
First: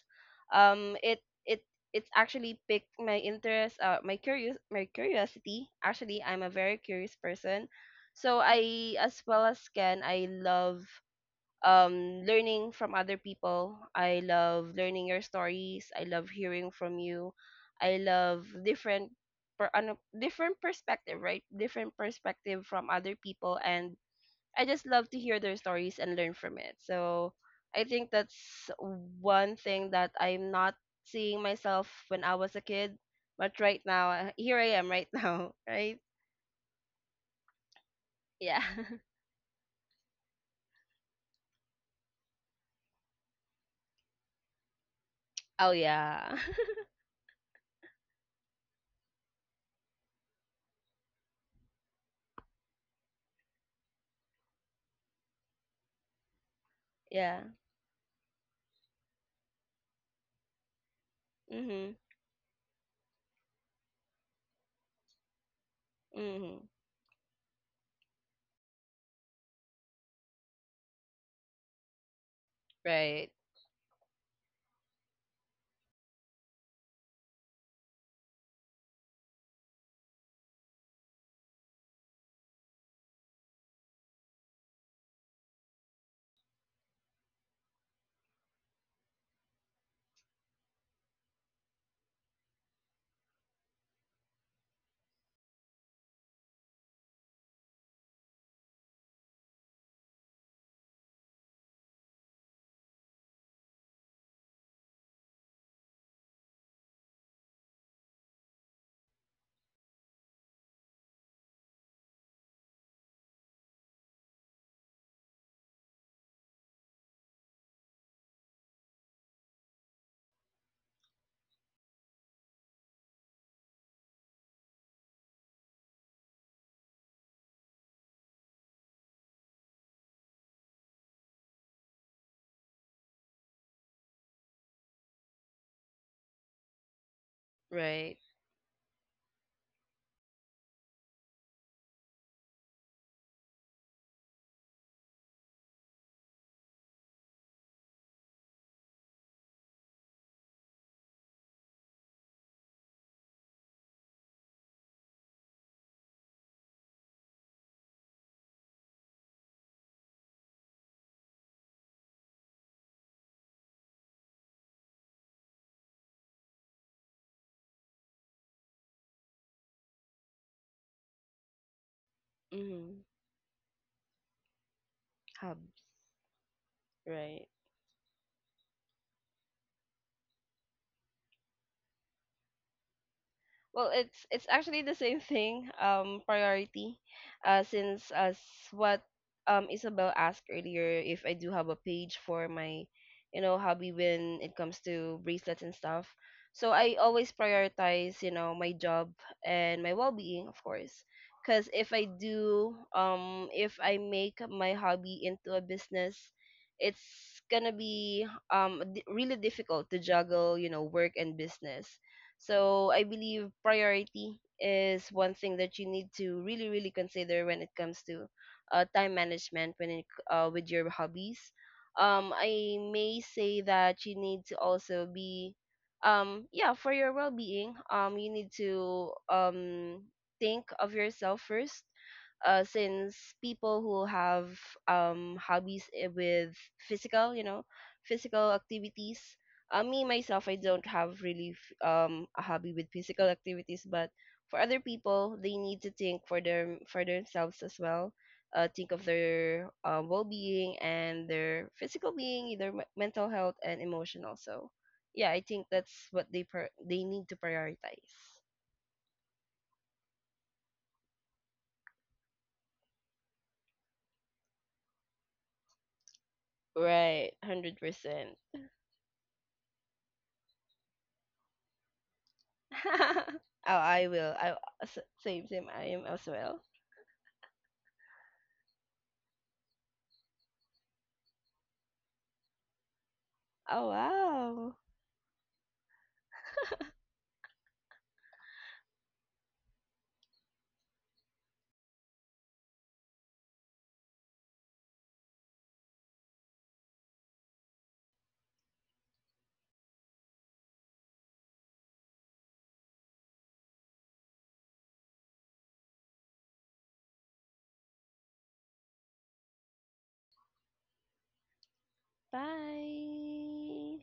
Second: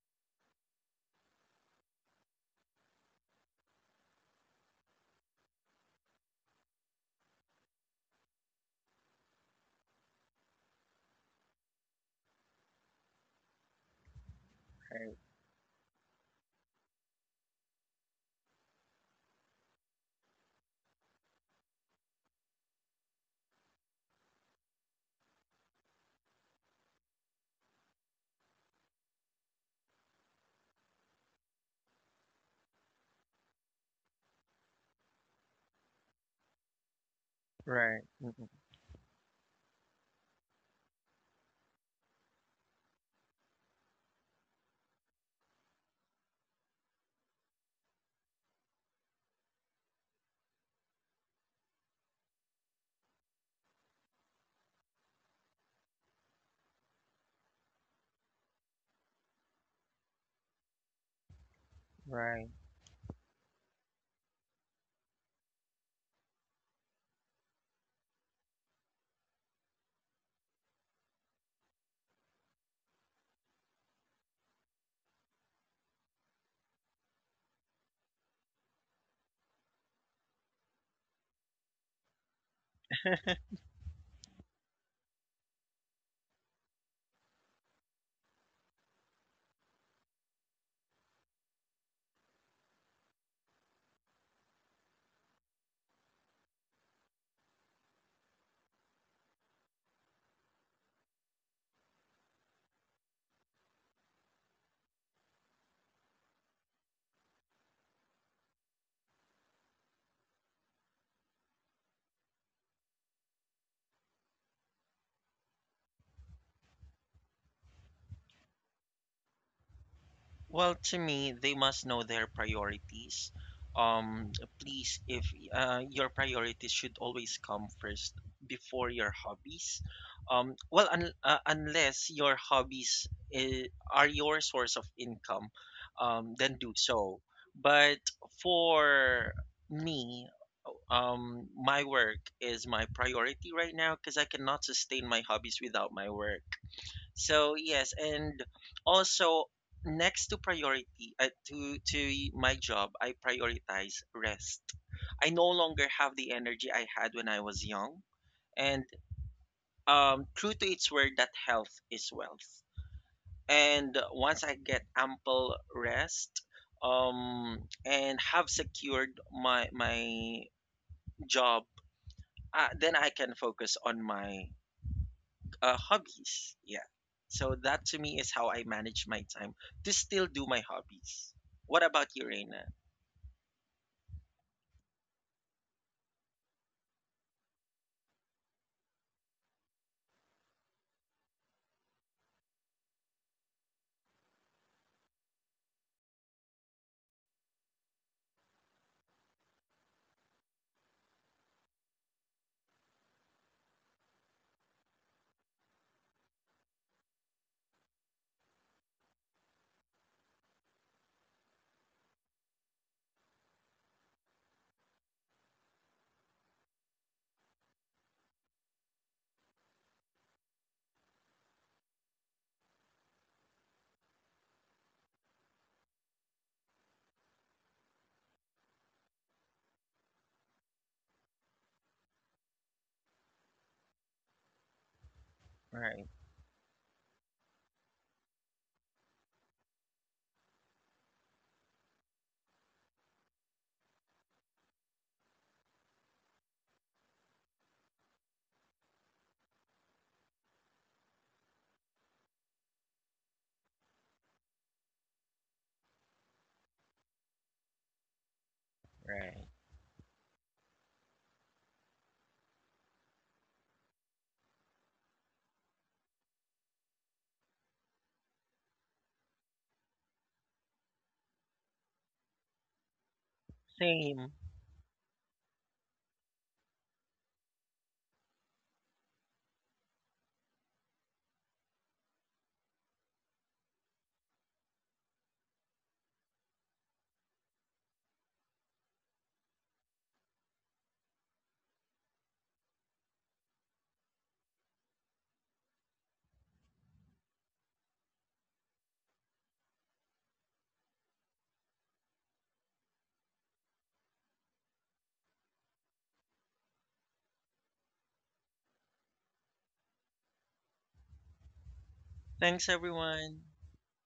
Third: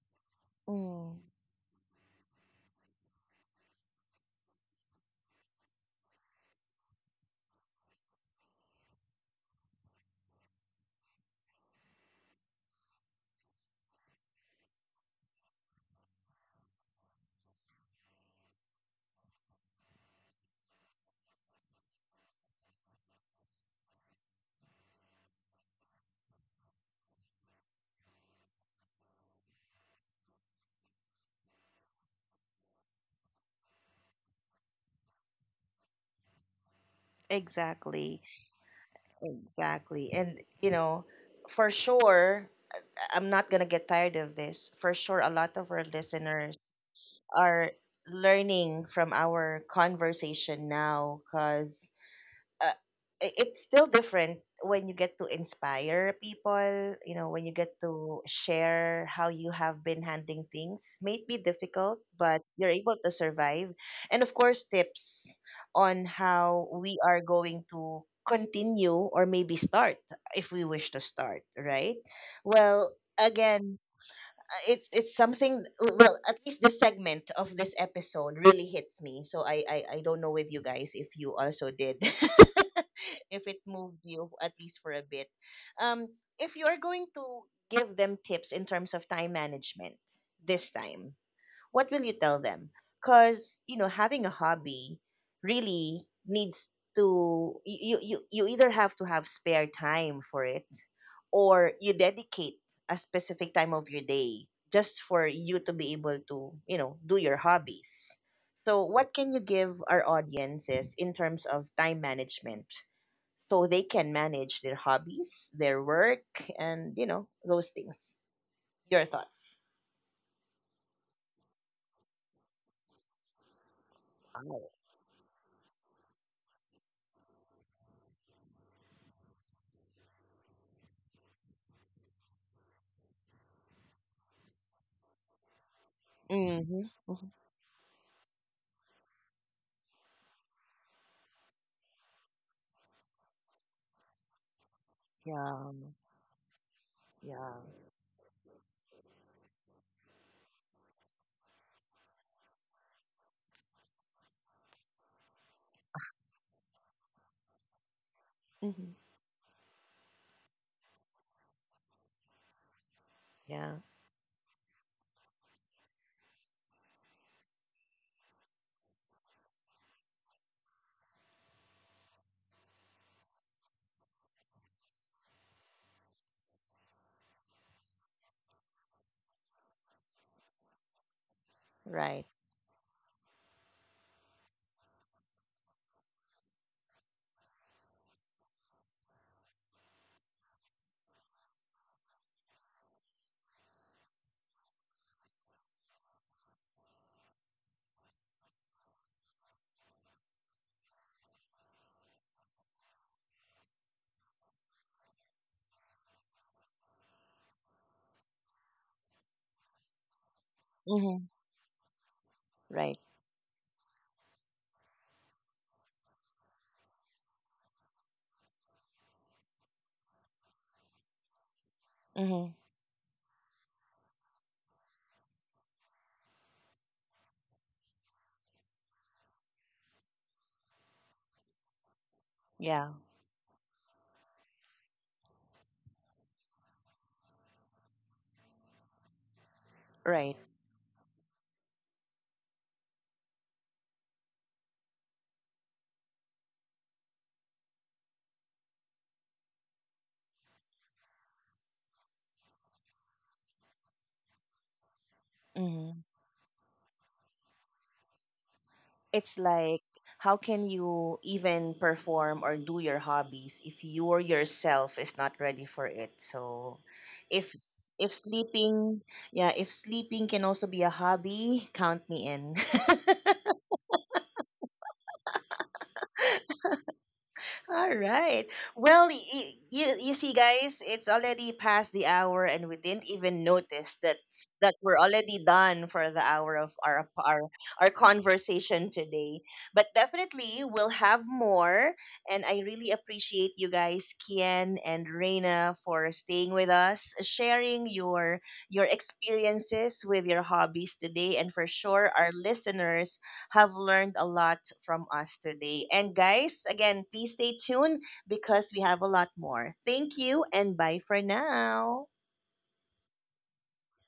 um
mm,
it it it's actually picked my interest, my curiosity. Actually, I'm a very curious person. So I, as well as Ken, I love learning from other people. I love learning
right,
your stories. I love hearing from you. I love different different perspective, right? Different perspective from other people, and I just love to hear their stories and learn from it. So I think that's one thing that I'm not seeing myself when I was a kid, but right now, here I am right now, right?
right,
exactly.
mm, mm,
Yeah.
Exactly. And, you know, for sure, I'm not going to get tired of this. For sure, a lot of
Oh
our
yeah.
listeners are learning from our conversation now, because, uh, it's still different when you get to inspire people, you know,
yeah.
when you get to share how you have been handling things. May be difficult,
Mhm.
but
right.
you're able to survive. And of course, tips on how
Mhm.
we are going to continue, or maybe start, if we wish to start, right? Well,
Right.
again, it's something, well, at least this segment of this episode really hits me. So I don't know with you guys if you also did. If it moved you at least for a bit. Um, if you're going to give them tips in terms of time management, this time, what will you tell them? Because, you know, having a hobby really needs to, you, either have to have spare time for it, or you dedicate a specific time of your day just for you to be able to, you know, do your hobbies. So, what can you give our audiences in terms of time management, so they can manage their hobbies, their work, and, you know, those things? Your thoughts?
Well, to me, they must know their priorities. Um,
Wow.
Please, if your priorities should always come first before your hobbies. Well, unless your hobbies are your source of income, then do
Mm-hmm.
so. But
Right.
for me, my work is my priority right now, because I cannot sustain my hobbies
Yeah.
without my work. So
Yeah.
yes, and also, next to priority, to my job, I prioritize rest. I no longer have the energy I had when I was young, and
Hmm.
true to its word that health is wealth.
Yeah.
And once I get ample rest, um, and have secured my job, then
Mm-hmm.
I can focus on my
Hub,
hobbies. Yeah.
right.
So that, to me, is how I manage my time to still do my hobbies. What about
Right.
you, Reina?
Well, it's actually the same thing, priority, since as what Isabel asked earlier, if I do have a page for my, you know, hobby when it comes to bracelets and stuff. So I always prioritize, you know, my job and my well-being, of course. Because if I do, if I make my hobby into a business, it's gonna be really difficult to juggle, you know, work
Hmm.
and business. So
Right.
I believe priority is one thing that you need to really, really consider when it comes to time management when it, with your hobbies.
Hmm.
I may say that you need to also be, yeah, for your well-being, you need to think of yourself first,
Yeah.
since people who have hobbies
Right,
with physical, you know, physical activities, me
Right.
myself, I don't have really a hobby with physical activities, but for other people, they need to think for their for themselves as well. Think of their well-being and their physical being, their mental health and emotion also. Yeah, I think that's
Hmm.
what they they need to prioritize.
It's
right.
like, how can you even perform or do your hobbies if you, or yourself, is not ready for it? So,
Right, hundred
if
percent.
sleeping, yeah, if sleeping can also be a hobby, count me in.
Oh, I
Same.
will. Same same. I am as well.
All right. Well, you see, guys, it's already past the hour, and we didn't even
Oh
notice that
wow.
we're already done for the hour of our our conversation today. But definitely, we'll have more, and I really appreciate you guys, Kian and Reina, for staying with us, sharing your experiences with your hobbies today, and for sure, our listeners have learned a lot from us today. And guys, again, please stay tuned because we have a lot more. Thank you and bye for now.
Thanks, everyone.
Bye.